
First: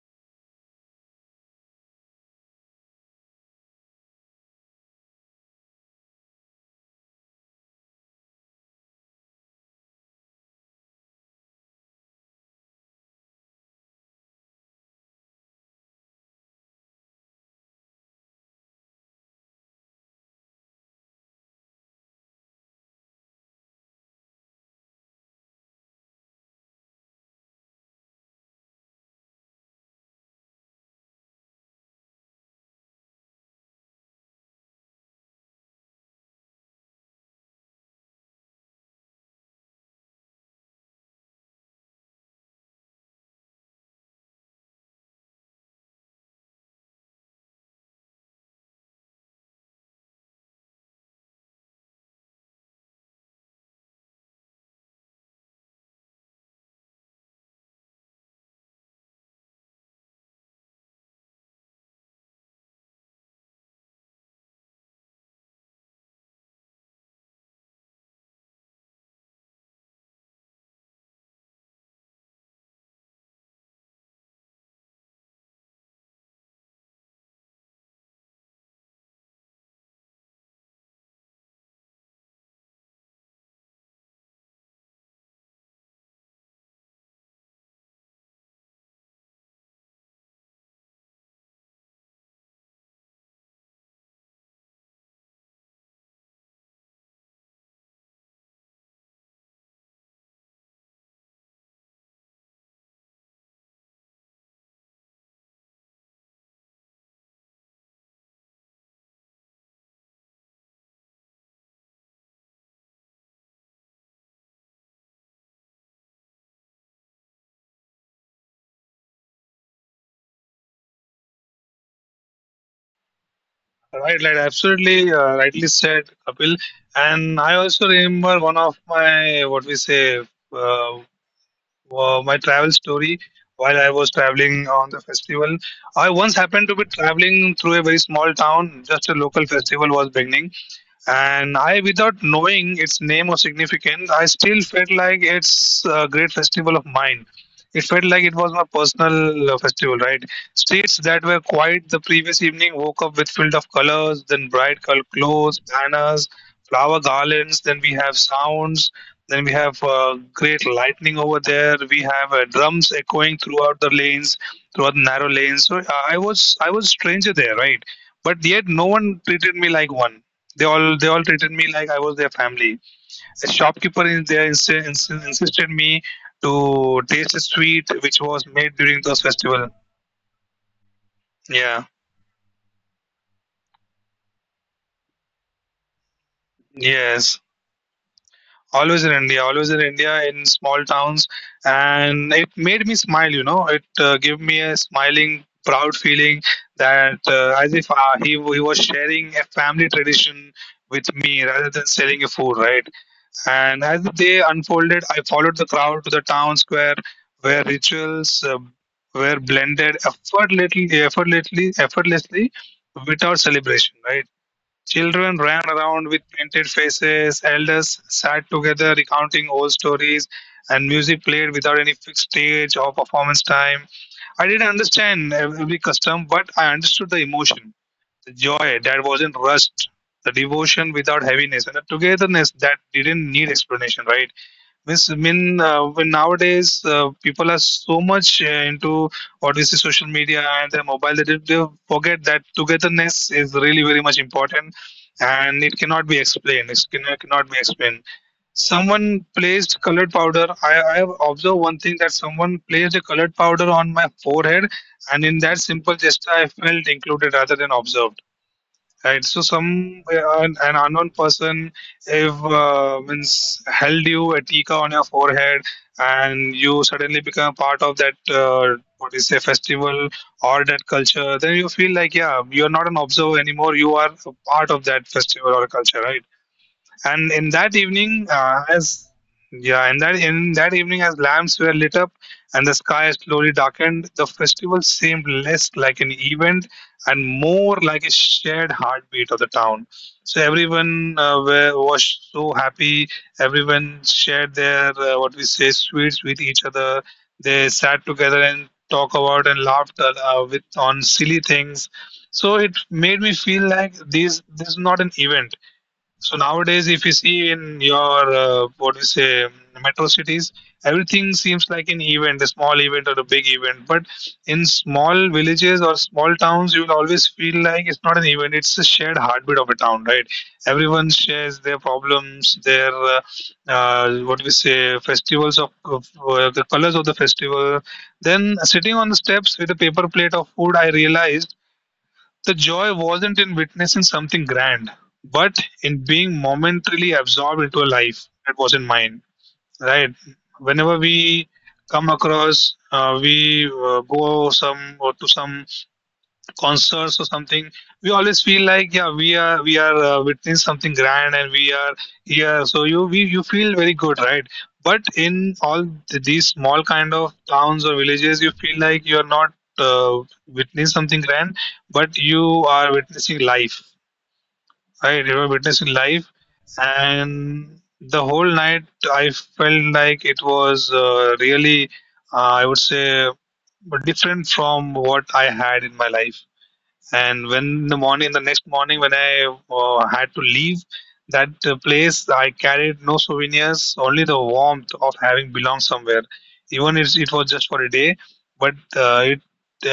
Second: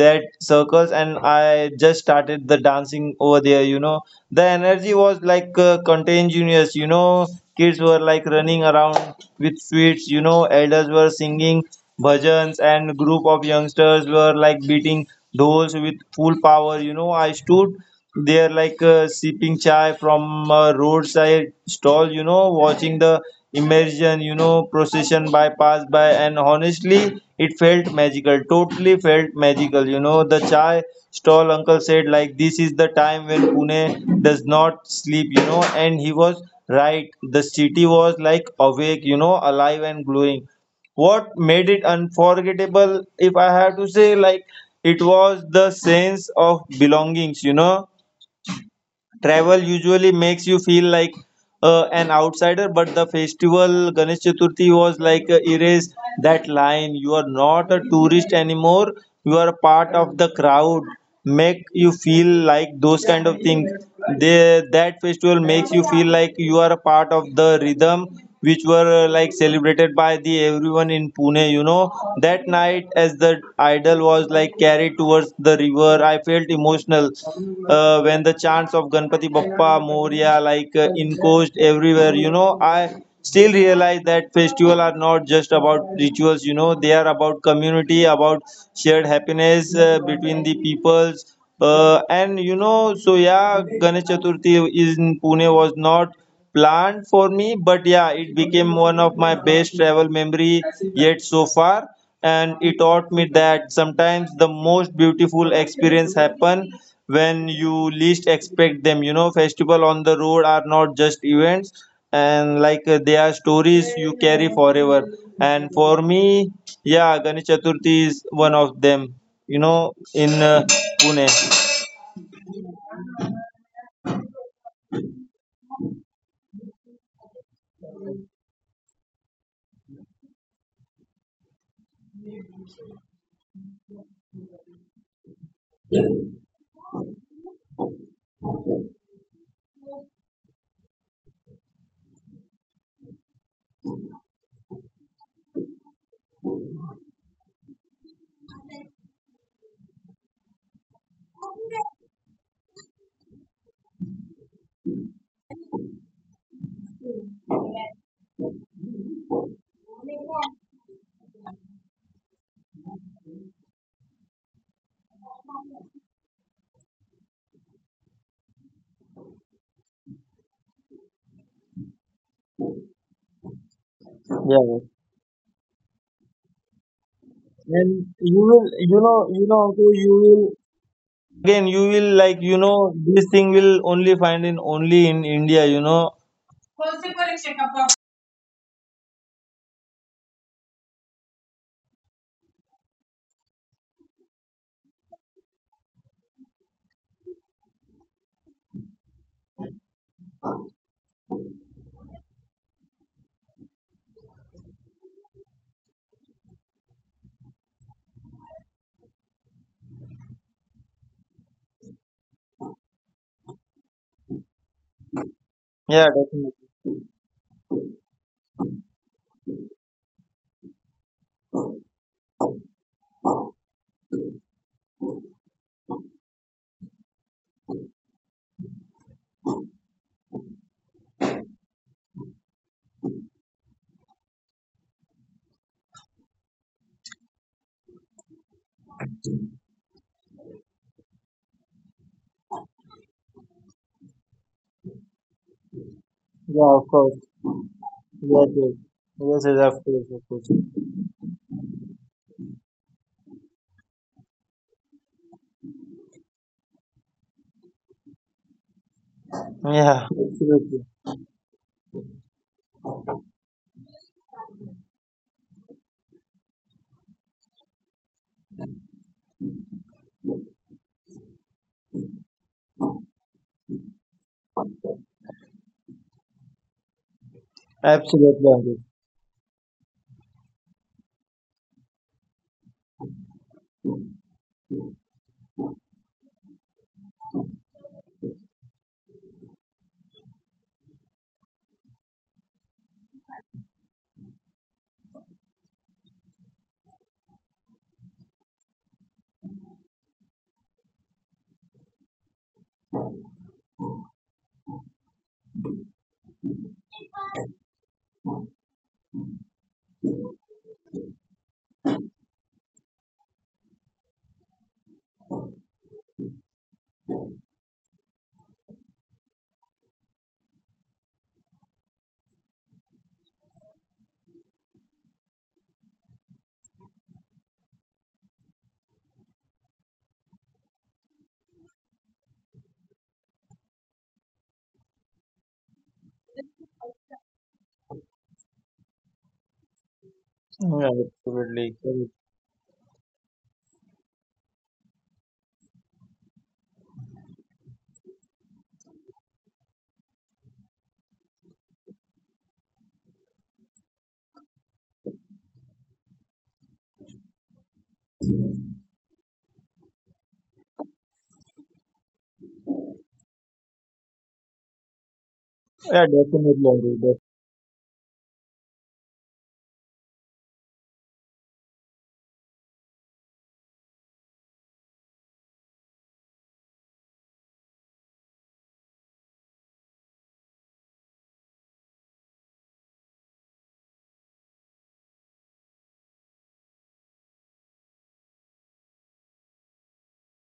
that circles and I just started the dancing over there. You know the energy was like uh, contagious, you know. Kids were like running around with sweets, you know. Elders were singing bhajans, and group of youngsters were like beating dolls with full power, you know. I stood they are like uh, sipping chai from a roadside stall, you know, watching the immersion, you know, procession by pass by, and honestly, it felt magical. Totally felt magical, you know. The chai stall uncle said, like, this is the time when Pune does not sleep, you know, and he was right. The city was like awake, you know, alive and glowing. What made it unforgettable, if I have to say, like it was the sense of belongings, you know. Travel usually makes you feel like uh, an outsider, but the festival Ganesh Chaturthi was like uh, erase that line. You are not a tourist anymore. You are a part of the crowd. Make you feel like those kind of things. They, that festival makes you feel like you are a part of the rhythm which were uh, like celebrated by the everyone in Pune. You know, that night as the idol was like carried towards the river, I felt emotional uh, when the chants of Ganpati Bappa Moria like uh, encroached everywhere. You know, I still realize that festival are not just about rituals. You know, they are about community, about shared happiness uh, between the peoples. Uh, and you know, so yeah, Ganesh Chaturthi is in Pune was not planned for me, but yeah it became one of my best travel memory yet so far. And it taught me that sometimes the most beautiful experience happen when you least expect them. You know, festival on the road are not just events and like uh, they are stories you carry forever. And for me, yeah, ganesh chaturthi is one of them, you know, in uh, pune.
Right, like absolutely uh, rightly said, Kapil. And I also remember one of my what we say uh, uh, my travel story while I was traveling on the festival. I once happened to be traveling through a very small town. Just a local festival was beginning, and I, without knowing its name or significance, I still felt like it's a great festival of mine. It felt like it was my personal uh, festival, right? Streets that were quiet the previous evening woke up with filled of colors, then bright col- clothes, banners, flower garlands. Then we have sounds. Then we have uh, great lightning over there. We have uh, drums echoing throughout the lanes, throughout the narrow lanes. So I I was I was stranger there, right? But yet no one treated me like one, they all they all treated me like I was their family. A shopkeeper in there
Yeah,
ins- ins- insisted me to taste a
and
sweet
you
which
will,
was
you
made
know,
during
you
those
know, Ankur,
festival.
you will again you will
Yeah.
like you know this thing will only find in only in india, you know.
Yes. Always in India, always in India, in small towns, and it made me smile. You know, it uh, gave me a smiling, proud feeling that uh, as if uh, he he was sharing a family tradition with me rather than selling a food, right? And as the day unfolded, I followed the crowd to the town square where rituals uh, were blended effortlessly, effortlessly, effortlessly without celebration, right? Children ran
Yeah,
around with
definitely.
painted faces, elders sat together recounting old stories, and music played without any fixed stage or performance time. I didn't understand every custom, but I understood the emotion, joy that wasn't rushed, the devotion without heaviness, and the togetherness that didn't need explanation, right? Means, I mean, uh, when nowadays uh, people are so much uh, into what we see social media and their mobile, that they, they forget that togetherness is really very much important and it cannot be explained.
Yeah,
It
of
can
course.
cannot be explained.
Yes,
Someone
yes. Yes, yes,
placed
of
colored
course, of
powder.
course.
I, I have observed one thing that someone placed a colored powder on my forehead, and in that simple gesture, I felt included rather than observed. Right. So some
Yeah,
uh, an, an
absolutely.
unknown person if uh, means held you a tika on your forehead and you suddenly become part of that uh, what is say festival or that culture, then you feel like, yeah, you are not an observer anymore. You are a part of that festival or culture, right? And in that evening,
Absolutely,
uh,
Ankur.
as yeah in that in that evening as lamps were lit up and the sky slowly darkened, the festival seemed less like an event and more like a shared heartbeat of the town. So everyone uh, were, was so happy. Everyone shared their uh, what we say sweets with each other. They sat together and talk about and laughed uh, uh, with on silly things. So it made me feel like this this is not an event. So nowadays, if you see in your uh, what do you say metro cities, everything seems like an event, a small event or a big event. But in small villages or small towns, you will always feel like it's not an event; it's a shared heartbeat of a town, right? Everyone shares their problems, their uh, uh, what do we say festivals of, of uh, the colors of the festival. Then sitting on the steps with a paper plate of food, I realized the joy wasn't in witnessing something grand, but in being momentarily absorbed into a life that wasn't mine, right?
Yeah,
Whenever
absolutely
we
correct.
come across, uh, we uh, go some or to some concerts or something, we always feel like, yeah, we are we are uh, witnessing something grand and we are here, so you we, you feel very good, right? But in all th- these small kind of towns or villages, you feel like you are not uh, witnessing something grand, but you are witnessing life, right? You are
Yeah,
witnessing
definitely,
life.
Ankur.
And the whole night I felt like it was uh, really, uh, I would say, different from what I had in my life. And when the morning the next morning when I uh, had to leave that uh, place, I carried no souvenirs, only the warmth of having belonged somewhere, even if it was just for a day. But uh, it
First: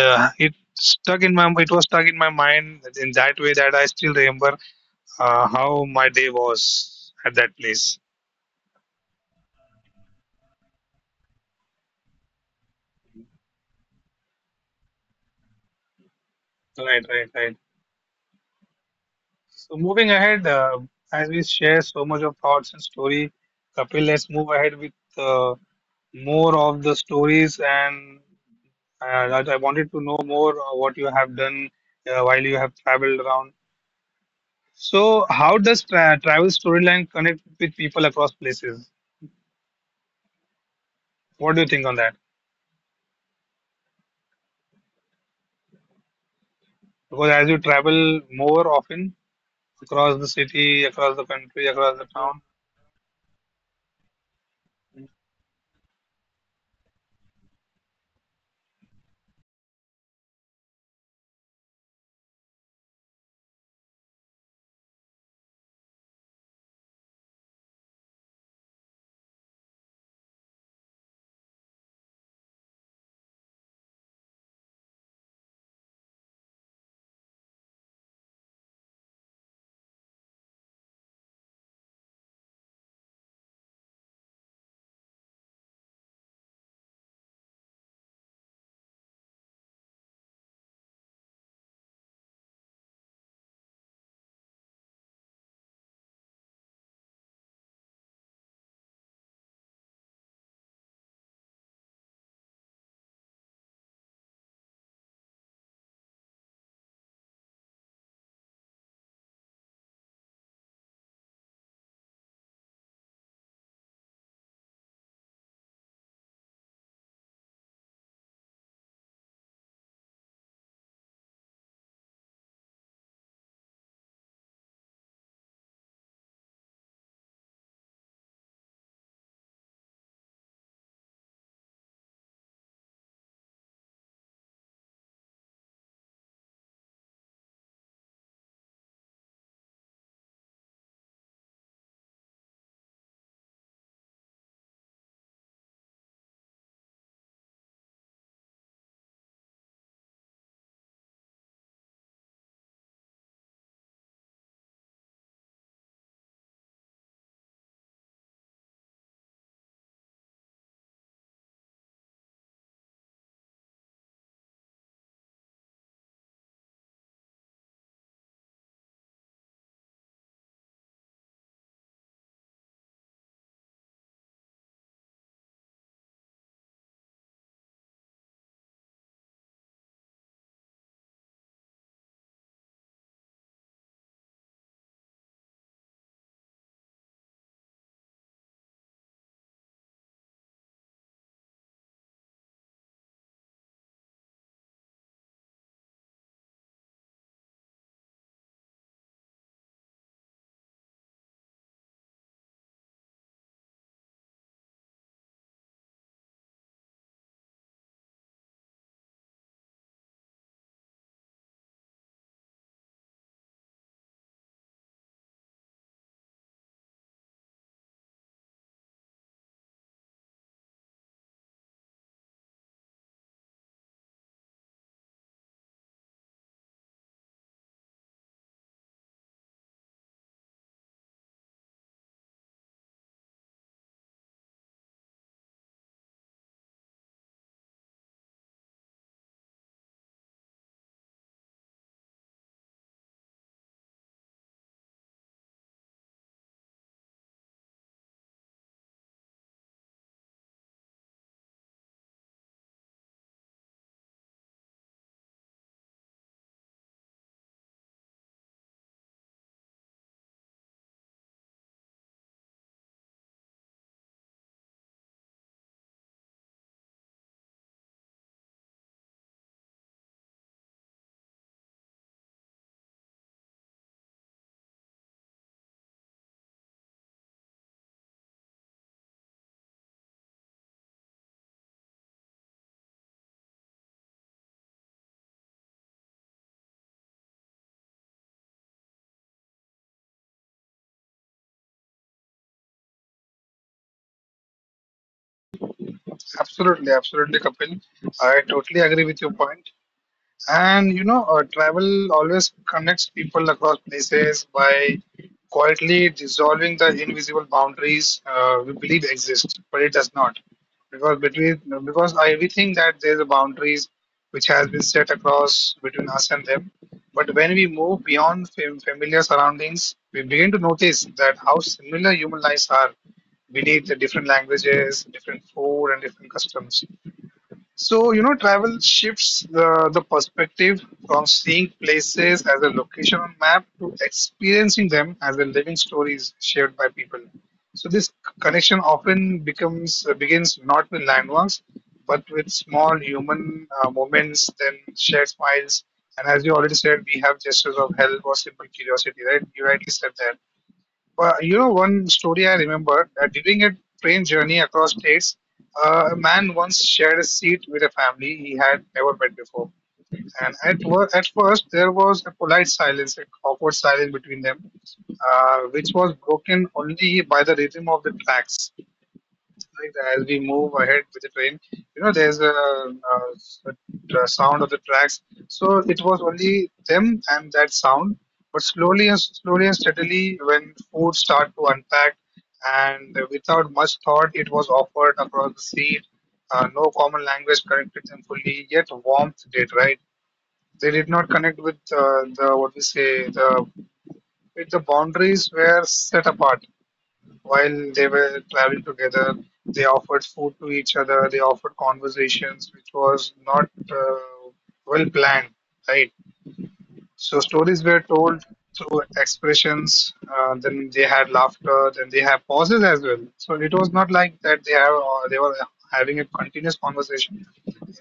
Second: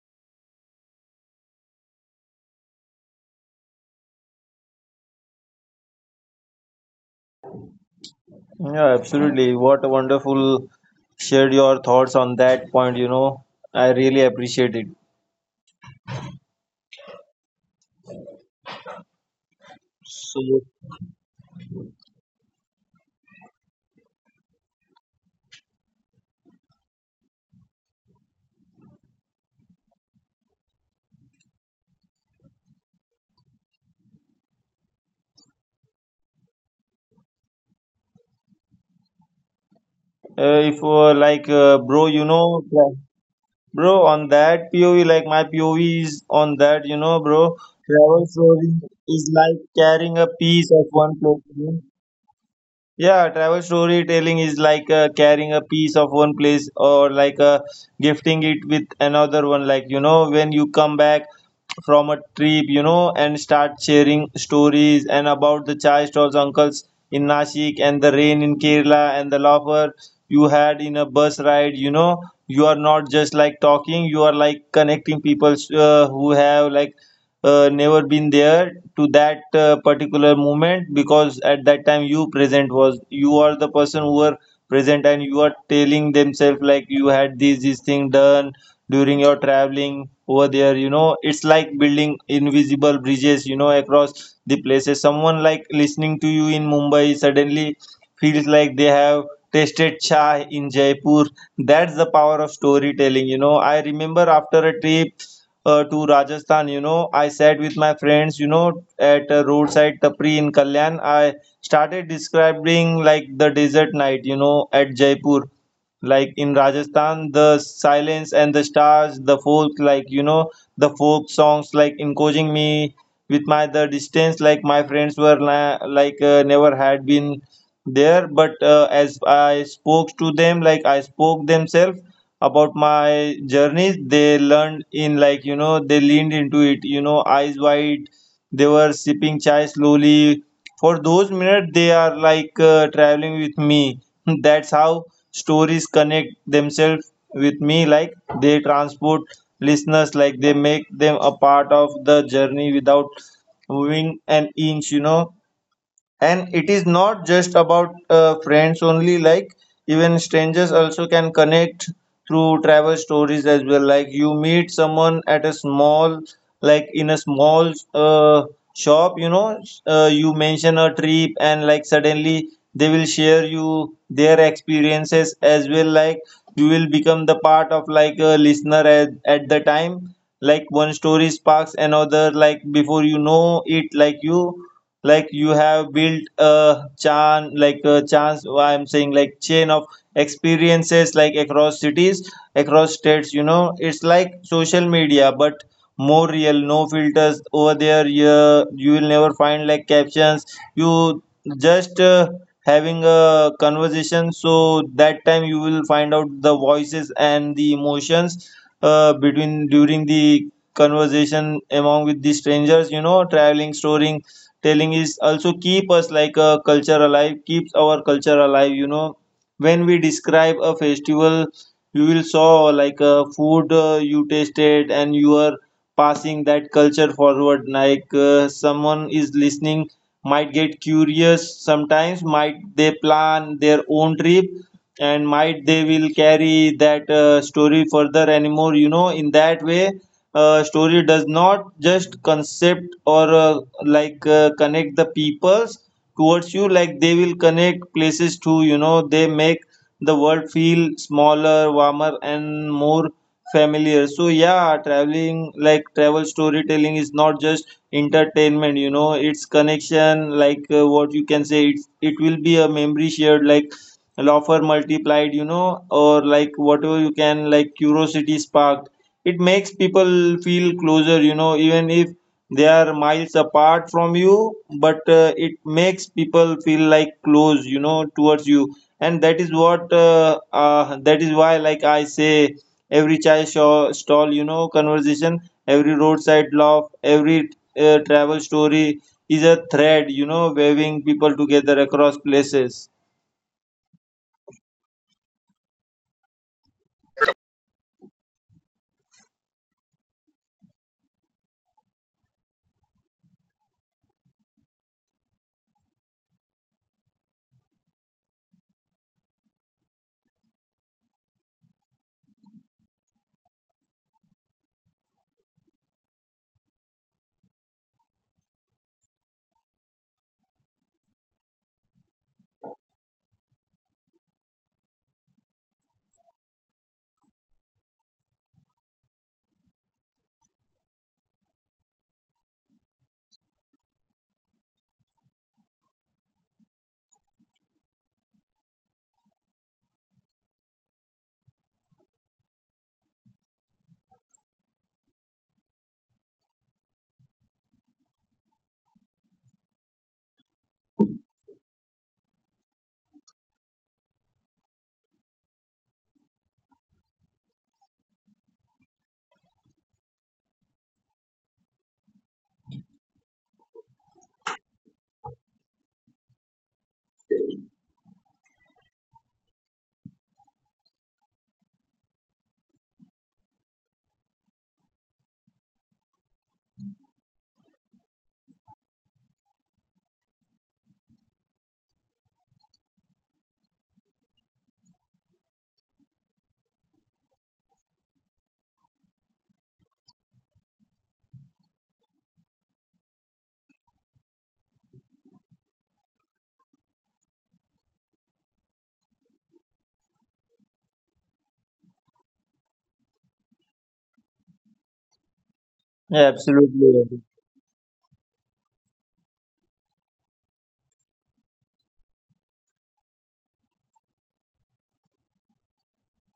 uh, it stuck in my, it was stuck in my mind in that way that I still remember uh, how my day was at that place.
def- Yeah, absolutely, what a wonderful shared your thoughts on that point, you know. I really appreciate it.
Right, right, right. So moving ahead, uh, as we share so much of thoughts and story,
So
Kapil, let's move ahead with uh, more of the stories, and uh, that I wanted to know more uh, what you have done uh, while you have traveled around. So, how does tra travel storyline connect with people across places? What do you think on that? Because as you travel more often across the city, across the country, across the town.
uh, if uh, like uh, bro, you know, bro, on that P O V, like my P O V is on that, you know, bro, travel story is like carrying a piece of one plate. Yeah, travel storytelling is like uh, carrying a piece of one place, or like uh, gifting it with another one. Like, you know, when you come back from a trip, you know, and start sharing stories and about the chai stalls, uncles in Nashik and the rain in Kerala and the laughter you had in a bus ride, you know, you are not just like talking, you are like connecting people uh, who have like uh, never been there to that uh, particular moment, because at that time you present was you are the person who were present and you are telling themselves like you had this this thing done during your traveling over there, you know. It's like building invisible bridges, you know, across the places. Someone like listening to you in mumbai suddenly feels like they have tasted chai in jaipur. That's the power of storytelling, you know. I remember after a trip uh, to Rajasthan, you know, I sat with my friends, you know, at a roadside tapri in Kalyan. I started describing like the desert night, you know, at Jaipur. Like in Rajasthan, the silence and the stars, the folk, like, you know, the folk songs, like encouraging me with my the distance, like my friends were la- like uh, never had been there. But uh, as I spoke to them, like I spoke themselves about my journeys, they learned in, like, you know, they leaned into it, you know, eyes wide, they were sipping chai slowly. For those minutes they are like uh, traveling with me (laughs) that's how stories connect themselves with me, like they transport listeners, like they make them a part of the journey without moving an inch, you know. And it is not just about uh, friends only, like even strangers also can connect through travel stories as well. Like you meet someone at a small, like in a small uh, shop, you know, uh, you mention a trip, and like suddenly they will share you their experiences as well. Like you will become the part of like a listener at, at the time, like one story sparks another, like before you know it, like you like you have built a chan like a chance, I'm saying like chain of experiences, like across cities, across states, you know. It's like social media but more real, no filters over there. Yeah, you will never find like captions, you just uh, having a conversation. So that time you will find out the voices and the emotions uh, between during the conversation among with the strangers, you know. Traveling storing telling is also keep us like a culture alive, keeps our culture alive, you know. When we describe a festival, you will saw like a food uh, you tasted, and you are passing that culture forward, like uh, someone is listening might get curious, sometimes might they plan their own trip, and might they will carry that uh, story further anymore, you know. In that way, uh, story does not just concept or uh, like uh, connect the peoples towards you, like they will connect places too, you know. They make the world feel smaller, warmer, and more familiar. So yeah, traveling like travel storytelling is not just entertainment, you know, it's connection, like uh, what you can say, it's, it will be a memory shared, like laughter multiplied, you know, or like whatever you can, like curiosity sparked. It makes people feel closer, you know, even if they are miles apart from you. But uh, it makes people feel like close, you know, towards you. And that is what uh, uh, that is why like I say every chai sho- stall, you know, conversation, every roadside laugh, every uh, travel story is a thread, you know, waving people together across places.
Absolutely, absolutely, Kapil. I totally agree with your point. And you know, uh, travel always connects people across places by quietly dissolving the invisible boundaries uh, we believe exist, but it does not. Because between, because I, we think that there's a boundaries which has been set across between us and them. But when we move beyond fam- familiar surroundings, we begin to notice that how similar human lives are. We need the different languages, different food, and different customs. So, you know, travel shifts the, the perspective from seeing places as a location on map to experiencing them as a living stories shared by people. So this c- connection often becomes uh, begins not with landmarks, but with small human uh, moments, then shared smiles. And as you already said, we have gestures of help or simple curiosity, right? You rightly said that. Well, you know, one story I remember, uh, during a train journey across states, uh, a man once shared a seat with a family he had never met before. And at, wor- at first, there was a polite silence, an awkward silence between them, uh, which was broken only by the rhythm of the tracks, like that as we move ahead with the train, you know, there's a, uh s- a sound of the tracks. So it was only them and that sound. But slowly and slowly and steadily, when food start to unpack, and without much thought it was offered across the seat, uh, no common language connected them fully, yet warmth did, right? They did not connect with uh, the what we say the, with the boundaries were set apart. While they were traveling together, they offered food to each other, they offered conversations, which was not uh, well planned, right? So
Yeah,
stories were told
absolutely.
through expressions. Uh, then they had laughter. Then they have pauses as well. So it was not like that they have uh, they were having a continuous conversation.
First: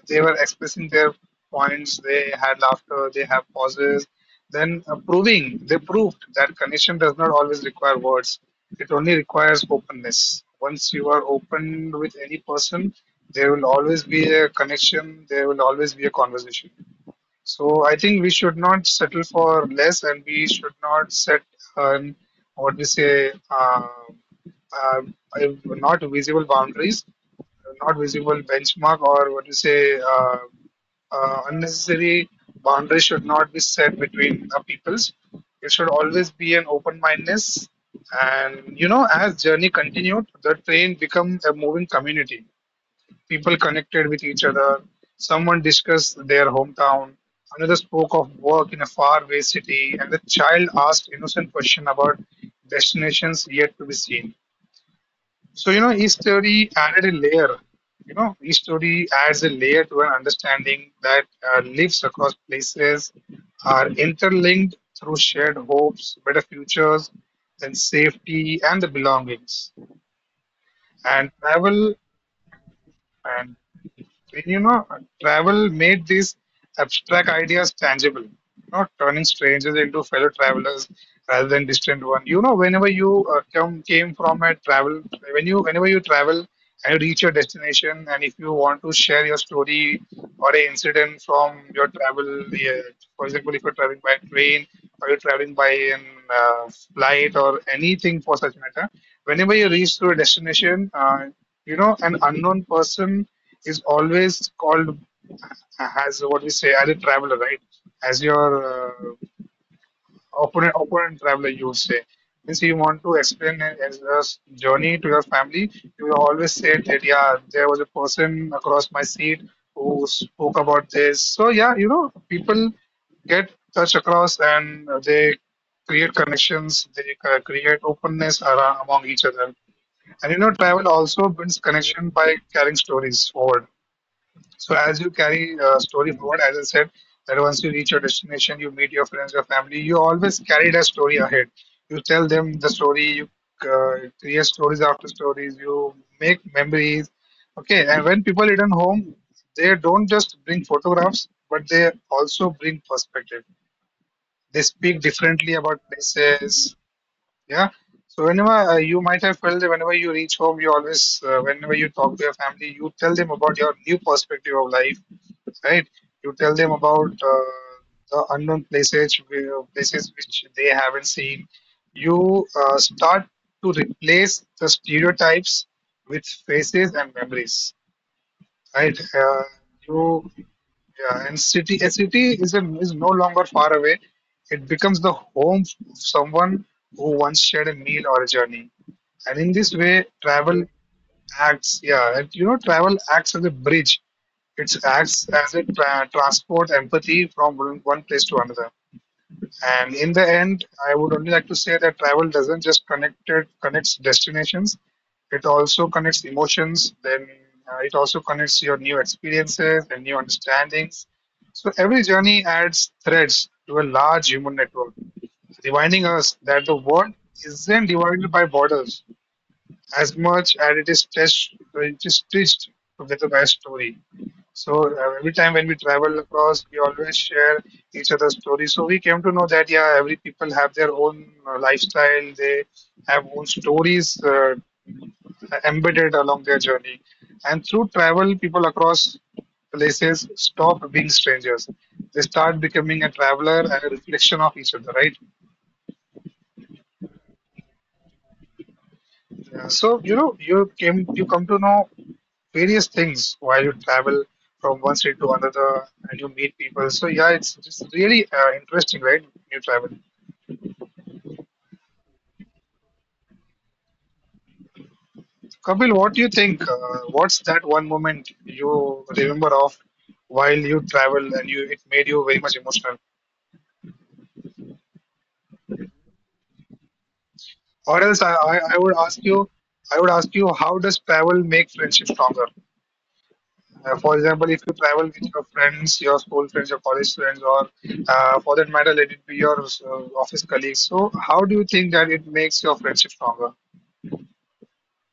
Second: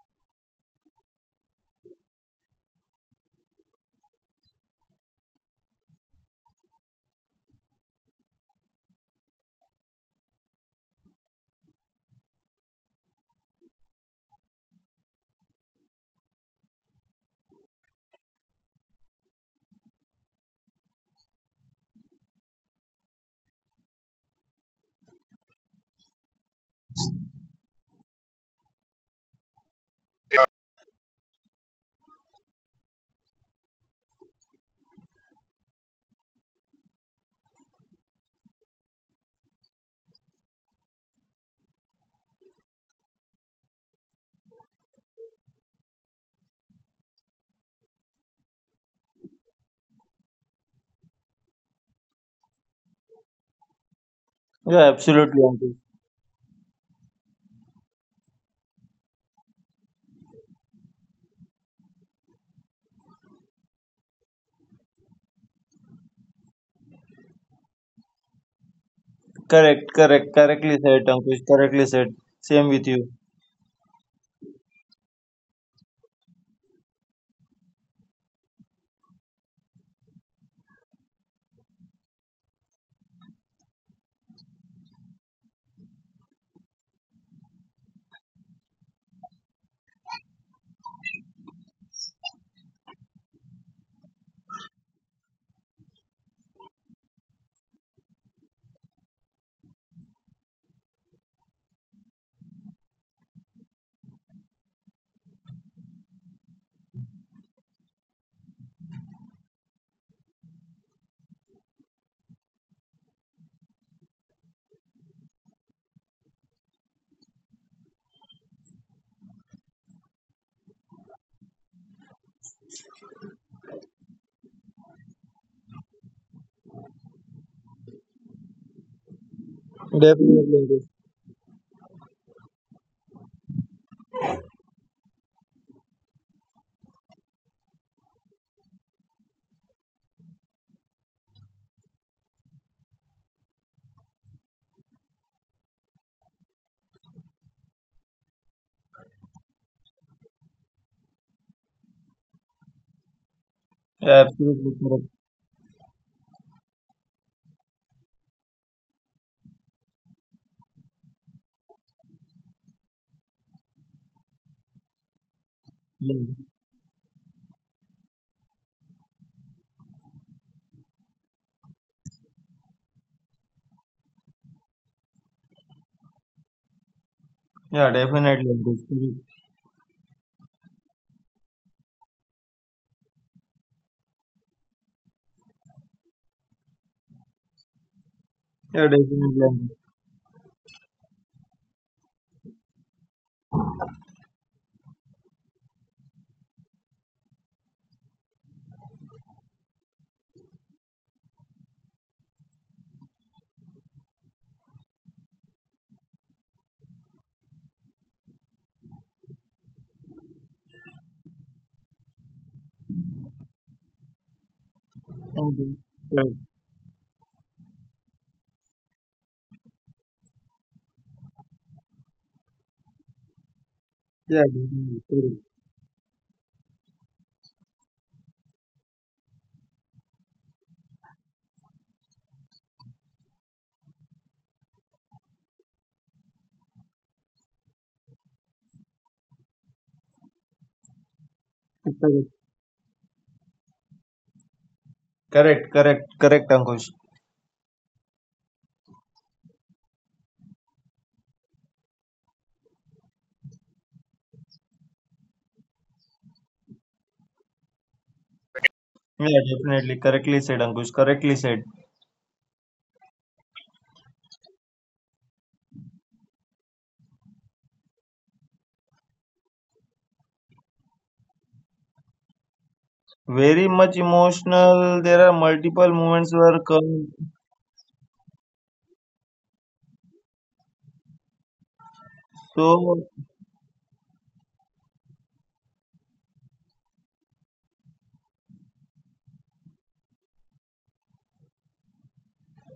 They were expressing their points. They had laughter. They have pauses. Then uh, proving they proved that connection does not always require words. It only requires openness. Once you are open with any person, there will always be a connection. There will always be a conversation. So I think we should not settle for less, and we should not set an, what we say, uh, uh, not visible boundaries, not visible benchmark, or what we say, uh, uh, unnecessary boundaries should not be set between the peoples. It should always be an open mindedness. And you know, as journey continued, the train become a moving community. People connected with each other. Someone discussed their hometown. Another spoke of work in a faraway city, and the child asked innocent question about destinations yet to be seen.
Yeah,
So you know, each
absolutely.
story added a layer. You know, each story adds a layer to an understanding that uh, lives across places are interlinked through shared hopes, better futures, then safety, and the belongings.
Correct,
And
correct, correctly
travel
said, Ankush. Correctly said.
and,
Same with you.
when you know, travel made these abstract ideas tangible, you know, turning strangers into fellow travelers rather than distant one. You know, whenever you uh, come came from a travel, when you whenever you travel and you reach your destination, and if you want to share your story or an incident from your travel, yeah, for example, if you're traveling by train or you're traveling by an, uh, flight or anything for such matter, whenever you reach to a destination, uh, you know, an unknown person is always called as what we say as a traveler, right? As your uh, opponent, opponent traveler, you would say. Means you want to explain a- as a s- journey to your family, you will always say that, yeah, there was a person across my seat who spoke about this. So yeah, you know, people get touch across and they create connections. They ca- create openness around, among each other. And you know, travel also builds
Definitely, Ankush.
connection by carrying stories forward. So as you carry uh, story forward, as I said, that once you reach your destination, you meet your friends, your family. You always carry that story ahead. You tell them the story. You uh, create stories after stories. You make memories. Okay, and when people return home, they don't just bring photographs, but they also bring perspective. They speak
Yeah,
differently
absolutely
about
correct.
places, yeah. So whenever, uh, you might have felt that whenever you reach home, you always, uh, whenever you talk to your family, you tell them about your new perspective of life, right? You tell them about
Yeah,
uh, the unknown places, where- places which they haven't seen. You uh, start to replace the stereotypes with faces and memories,
yeah,
right? Uh,
definitely, Ankush.
you
Correct.
Yeah, and city a city is a, is no longer far away. It becomes the home of someone who once shared a meal or a journey. And in this
Yeah,
way,
definitely,
travel
Ankush.
acts, yeah, and you know, travel acts as a bridge. It acts as a tra- transport empathy from one one place to another. And in the end, I would only like to say that travel doesn't just connect it, connects destinations. It also connects emotions. Then uh, it also connects your new experiences and new understandings. So every journey adds threads to a large human network, reminding us that the
Ankush.
world
Correct.
isn't divided by borders as much as it is touched, it is stitched together by a story. So uh, every
Yeah, yeah,
time when we
definitely.
travel
Correct.
across, we always share each other's stories. So we came to know that, yeah, every people have their own uh, lifestyle, they have own stories uh, embedded along their journey, and through travel, people across places stop being strangers. They start becoming a
Correct,
traveler and a reflection of each other, right?
correct, correct, correct, Ankush.
Yeah, so you know, you came you come to know various things while you travel from one state to another and you meet people. So yeah, it's it's really uh, interesting, right? You travel.
Yeah, definitely. Correctly said, Ankush. Correctly said.
Kapil, what do you think? Uh, what's that one moment you remember of while you travel and you it made you very much emotional?
Very much emotional. There are
Or else I,
multiple
I, I would
moments
ask
where
you,
come.
I would ask you how does travel make friendship stronger? Uh, for example, if you travel with your
So
friends, your school friends, your college friends, or uh, for that matter, let it be your uh, office colleagues. So, how do you think that it makes your friendship stronger?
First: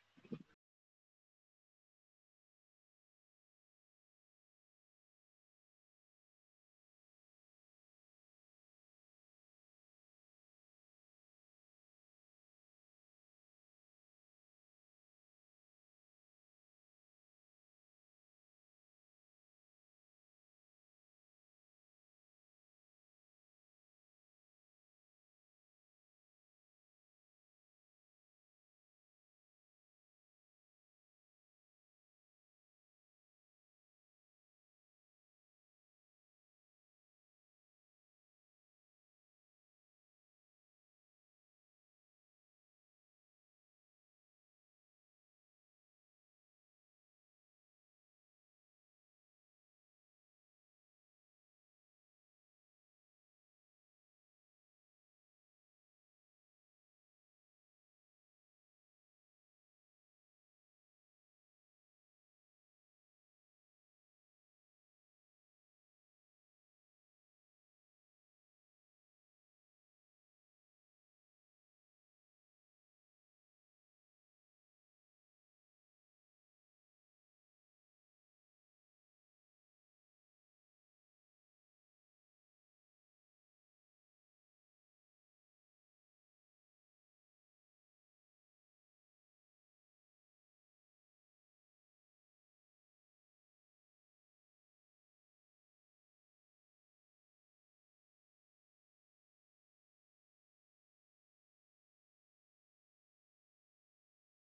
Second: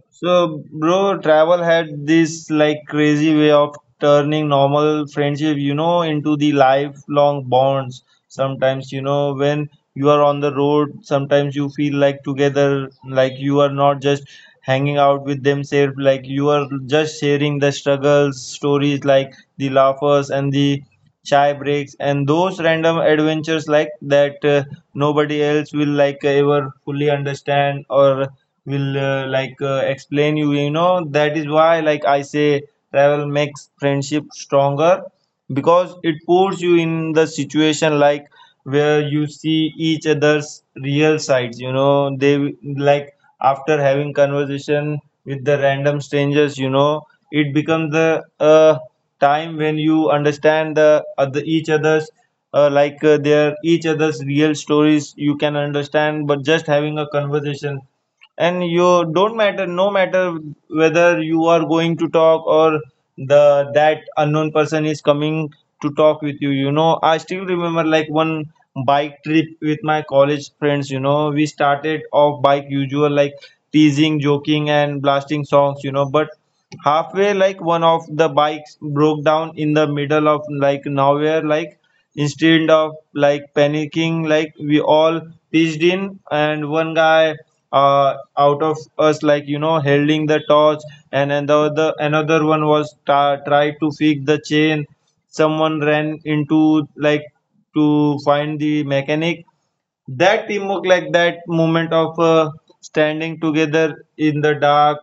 So, bro, travel had this like crazy way of turning normal friendship, you know, into the lifelong bonds. Sometimes, you know, when you are on the road, sometimes you feel like together, like you are not just hanging out with themselves, like you are just sharing the struggles, stories, like the laughers and the chai breaks and those random adventures like that uh, nobody else will like ever fully understand or will uh, like uh, explain you, you know. That is why like I say travel makes friendship stronger, because it puts you in the situation like where you see each other's real sides, you know. They like after having conversation with the random strangers, you know, it becomes the uh, time when you understand the other each other's uh, like uh, their each other's real stories, you can understand but just having a conversation. And you don't matter, no matter whether you are going to talk or the that unknown person is coming to talk with you, you know. I still remember like one bike trip with my college friends, you know. We started off bike usual, like teasing, joking and blasting songs, you know. But halfway, like one of the bikes broke down in the middle of like nowhere. Like instead of like panicking, like we all pitched in, and one guy uh, out of us, like, you know, holding the torch, and another another one was ta tried to fix the chain. Someone ran into, like, to find the mechanic. That teamwork, like that moment of uh, standing together in the dark,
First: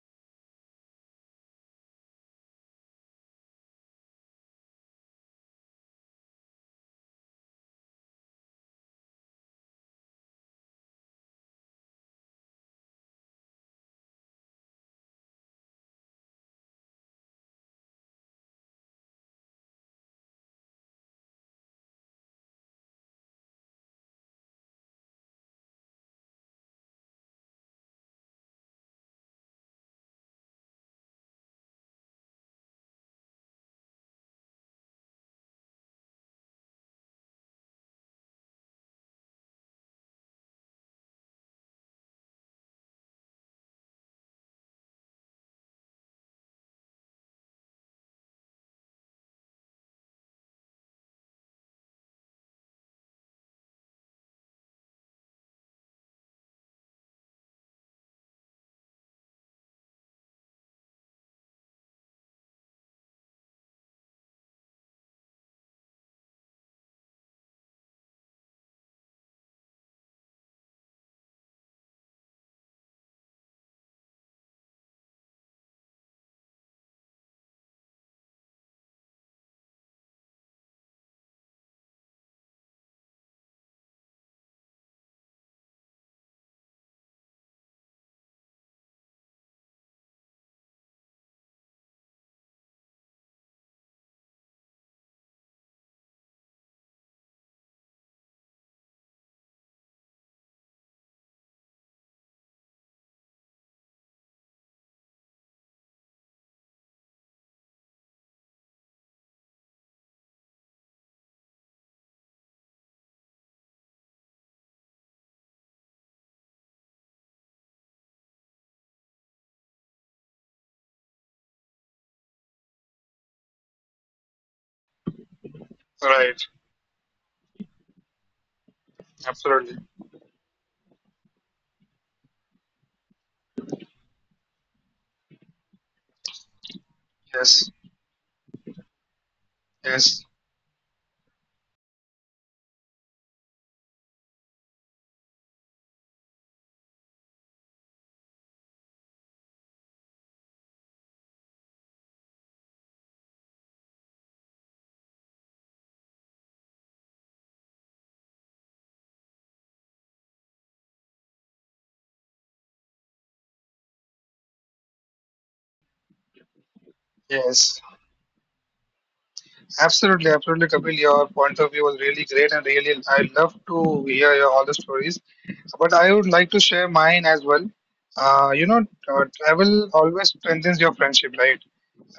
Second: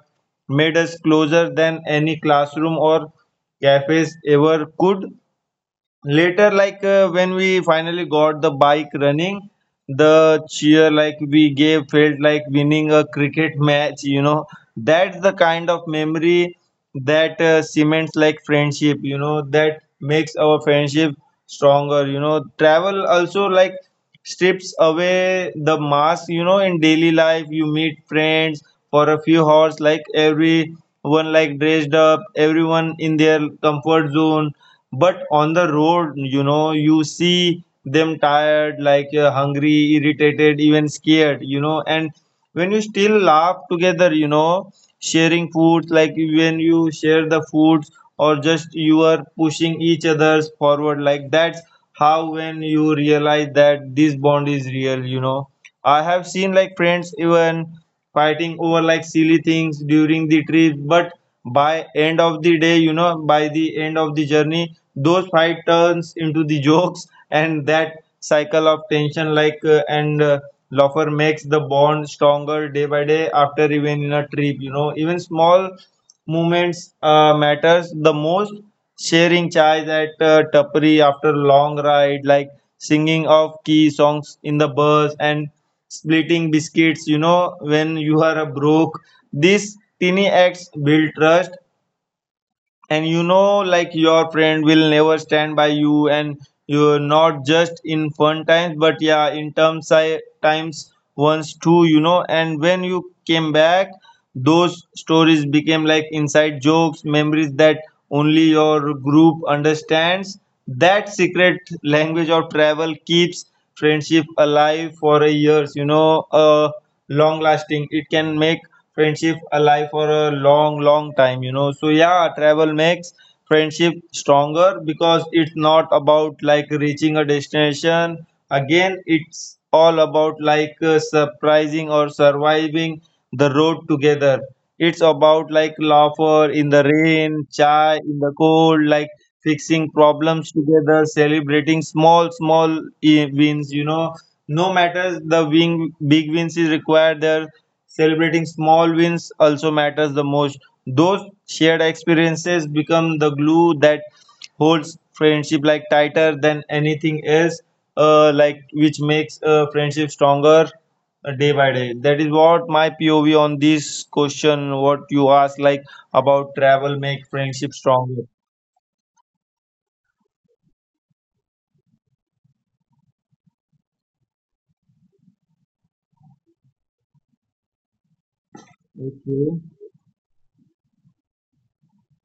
made us closer than any classroom or cafes ever could. Later, like uh, when we finally got the bike running, the cheer like we gave felt like winning a cricket match, you know. That's the kind of memory that uh, cements like friendship, you know, that makes our friendship stronger, you know. Travel also like strips away the mask, you know. In daily life you meet friends for a few hours, like everyone like dressed up, everyone in their comfort zone. But on the road, you know, you see them tired, like uh, hungry, irritated, even scared, you know. And when you still laugh together, you know, sharing food, like when you share the foods Or just you are pushing each others forward, like that's how when you realize that this bond is real, you know. I have seen like friends even fighting over like silly things during the trip, but by end of the day, you know, by the end of the journey those fight turns into the (laughs) jokes, and that cycle of tension like uh, and uh, laughter makes the bond stronger day by day after even in a trip, you know. Even small moments uh, matters the most. Sharing chai at uh, tapri after long ride, like singing of key songs in the bus, and splitting biscuits, you know, when you are broke. These tiny acts build trust, and you know like your friend will never stand by you, and you're not just in fun times, but yeah in terms I, times once too, you know. And when you came back, those stories became like inside jokes, memories that only your group understands. That secret language of travel keeps friendship alive for a years, you know. Uh, long-lasting. It can make friendship alive for a long, long time, you know. So yeah, travel makes friendship stronger because it's not about
Right.
like reaching a destination. Again, it's
Absolutely.
all about like uh, surprising or surviving the road together. It's about like laughter in the rain,
Yes.
chai in the cold, like fixing
Yes.
problems together, celebrating small, small eh, wins, you know, no matter the wing, big wins is required there. Celebrating small wins also matters the most. Those shared experiences become the glue that holds friendship like tighter than anything else. Uh, like which makes uh, friendship stronger uh, day by day. That is what my P O V on this question. What you asked, like about travel, make friendship
Yes.
stronger.
Absolutely. Absolutely, Kapil. Your point of view was really great, and really, I love to hear your, all the stories. But I would like to share mine as well. Uh, you know, uh,
Okay.
Travel always strengthens your friendship, right?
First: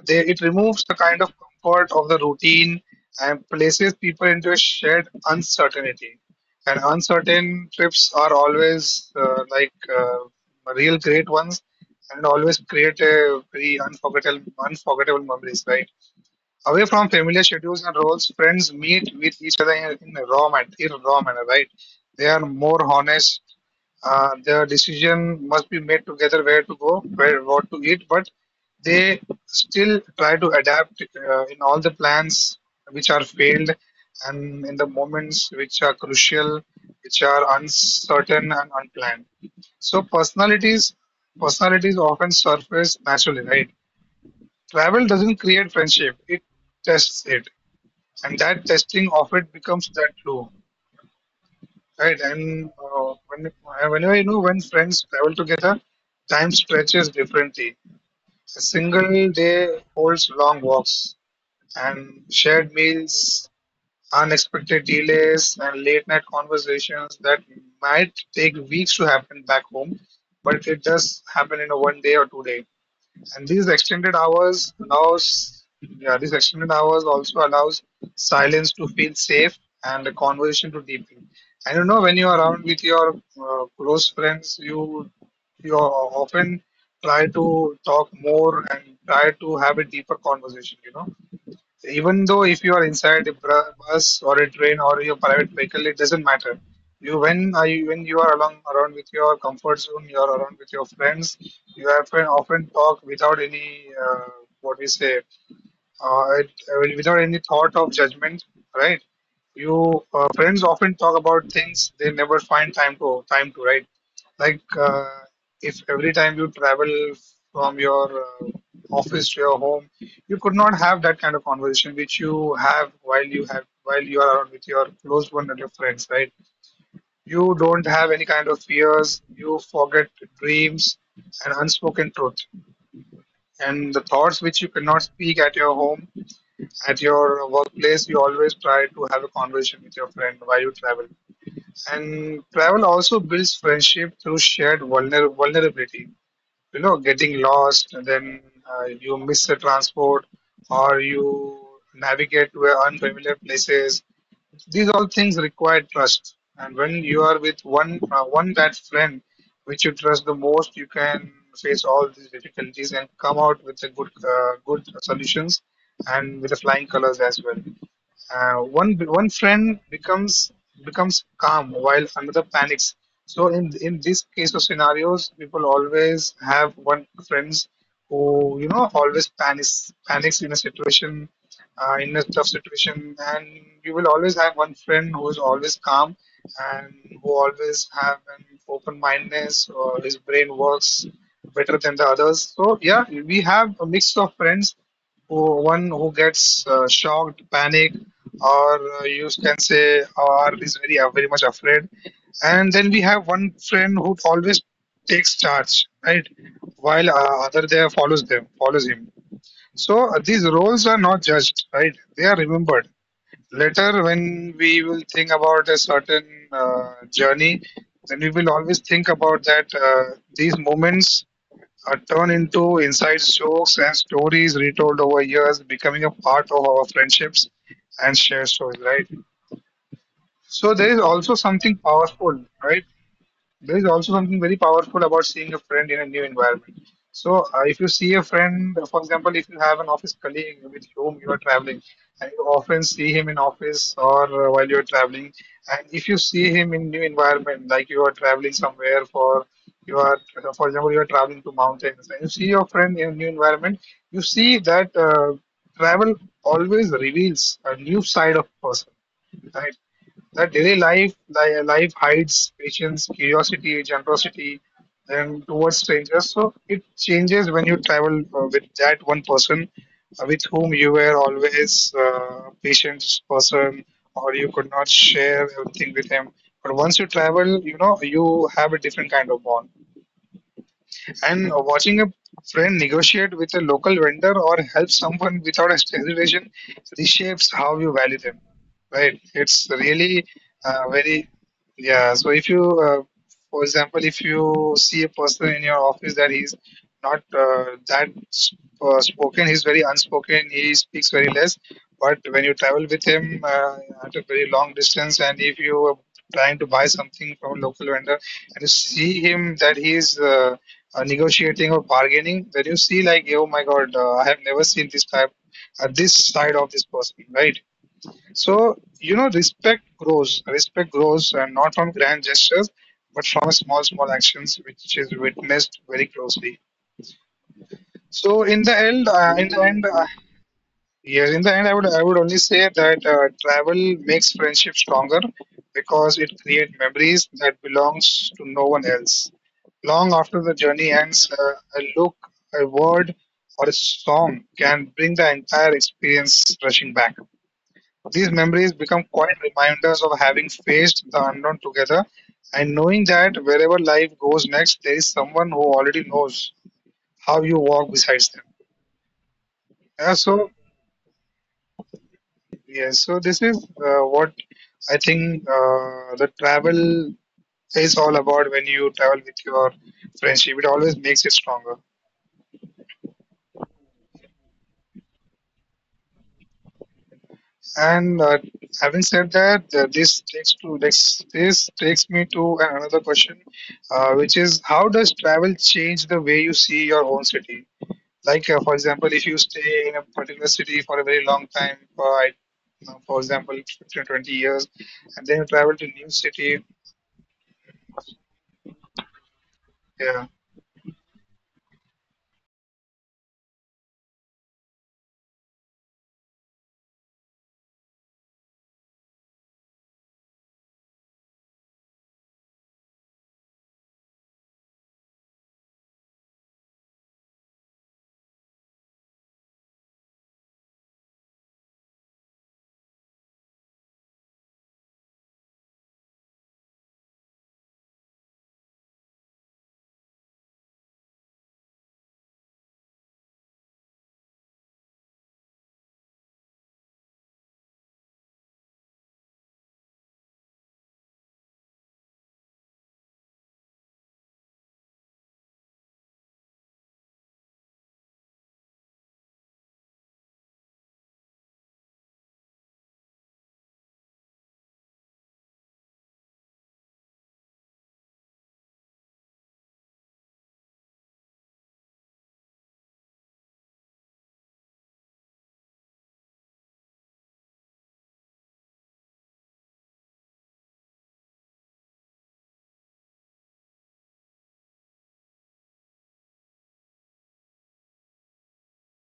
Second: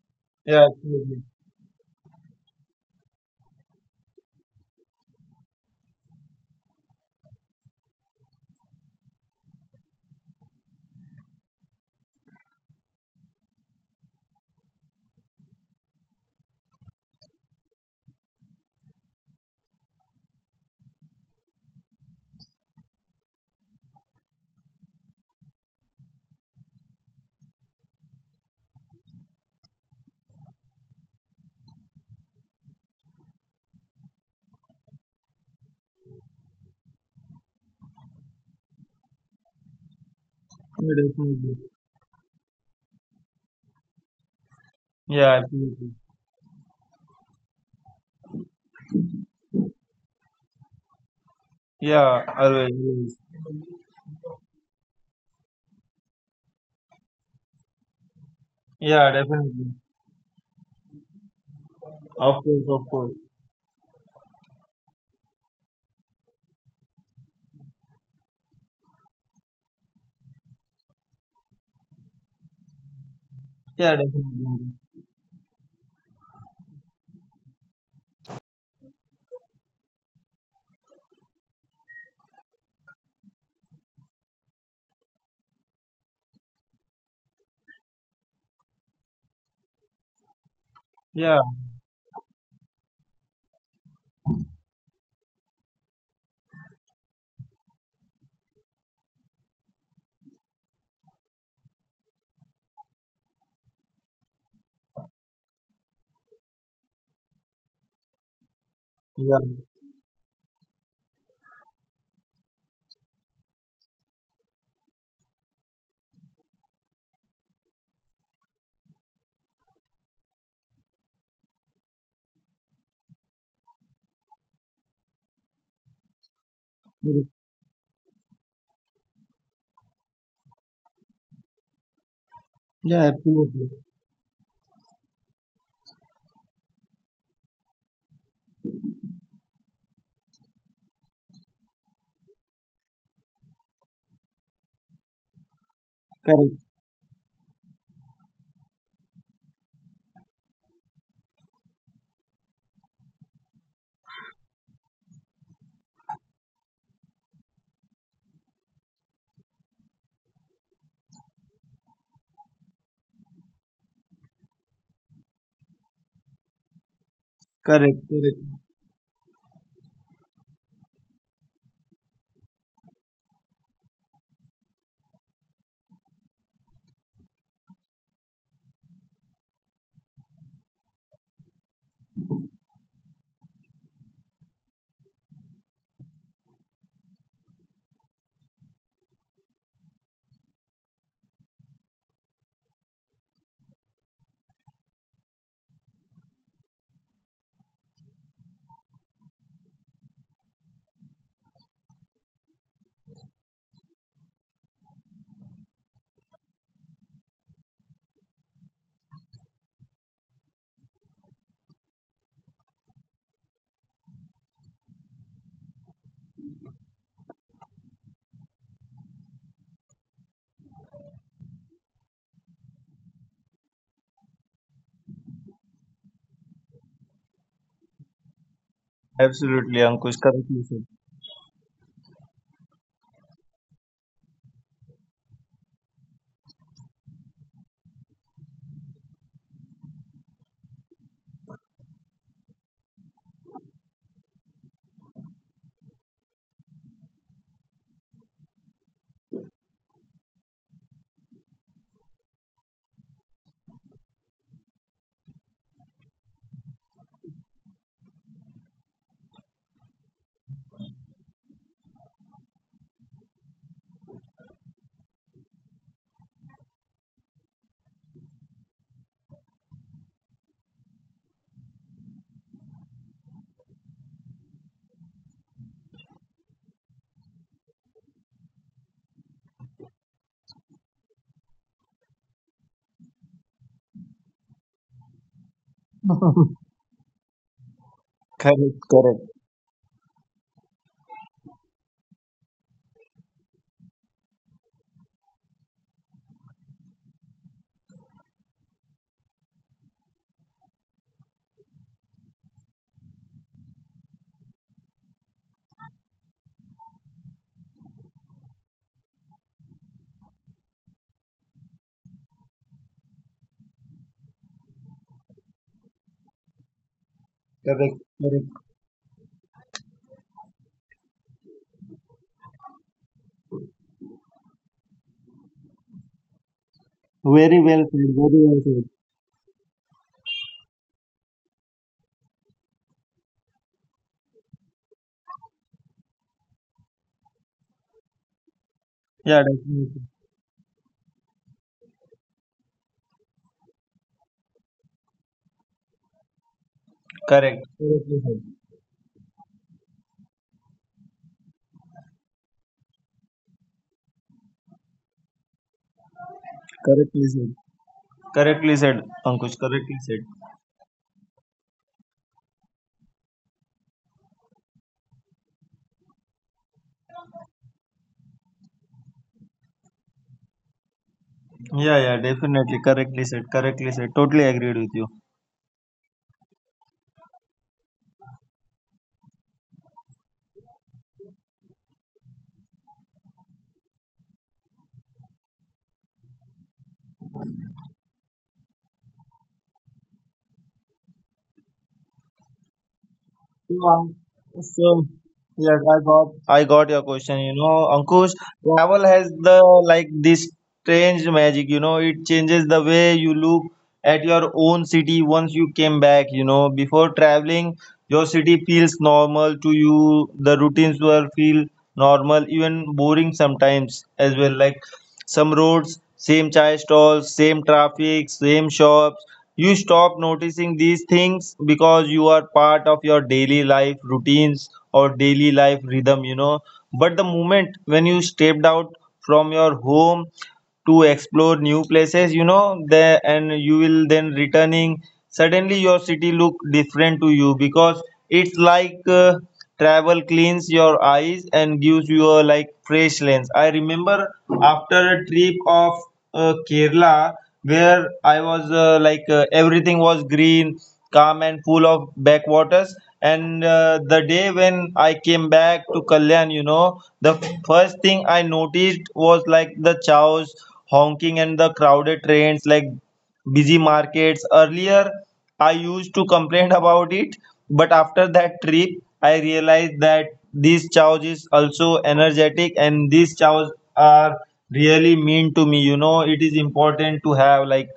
They, it
Yeah,
removes the kind
absolutely.
of comfort of the routine and places people into a shared uncertainty. And uncertain trips are always uh, like uh, real great ones and always create a very unforgettable, unforgettable memories, right? Away from familiar schedules and roles, friends meet with each other in, in a raw manner, in a raw manner, right? They are more honest. Uh, the decision must be made together, where to go, where what to eat, but they still try to adapt uh, in all the plans which are failed and in the moments which are crucial, which are uncertain and unplanned. So personalities
Yeah, definitely.
personalities often surface naturally, right? Travel
Yeah,
doesn't create
absolutely.
friendship, it tests it. And that testing of it becomes that glue, right?
Yeah,
And
always.
uh,
Always.
when, uh, whenever you know when friends travel together, time stretches differently. A
Yeah,
single day
definitely.
holds long walks and
Of course,
shared
of course.
meals, unexpected delays, and late night conversations that might take weeks to happen back home, but it does happen in a one day or two day. And these
Yeah,
extended hours
definitely.
allows, yeah, these extended hours also allows silence to feel safe and the conversation to deepen. And you know, when you're around with your uh, close friends, you you often try to talk more and try to have a deeper conversation. You know.
Yeah,
Even though if you are inside a br- bus or a train or your private vehicle, it doesn't matter. You when are you, when you are along around with your comfort zone, you are around with your friends. You often often talk without any uh, what we say uh, it, uh, without any thought of judgment, right?
yeah.
You uh, Friends often talk about things they never find time to time to, right? Like uh, if every time you travel from your uh, office to your home, you could not have that kind of conversation which you have while you have while you are around with your close one and your friends, right?
Correct.
You don't have any kind of fears. You forget dreams and unspoken truth
Yeah, absolutely.
and the thoughts which you cannot speak at your home at your workplace. You always try to have a conversation with your friend why you travel. And travel also builds friendship through shared vulner vulnerability. You
Correct,
know, getting lost, then uh, you miss the transport, or you navigate to unfamiliar places. These all things require trust. And when you are with one uh, one that friend which you trust the most, you can face all these difficulties and come out with a good uh, good solutions and with the flying colors as well.
correct,
Uh,
correct.
one one friend becomes becomes calm while another panics. So in in this case of scenarios, people always have one friends who you know always panics panics in a situation, uh, in a tough situation, and you will always have one friend who is always calm and who always have an open mindedness or his brain works better than the others. So yeah, we have a mix of friends, who one who gets uh, shocked, panic or uh, you can say, or is very uh, very much afraid, and then we have one friend who always takes charge, right, while uh, other there follows them follows him. So uh, these roles are not judged, right, they are remembered later, when we will think about a certain uh, journey. Then we will always think about that, uh, these moments are turned into inside jokes and stories retold over years, becoming a part of our friendships and shared stories, right?
Absolutely, Ankush.
So there is
Correctly
also
said.
something powerful, right? There is also something very powerful about seeing a friend in a new environment. So uh, if you see a friend, for example, if you have an office colleague with whom you are traveling, and you often see him in office or uh, while you are traveling, and if you see him in new environment, like you are traveling somewhere, for you are, for example, you are traveling to mountains, and you see your friend in a new environment, you see that uh, travel always reveals a new side of person, right? That daily life, li- life hides patience, curiosity, generosity, and towards strangers. So it changes when you travel uh, with that one person, uh, with whom you were always uh, patient person, or you could not share everything with him. But once you travel, you know you have a different kind of bond. And watching a friend negotiate with a local vendor or help someone without hesitation reshapes how you value them, right?
Correct,
It's
correct,
really uh, very, yeah. So if you, uh, for example, if you see a person in your office that he's not uh, that s- uh, spoken, he's very unspoken, he speaks very less. But when you travel with him uh, at a very long distance, and if you are trying to buy something from a local vendor, and you see him that he is uh, uh, negotiating or bargaining, when you see, like, oh my god, uh, I have never seen this type, uh, this side of this person, right? So
correct,
you
correct.
know, respect grows, respect grows, and not from grand gestures but from small small actions which is witnessed very closely. So
Very
in
well
the
said.
end,
Very
uh,
well
in the
said.
end I, yes, in the end, I would I would only say that uh, travel makes friendship stronger because it creates memories that belongs to no one else. Long
Yeah,
after the
definitely.
journey ends, uh, a look, a word, or a song can bring the entire experience rushing back. These
Correct.
memories become
Correctly said.
quiet reminders of having faced the unknown together and knowing that wherever life goes next, there is someone who already knows how you walk
Correctly
besides them.
said. Correctly said,
Yeah, so
Ankush. Correctly said.
Yes, so this is uh, what I think uh, the travel is all about. When you travel with your friendship, it always makes it stronger.
Yeah, yeah. Definitely. Correctly said. Correctly said. Totally agreed with you.
And uh, having said that, uh, this takes to this, this takes me to another question, uh, which is, how does travel change the way you see your own city? Like, uh, for example, if you stay in a particular city for a very long time, for, I- uh, for example, fifteen, twenty years,
Yeah.
and then you travel to
So,
new city.
yes, I got I got your question. You know, Ankush, travel
Yeah,
has the like this strange magic. You know, it changes the way you look at your own city once you came back. You know, before traveling, your city feels normal to you. The routines were feel normal, even boring sometimes as well. Like some roads, same chai stalls, same traffic, same shops. You stop noticing these things because you are part of your daily life routines or daily life rhythm, you know. But the moment when you stepped out from your home to explore new places, you know, there and you will then returning, suddenly your city look different to you because it's like uh, travel cleans your eyes and gives you a like fresh lens. I remember after a trip of uh, Kerala, where I was uh, like uh, everything was green, calm, and full of backwaters. And uh, the day when I came back to Kalyan, you know, the f- first thing I noticed was like the chows honking and the crowded trains, like busy markets. Earlier, I used to complain about it, but after that trip, I realized that these chows is also energetic, and these chows are really mean to me. You know, it is important to have like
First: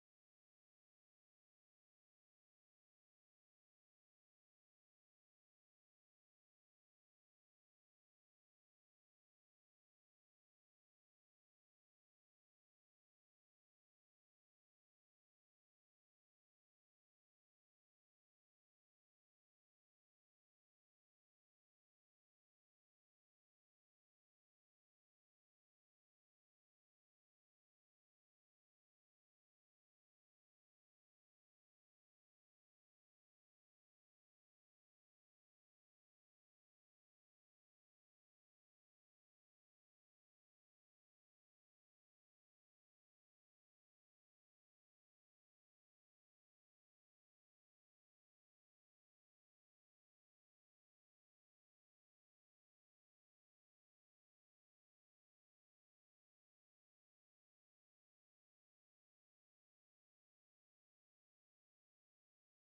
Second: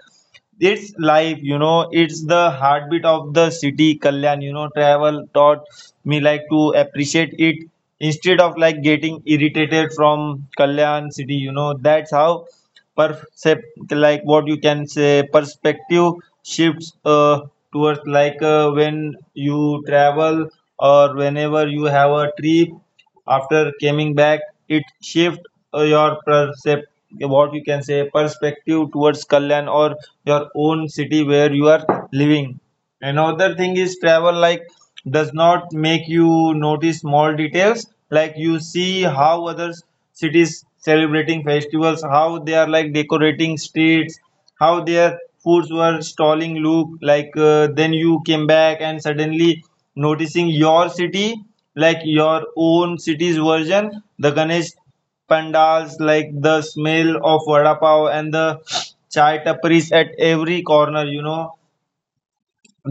it's life, you know, it's the heartbeat of the city, Kalyan. You know, travel taught me like to appreciate it instead of like getting irritated from Kalyan city, you know, that's how percept like what you can say perspective shifts uh, towards like uh, when you travel or whenever you have a trip after coming back, it shift uh, your percept what you can say perspective towards Kalyan or your own city where you are living. Another thing is travel like does not make you notice small details, like you see how other cities celebrating festivals, how they are like decorating streets, how their foods were stalling look like. Uh, then you came back and suddenly noticing your city, like your own city's version, the Ganesh pandals, like the smell of vada pav and the chai tapris at every corner, you know,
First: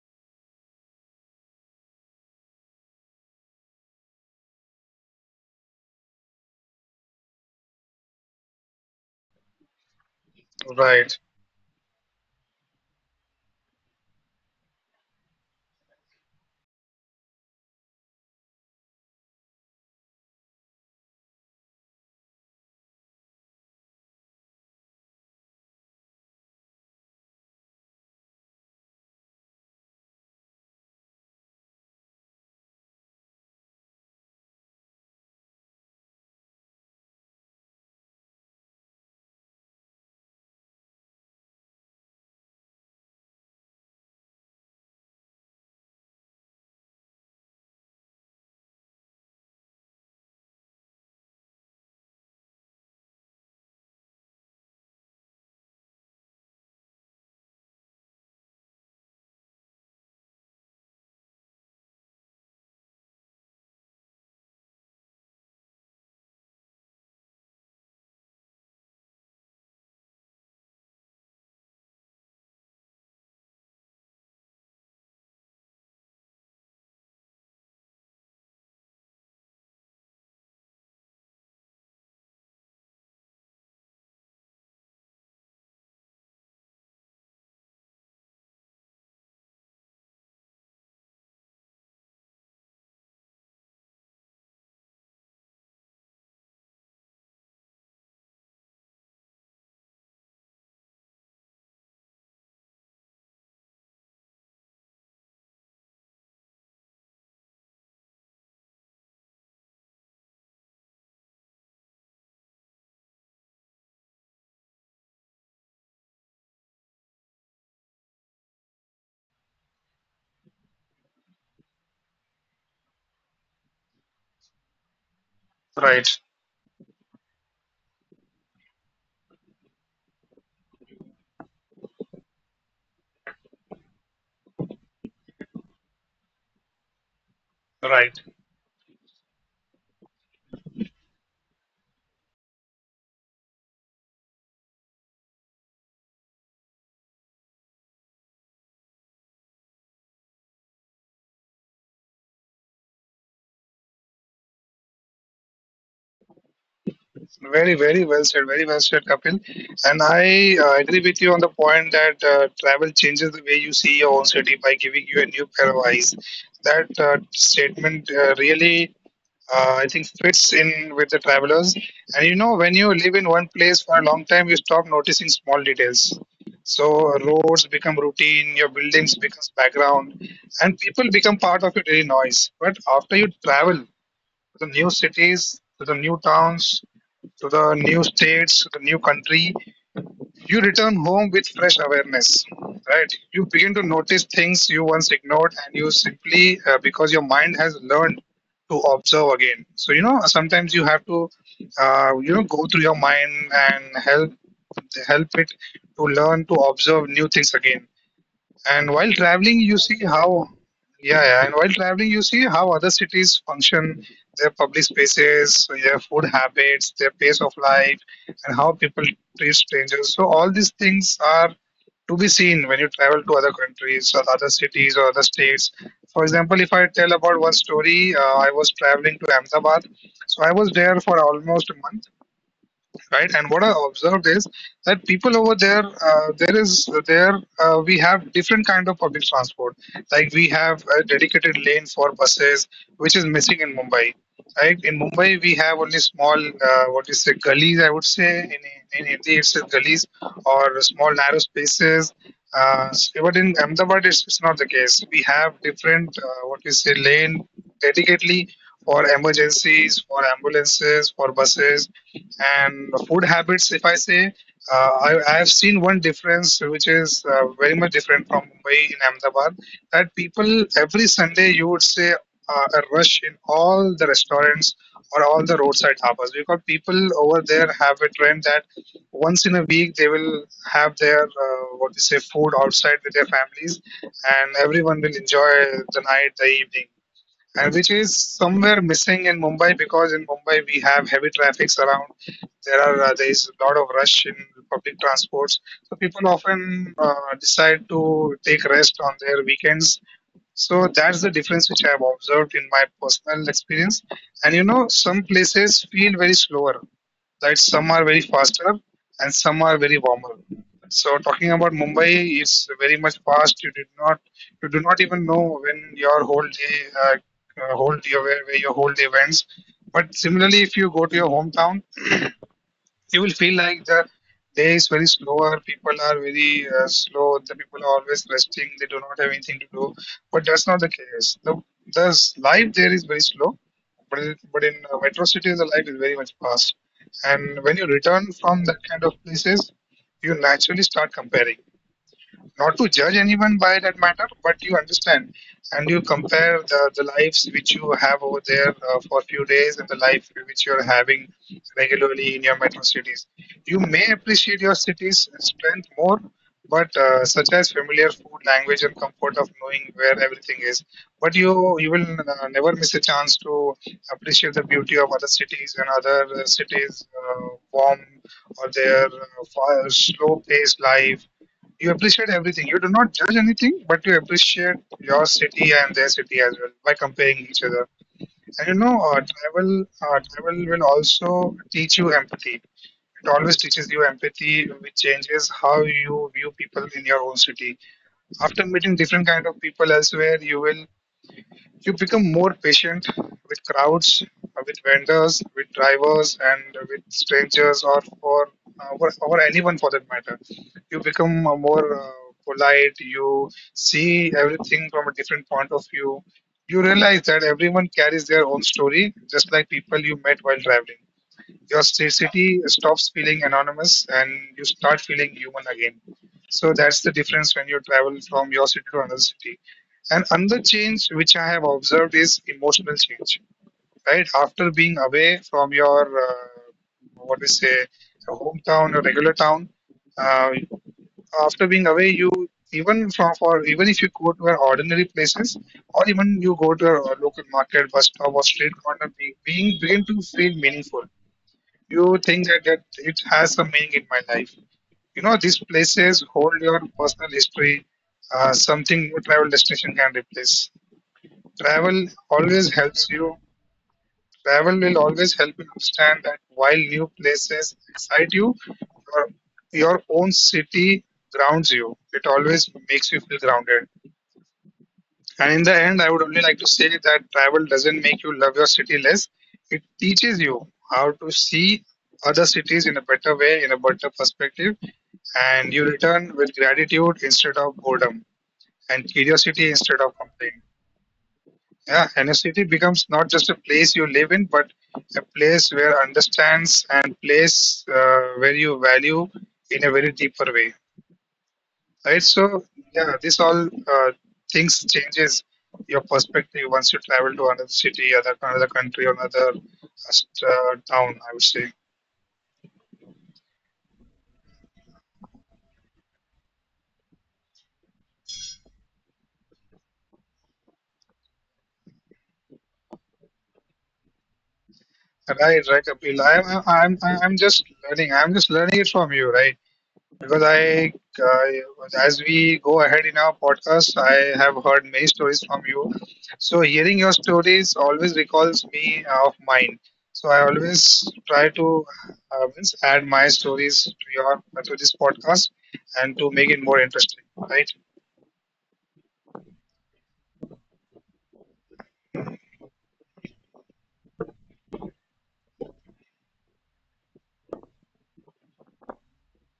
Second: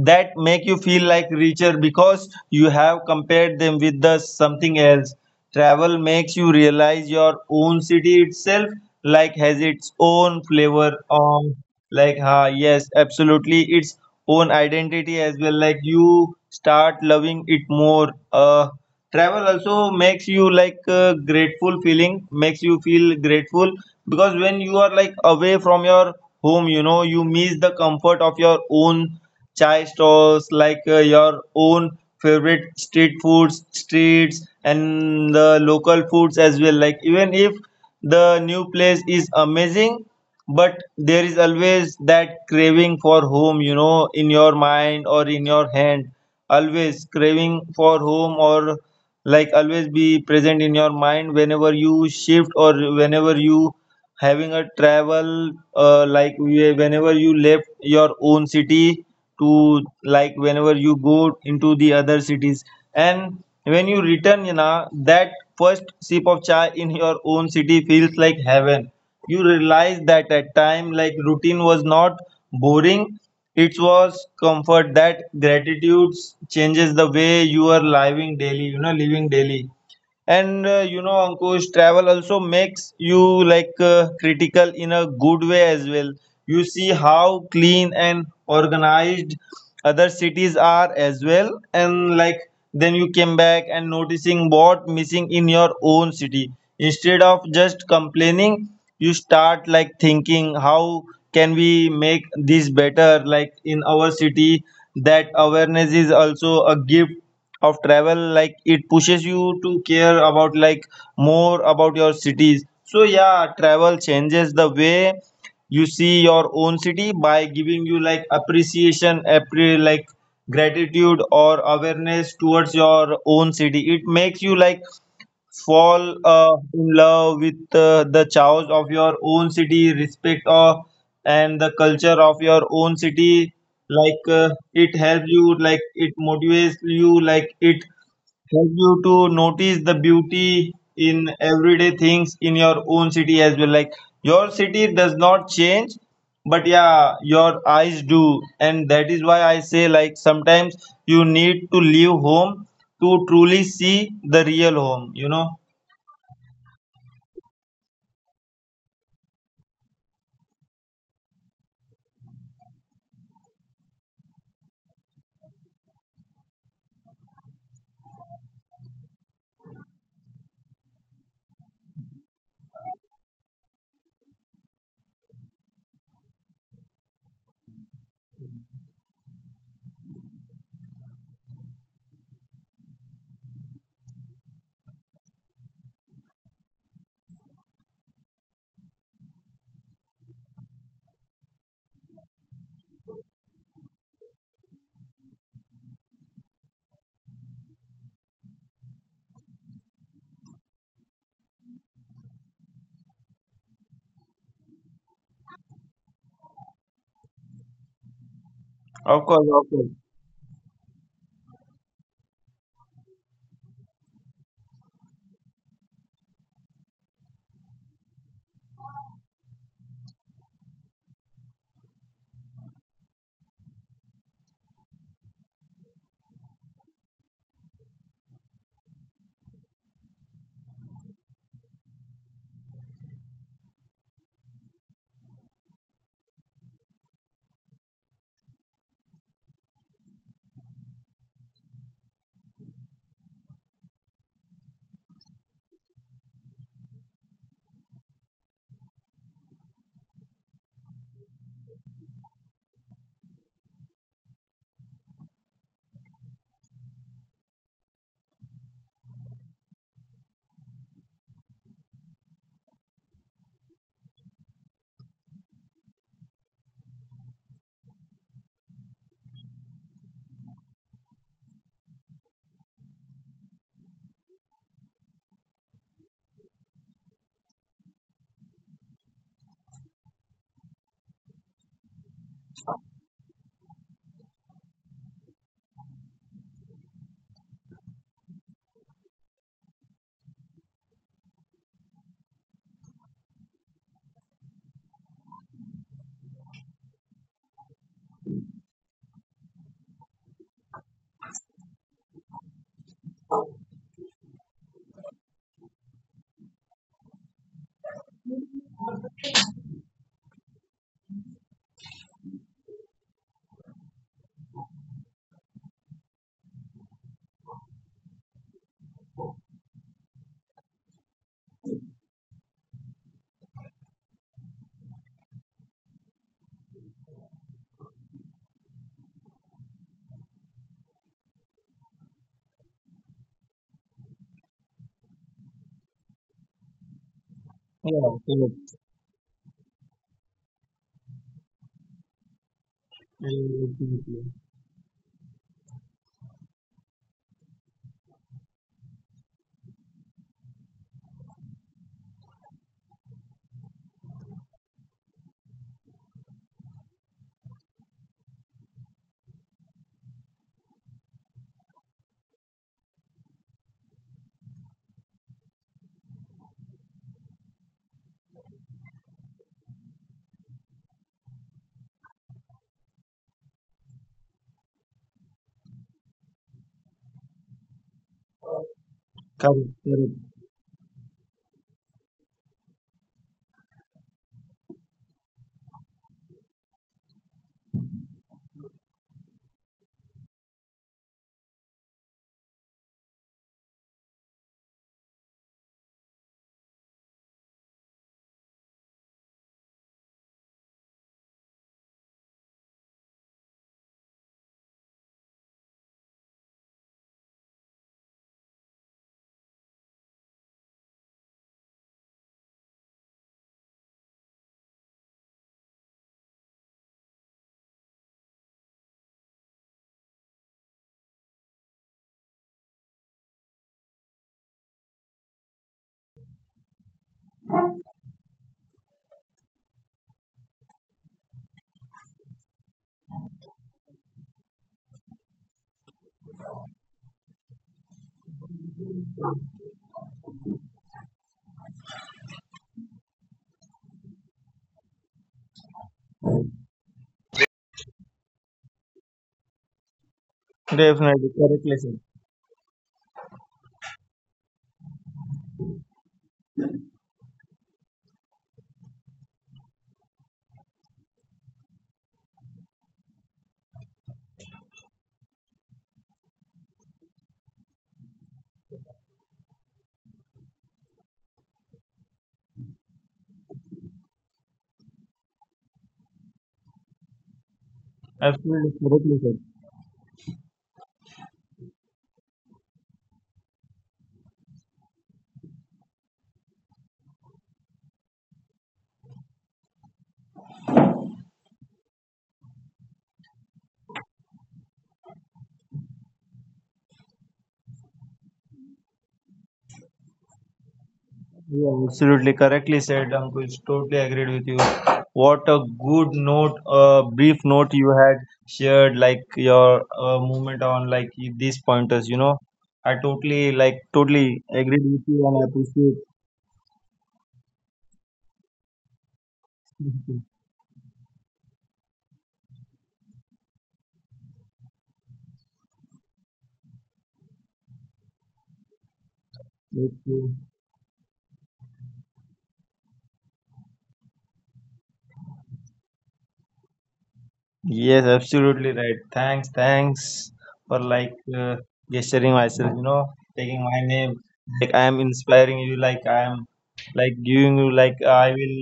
that make you feel like richer because you have compared them with the something else. Travel makes you realize your own city itself like has its own flavor
right,
on like. Ha, yes, absolutely. Its own identity as well, like you start loving it more. Uh travel also makes you like uh, grateful feeling makes you feel grateful because when you are like away from your home, you know you miss the comfort of your own chai stalls, like uh, your own favorite street foods, streets and the local foods as well. Like even if the new place is amazing, but there is always that craving for home, you know, in your mind or in your hand, always craving for home, or like always be present in your mind whenever you shift or whenever you having a travel, uh, like whe- whenever you left your own city to like whenever you go into the other cities. And when you return, you know that first sip of chai in your own city feels like heaven. You realize that at time like routine was not boring, it was comfort. That gratitude changes the way you are living daily, you know, living daily. And uh, you know, Ankush, travel also makes you like uh, critical in a good way as well. You see how clean and organized other cities are as well, and like then you came back and noticing what missing in your own city. Instead of just complaining, you start like thinking how can we make this better? Like in our city, that awareness is also a gift of travel, like it pushes you to care about like more about your cities. So yeah, travel changes the way you see your own city by giving you like appreciation appre- like gratitude or awareness towards your own city. It makes you like
right.
fall uh, in love with uh, the chaos of your own city, respect uh, and the culture of your own city. Like uh, it helps you, like it motivates you, like it
Right.
helps you to notice the beauty in everyday things in your own city as well. Like your city does not change, but yeah, your eyes do, and that is why I say like sometimes you need to leave home to truly see the real home. You know.
Very, very well said. Very well said, Kapil. And I uh, agree with you on the point that uh, travel changes the way you see your own city by giving you a new pair of eyes. That uh, statement uh, really, uh, I think, fits in with the travelers. And you know, when you live in one place for a long time, you stop noticing small details. So roads become routine, your buildings becomes background, and people become part of your daily noise. But after you travel to the new cities, to the new towns, to the new states, to the new country, you return home with fresh awareness, right? You begin to notice things you once ignored, and you simply, uh, because your mind has learned to observe again. So, you know, sometimes you have to, uh, you know, go through your mind and help help it to learn to observe new things again, and while
Of
traveling,
course,
you
of
see
course.
how, yeah, yeah, and while traveling, you see how other cities function, their public spaces, so their food habits, their pace of life, and how people treat strangers. So all these things are to be seen when you travel to other countries or other cities or other states. For example, if I tell about one story, uh, I was traveling to Ahmedabad. So I was there for almost a month, right? And what I observed is that people over there, uh, there is there uh, we have different kind of public transport. Like we have a dedicated lane for buses, which is missing in Mumbai. Right, in Mumbai, we have only small, uh, what is it, gullies? I would say, in in India it's gullies or small narrow spaces. Uh, but in Ahmedabad, it's, it's not the case. We have different uh, what we say lane dedicatedly for emergencies, for ambulances, for buses, and food habits, if I say, uh, I, I have seen one difference which is uh, very much different from Mumbai in Ahmedabad that people every Sunday you would say uh, a rush in all the restaurants or all the roadside harbors because people over there have a trend that once in a week they will have their uh, what we say food outside with their families and everyone will enjoy the night, the evening uh, which is somewhere missing in Mumbai because in Mumbai we have heavy traffics around. There are uh, there is a lot of rush in public transports, so people often uh, decide to take rest on their weekends, so that's the difference which I have observed in my personal experience. And you know, some places feel very slower, right? Some are very faster and some are very warmer. So talking about Mumbai, it's very much fast. You did not, you do not even know when your whole day, uh, uh, whole day where, where your whole day ends. But similarly, if you go to your hometown, you will feel like the day is very slower. People are very uh, slow. The people are always resting. They do not have anything to do. But that's not the case. The the s- life there is very slow. But it, but in uh, metro cities, the life is very much fast. And when you return from
Yeah,
that kind of
correct.
places, you naturally start comparing, not to judge anyone by that matter, but
Absolutely.
you understand and you compare the, the lives which you have over there uh, for a few days and the life which you're having regularly in your metro cities. You may appreciate your city's strength more, but uh, such as familiar food, language, and comfort of knowing where everything is. But you you will uh, never miss a chance to appreciate the beauty of other cities and other uh, cities' uh, warm or their uh, slow paced life. You appreciate everything. You do not judge anything, but you appreciate your city and their city as well by comparing each other. And you know, uh, travel, uh,
Correct,
travel
correct.
will also teach you empathy. It always teaches you empathy, which changes how you view people in your own city. After meeting different kind of people elsewhere, you will you become more patient with crowds, uh, with vendors, with drivers, and with strangers, or for uh, or, or anyone for that matter. You become uh, more uh, polite. You see everything from a different point of view. You realize that everyone carries their own story, just like people you met while traveling. Your sta- city stops feeling anonymous and you start feeling human again. So that's the difference when you travel from your city to another city. And another change which I have observed is emotional change, right? After being away from your, uh, what we say, hometown or regular town, uh, after being away, you, even from for even if you go to our ordinary places or even you go to a local market, bus stop or street corner, be- being begin to feel meaningful. You think that, that it has some meaning in my life. You know, these places hold your personal history, uh, something no travel destination can replace. Travel
Definitely, correctly
always
said.
helps you. Travel will always help you understand that while new places excite you, your, your own city grounds you. It always makes you feel grounded. And in the end, I would only like to say that travel doesn't make you love your city less. It teaches you how to see other cities in a better way, in a better perspective, and you return with gratitude instead of boredom and
Absolutely,
curiosity instead
correctly
of
said.
complaint. Yeah, and a city becomes not just a place you live in, but a place where understands and place uh, where you value in a very deeper way, right? So yeah, this all uh, things changes your perspective once you travel to another city, other another country, or another uh, town, I would say.
Yeah, absolutely, correctly said, Ankush. Totally agreed with you. What a good note, uh, brief note you had shared, like your uh, movement on like these pointers. You know, I totally like totally
Right, right,
agreed with
Kapil.
you, and
I'm
I appreciate.
I'm I'm I'm just learning. I'm just learning it from you, right? Because
Thank
I,
you.
uh, as we go ahead in our podcast, I have heard many stories from you. So hearing your stories always recalls me of mine. So I always
Thank you.
try to uh, means add my stories to your to this podcast and to make it more interesting, right?
Yes, absolutely right. Thanks, thanks for like uh, gesturing myself, you know, taking my name. Like I am inspiring you, like I am like giving you like I will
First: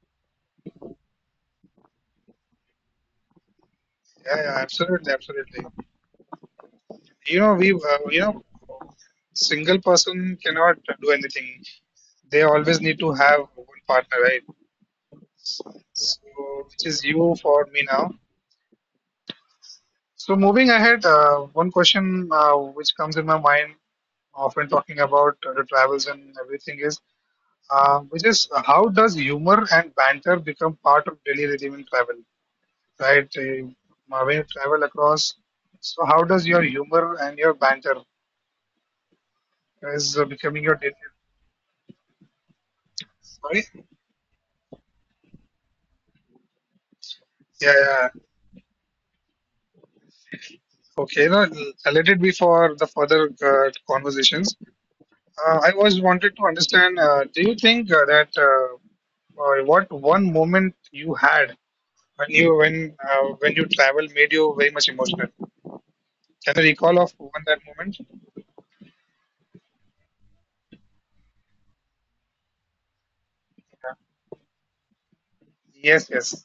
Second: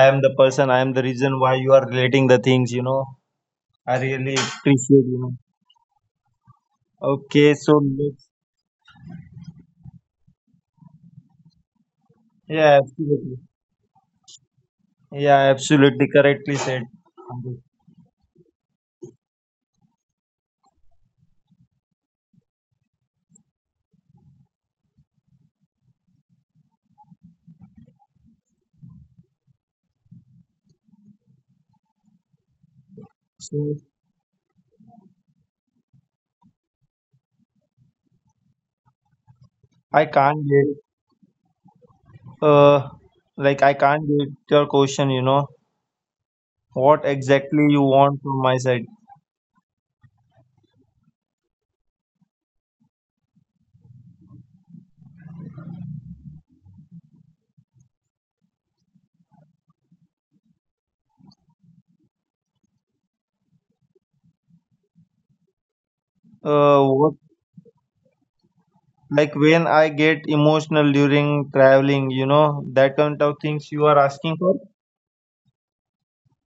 I am the person, I am the reason why you are relating the things, you know. I really
Yeah, yeah,
appreciate
absolutely,
you
absolutely.
know.
You
Okay,
know,
so
we, uh, you
let's
know, single person cannot do anything. They
yeah,
always need to
absolutely.
have one partner, right?
Yeah,
So,
absolutely correctly said.
which is you for me now. So moving ahead, uh, one question uh, which comes in my mind often talking about uh, the travels and everything is, uh, which is uh, how does humor and banter become part of daily rhythm in travel, right?
So
Uh, when you travel across, so how does your humor and your banter
I
is uh,
can't
becoming your
get
daily?
uh like I
Sorry.
can't get your question, you know. What exactly
Yeah,
you
yeah.
want from my side?
Okay. No, I'll let it be for the further uh, conversations. Uh, I was wanted to understand. Uh, do you think uh, that uh, uh, what one moment you had when you when uh, when you travel made you very much emotional. Can you
Uh,
recall of
what
one that moment?
like when I get emotional during traveling, you know, that kind of things you
Yeah.
are asking for?
Yes, yes.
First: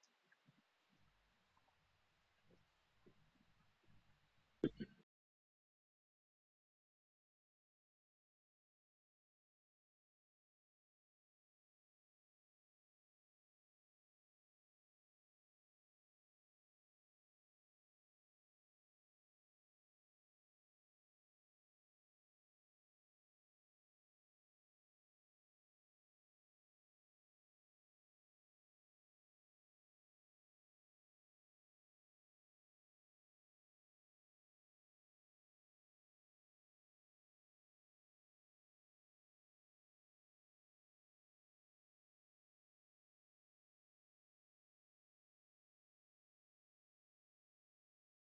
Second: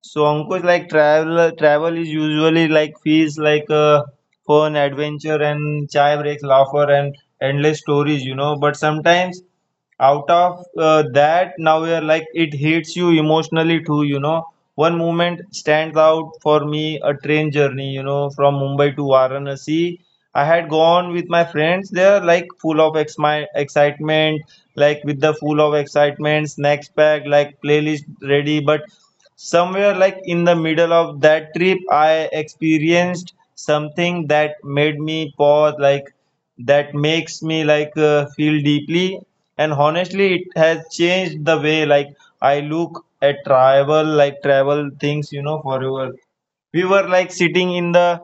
So Ankush, like travel, travel is usually like feels like uh, fun, adventure, and chai breaks, laughter, and endless stories, you know. But sometimes out of uh, that, now we are like it hits you emotionally too, you know. One moment stands out for me: a train journey, you know, from Mumbai to Varanasi. I had gone with my friends there, like full of ex- my excitement, like with the full of excitement, snacks packed, like playlist ready, but somewhere like in the middle of that trip, I experienced something that made me pause, like that makes me like uh, feel deeply. And honestly, it has changed the way like I look at travel, like travel things, you know, forever. We were like sitting in the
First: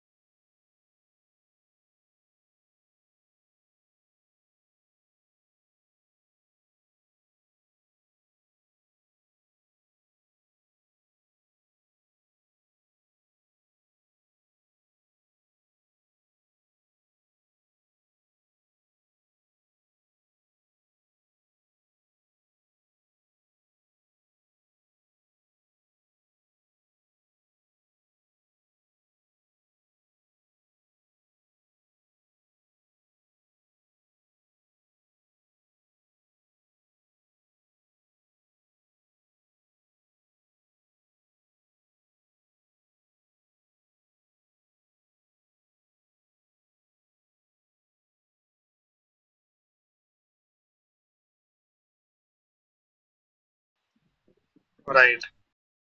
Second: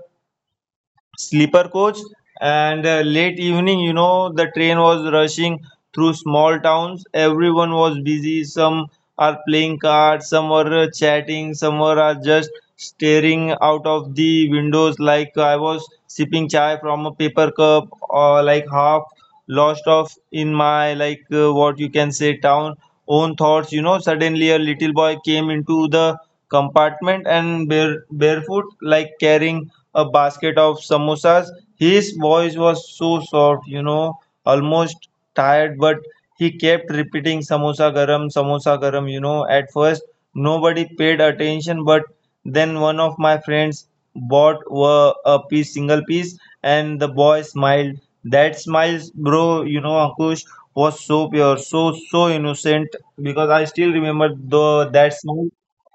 sleeper coach and uh, late evening, you know, the train was rushing through small towns. Everyone was busy, some are playing cards, some are uh, chatting, some are uh, just staring out of the windows. Like I was sipping chai from a paper cup, or like half lost off in my like uh, what you can say town own thoughts, you know. Suddenly a little boy came into the compartment and bare, barefoot, like carrying a basket of samosas. His voice was so soft, you know, almost tired, but he kept repeating samosa garam, samosa garam, you know. At first nobody paid attention, but then one of my friends bought were a piece, single piece, and the boy smiled. That smiles, bro, you know, Ankush, was so pure, so so innocent, because I still remember the that
Right,
smile,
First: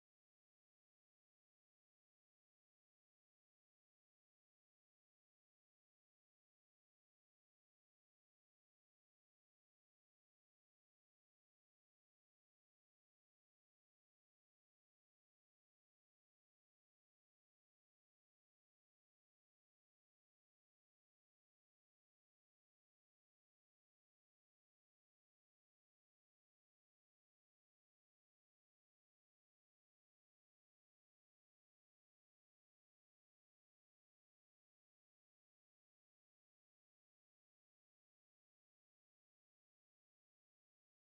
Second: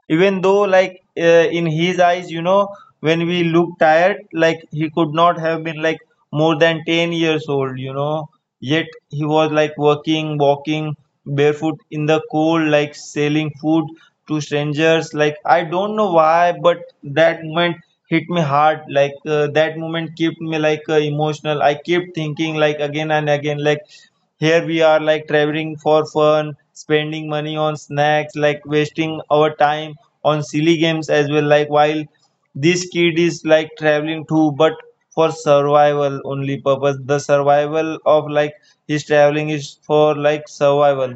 even though like uh, in his eyes, you know, when we look tired, like he could not have been like more than ten years old, you know. Yet he was like working, walking barefoot in the cold, like selling food to strangers. Like, I don't know why, but that moment hit me hard. Like uh, that moment kept me like uh, emotional. I kept thinking like again and again, like, here we are like traveling for fun, spending money on snacks, like wasting our time on silly games as well. Like while this kid is like traveling too, but for survival only purpose. The survival of like his traveling is for like survival.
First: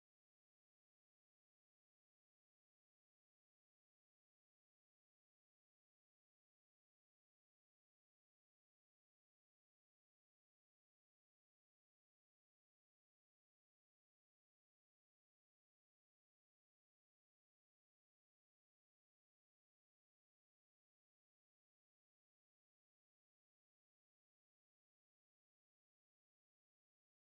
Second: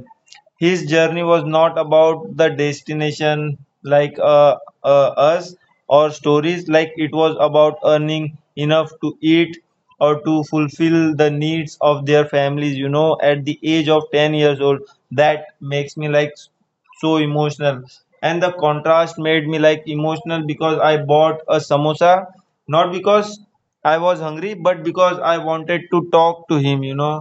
His journey was not about the destination like uh, uh, us or stories. Like it was about earning enough to eat or to fulfill the needs of their families, you know, at the age of ten years old. That makes me like so emotional, and the contrast made me like emotional, because I bought a samosa not because I was hungry but because I wanted to talk to him, you know.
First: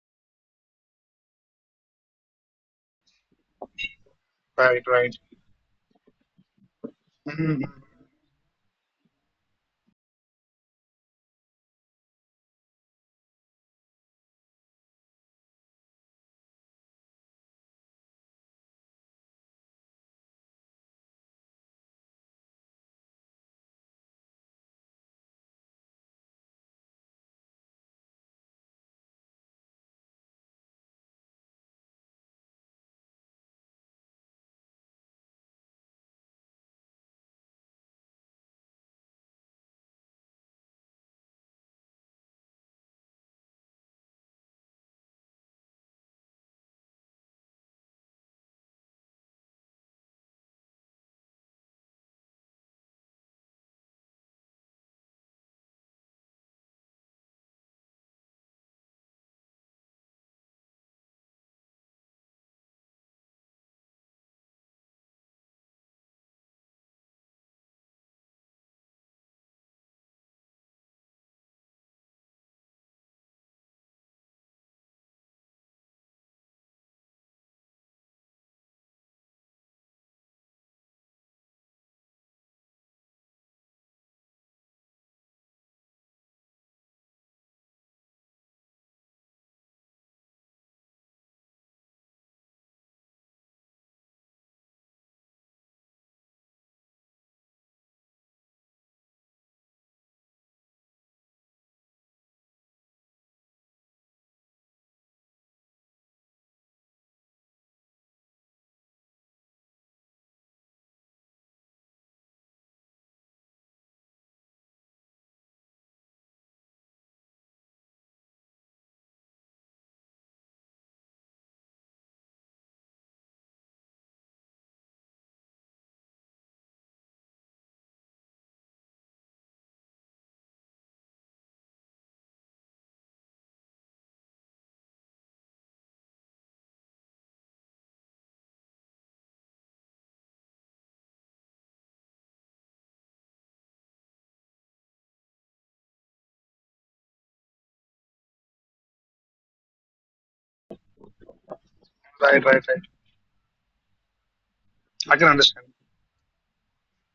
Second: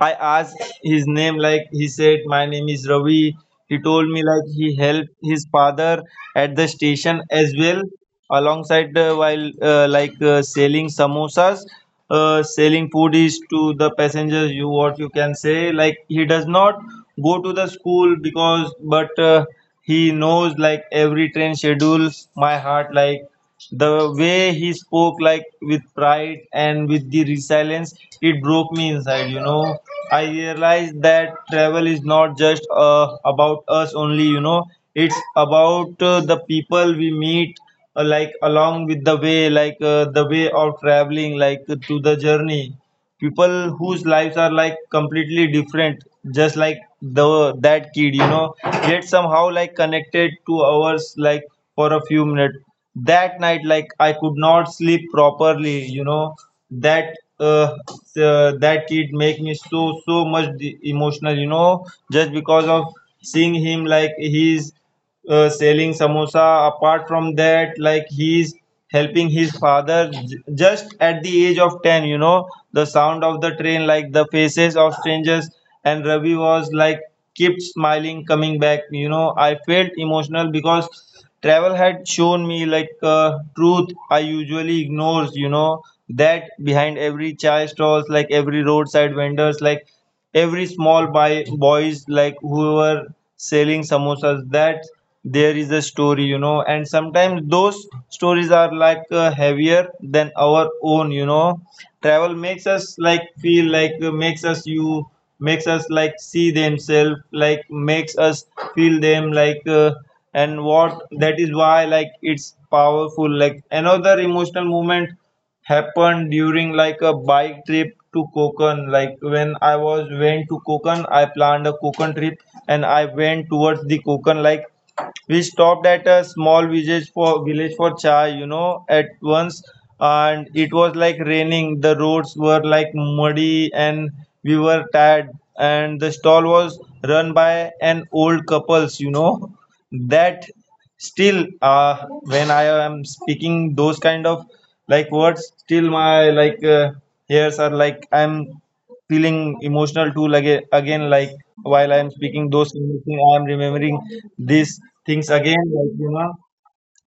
I asked his name, like he said, My name is Ravi. He told me, like, he
right, right.
helped his father at the station
Mhm.
as well, alongside uh, while uh, like uh, selling samosas, uh, selling food is to the passengers. You what you can say, like, he does not go to the school because, but uh, he knows like every train schedule. My heart, like. The way he spoke, like with pride and with the resilience, it broke me inside. You know, I realized that travel is not just uh, about us only. You know, it's about uh, the people we meet, uh, like along with the way, like uh, the way of traveling, like to the journey, people whose lives are like completely different, just like the that kid, you know, yet somehow like connected to ours, like for a few minutes. That night, like, I could not sleep properly, you know. that uh, uh, that kid make me so so much de- emotional, you know, just because of seeing him, like he's uh, selling samosa. Apart from that, like he's helping his father j- just at the age of ten, you know, the sound of the train, like the faces of strangers, and Ravi was like kept smiling coming back. You know, I felt emotional because travel had shown me like uh, truth I usually ignores, you know, that behind every chai stalls, like every roadside vendors, like every small buy boys, like who were selling samosas, that there is a story, you know. And sometimes those stories are like uh, heavier than our own, you know. Travel makes us like feel like uh, makes us you, makes us like see themselves, like makes us feel them, like uh, and what that is why like it's powerful. Like another emotional moment happened during like a bike trip to Konkan. Like when I was went to Konkan, I planned a Konkan trip and I went towards the Konkan, like we stopped at a small village for village for chai, you know, at once. And it was like raining, the roads were like muddy, and we were tired, and the stall was run by an old couples, you know. That still uh, when I am speaking those kind of like words, still my like uh, hairs are like I'm feeling emotional too, like uh, again, like while I am
Right,
speaking
right,
those
right.
kind of thing, I am remembering these
I can
things
understand.
again, like, you know.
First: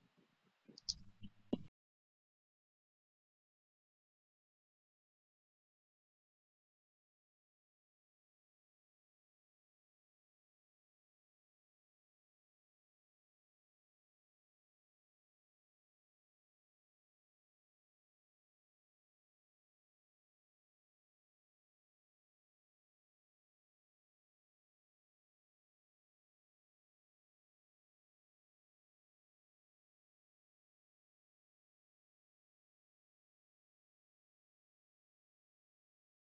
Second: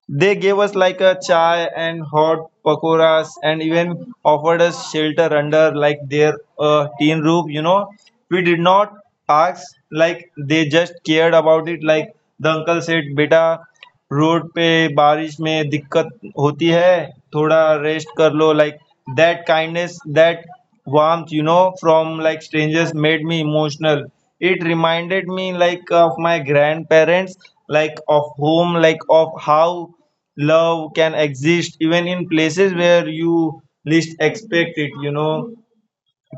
They gave us like a chai and hot pakoras, and even offered us shelter under like their uh, tin roof, you know. We did not ask, like they just cared about it. Like the uncle said, beta, road पे बारिश में दिक्कत होती है थोड़ा rest कर लो like that kindness that warmth, you know, from like strangers made me emotional. It reminded me like of my grandparents, like of home, like of how love can exist even in places where you least expect it, you know.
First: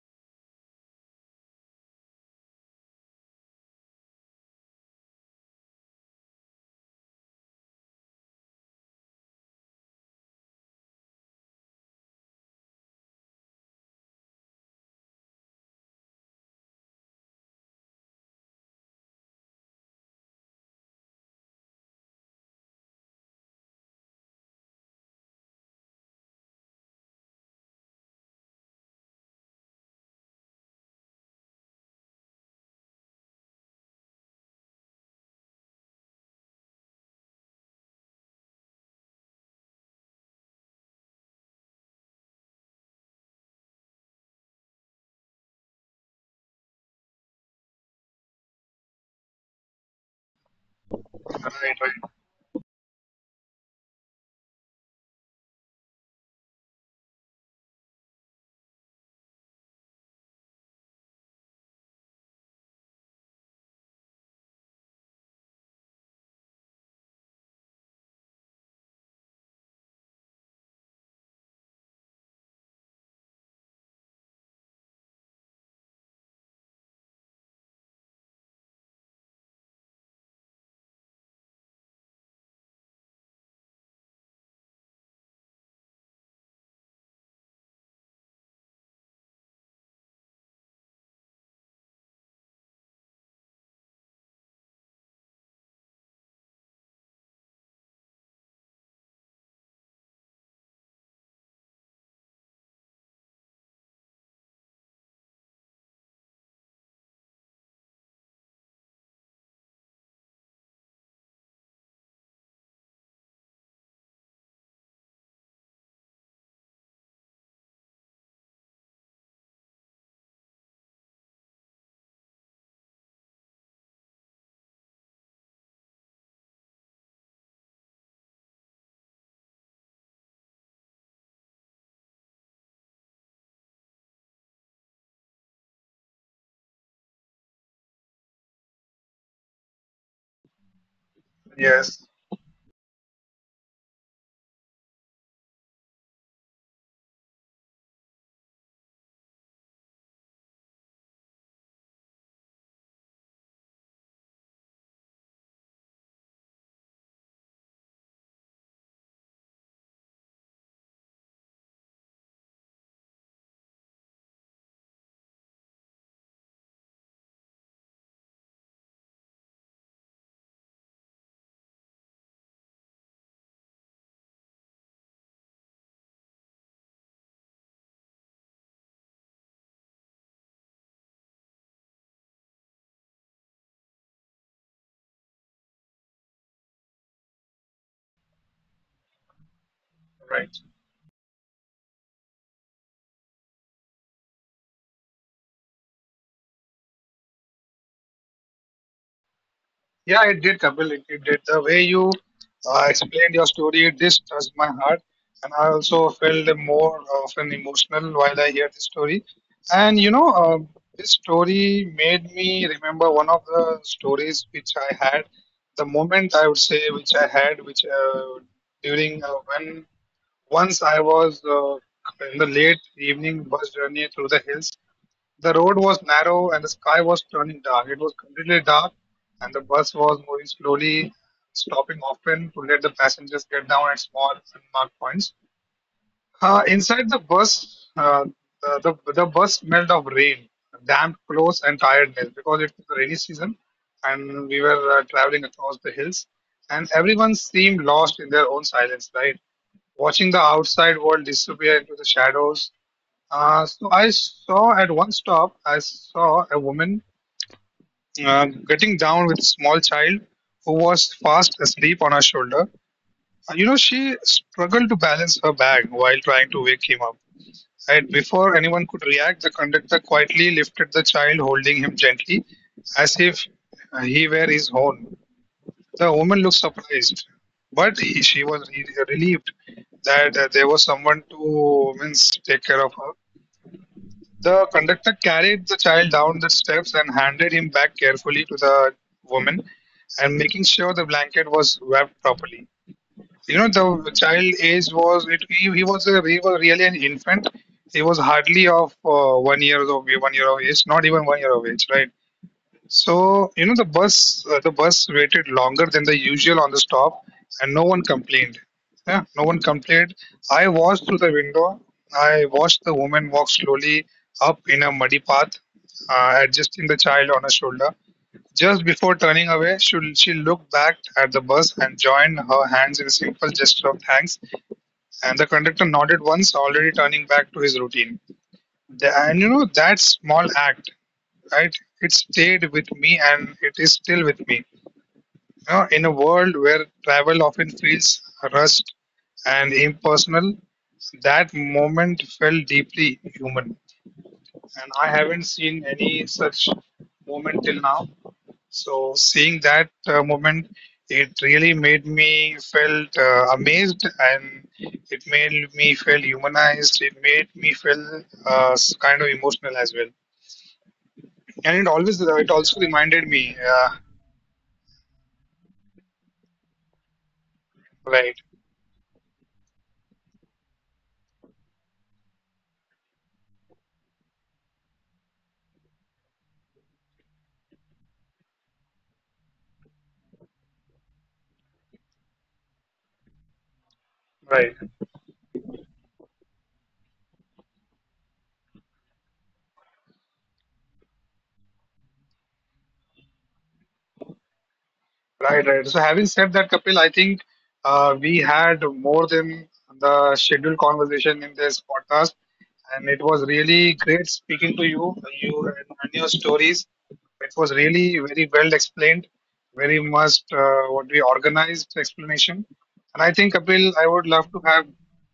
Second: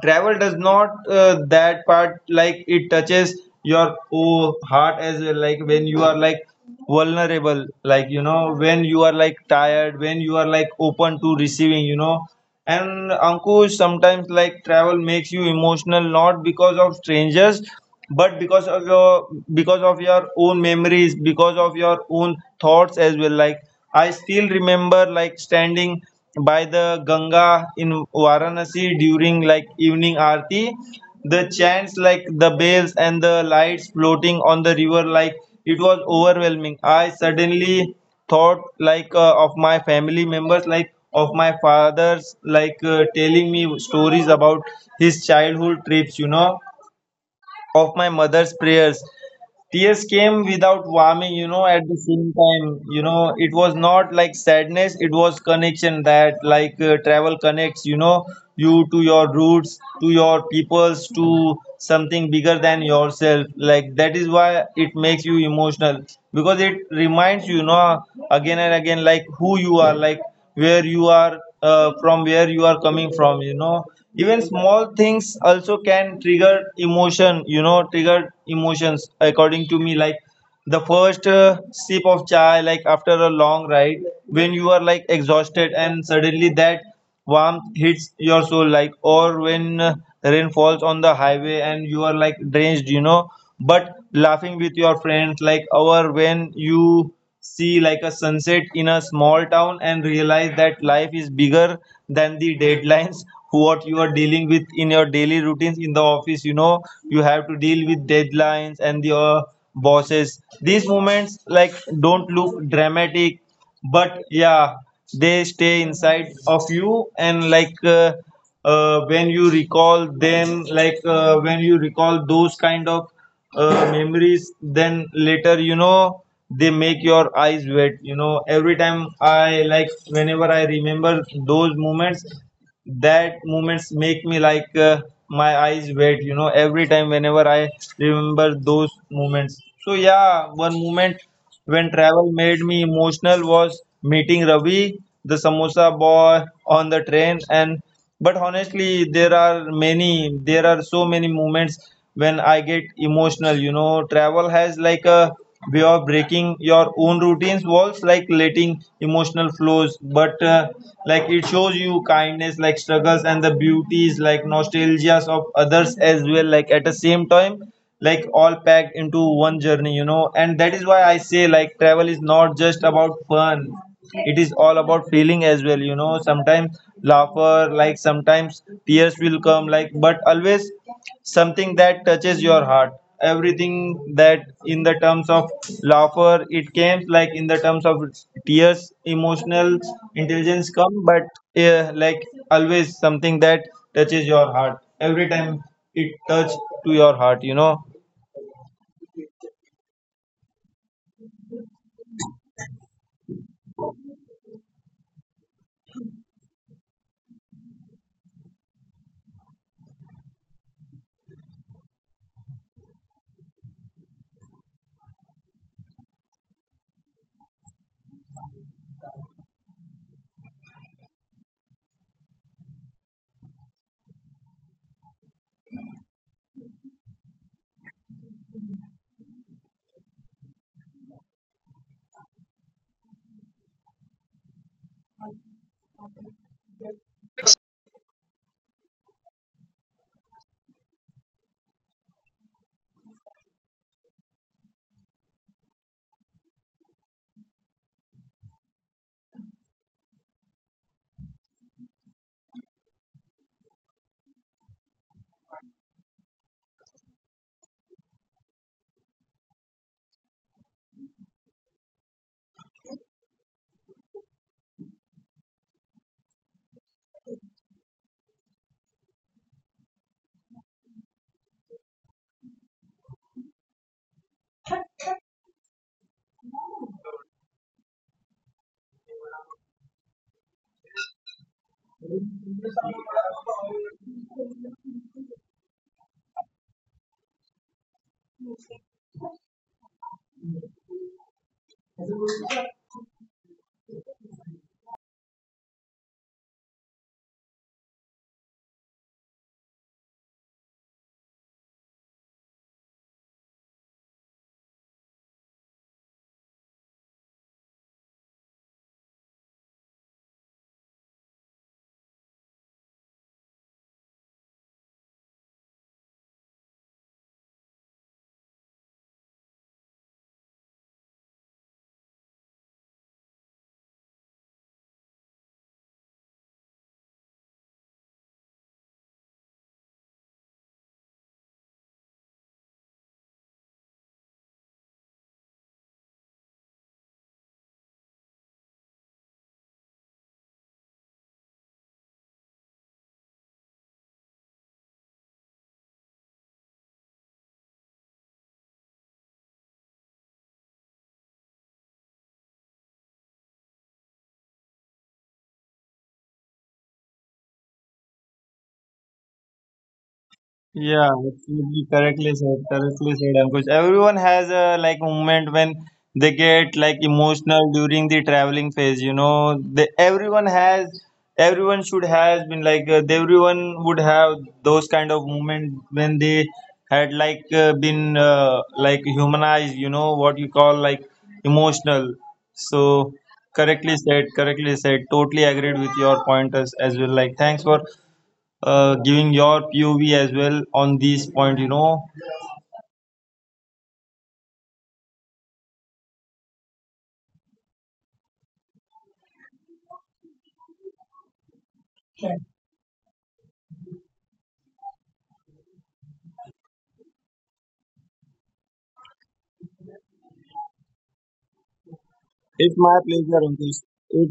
Travel does not uh, that part, like it touches your oh, heart as well, like when you are like vulnerable, like, you know, when you are like tired, when you are like open to receiving, you know. And Ankush, sometimes like travel makes you emotional not because of strangers, but because of your, because of your own memories, because of your own thoughts as well. Like, I still remember like standing by the Ganga in Varanasi during like evening aarti, the chants, like the bells and the lights floating on the river, like it was overwhelming. I suddenly thought like uh, of my family members, like of my father's like uh, telling me stories about his childhood trips, you know, of my mother's prayers. Tears came without warming, you know,
Right,
at the
right.
same time. You know, it was not like sadness, it was connection that, like, uh, travel connects, you know, you to your roots, to your peoples, to something bigger than yourself. Like, that is why it makes you emotional, because it reminds you, you know, again and again, like, who you are, like, where you are uh, from, where you are coming from, you know. Even small things also can trigger emotion, you know, trigger emotions according to me, like the first uh, sip of chai like after a long ride, when you are like exhausted and suddenly that warmth hits your soul, like or when uh, rain falls on the highway and you are like drenched, you know, but laughing with your friends, like or when you see like a sunset in a small town and realize that life is bigger than the deadlines (laughs) what you are dealing with in your daily routines in the office, you know. You have to deal with deadlines and your bosses. These moments like don't look dramatic, but yeah, they stay inside of you, and like uh, uh, when you recall them, like uh, when you recall those kind of uh, memories then later, you know, they make your eyes wet, you know. Every time I like whenever I remember those moments, that moments make me like uh, my eyes wet, you know. Every time whenever I remember those moments, so yeah, one moment when
Yes,
travel made me emotional was meeting Ravi, the samosa boy on the train. And but honestly, there are many, there are so many moments when I get emotional, you know. Travel has like a way of breaking your own routines walls, like letting emotional flows, but uh, like it shows you kindness, like struggles and the beauties, like nostalgias of others as well, like at the same time, like all packed into one journey, you know. And that is why I say like travel is not just about fun, it is all about feeling as well, you know. Sometimes laughter, like sometimes tears will come, like, but always something that touches your heart, everything, that in the terms of laughter it came, like in the terms of tears emotional
right.
intelligence come, but uh, like always something that touches your heart every time. It touched to your heart, you know.
Yeah, it did, Kapil. It, it did. The way you uh, explained your story, it just touched my heart. And I also felt more of an emotional while I hear this story. And you know, um this story made me remember one of the stories which I had, the moment I would say which I had, which uh, during uh, when once I was uh, in the late evening bus journey through the hills, the road was narrow and the sky was turning dark. It was completely dark, and the bus was moving slowly, stopping often to let the passengers get down at small unmarked points. Uh, inside the bus, uh, uh, the the bus smelled of rain, damp clothes, and tiredness because it was the rainy season, and we were uh, traveling across the hills, and everyone seemed lost in their own silence, right? Watching the outside world disappear into the shadows. Uh, so I saw at one stop, I saw a woman uh, getting down with a small child who was fast asleep on her shoulder. Uh, you know, she struggled to balance her bag while trying to wake him up. And before anyone could react, the conductor quietly lifted the child, holding him gently, as if uh, he were his own. The woman looked surprised, but he, she was re- relieved that uh, there was someone to means take care of her. The conductor carried the child down the steps and handed him back carefully to the woman, and making sure the blanket was wrapped properly. You know, the child age was it, he, he was a, he was really an infant. He was hardly of uh, one year of one year of age, not even one year of age, right? So you know, the bus uh, the bus waited longer than the usual on the stop, and no one complained. Yeah, no one complained. I watched through the window. I watched the woman walk slowly up in a muddy path, uh, adjusting the child on her shoulder. Just before turning away, she, she looked back at the bus and joined her hands in a simple gesture of thanks. And the conductor nodded once, already turning back to his routine. The- and you know, that small act, right? It stayed with me and it is still with me. You know, in a world where travel often feels rushed and impersonal, that moment felt deeply human. And I haven't seen any such moment till now. So seeing that uh, moment, it really made me felt uh, amazed, and it made me feel humanized. It made me feel uh, s- kind of emotional as well, and it
Yeah,
always it also
absolutely
reminded
correctly
me.
said,
Uh,
correctly said, Ankush. Everyone has a like moment when they get like
right,
emotional during the traveling phase, you know. They, everyone has, everyone should has been like uh, everyone would have those kind of moment when they had like uh, been uh, like humanized, you know, what you call like emotional. So
right.
correctly said, correctly said. Totally agreed with your pointers as well. Like thanks for uh, giving your P O V as well on this point, you know.
Right, right. So having said that, Kapil, I think uh, we had more than the scheduled conversation in this podcast, and it was really great speaking to you, you and, and your stories. It was really very well explained, very much uh, what we organized explanation. And I think,
It's
Kapil,
my
I would
pleasure,
love to
Ankush.
have,
It,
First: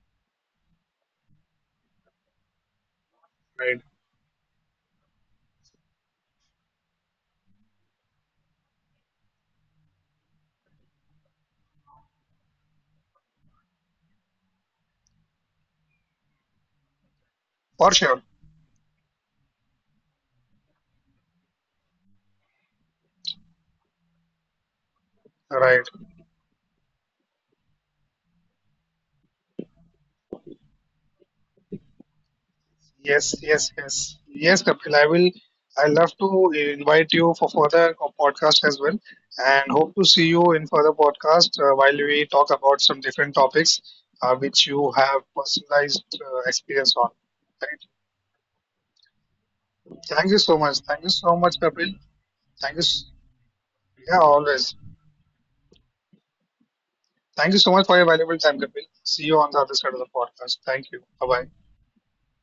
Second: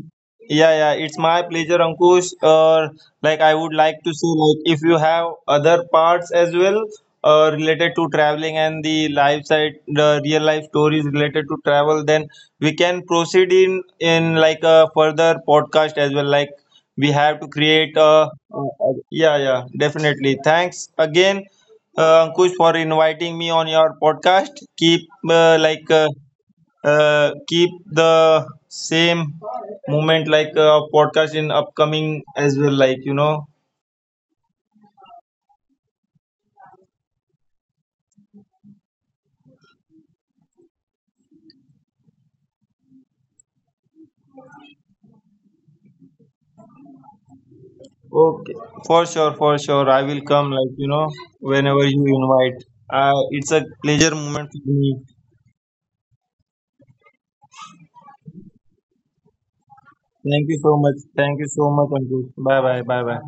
yeah, yeah, it's my pleasure, Ankush. Or like I would
right,
like to say, like if you have other parts as well, uh, related to traveling and the life side, the real life stories related to travel, then we can proceed in in like a further podcast as well. Like we have to
for
create
sure,
a, yeah, yeah, definitely. Thanks again, uh, Ankush, for inviting me on your podcast. Keep uh, like.
right.
Uh, uh, keep the same movement like uh, podcast in upcoming as well, like, you know.
Yes, yes, yes. Yes, Kapil, I will. I love to invite you for further podcast as well, and hope to see you in further podcast uh, while we talk about some different topics uh, which you have personalized uh, experience on.
Okay,
Right.
for sure, for sure, I will come, like, you know,
Thank you so much.
whenever
Thank you
you
so much,
invite.
Kapil.
Uh, it's
Thank
a
you. s-
pleasure moment for me.
Yeah, always. Thank you so much for your valuable time, Kapil. See you on the
Thank
other
you so
side of the
much, thank
podcast.
you so
Thank you.
much,
Bye
Ankush.
bye.
Bye bye, bye bye.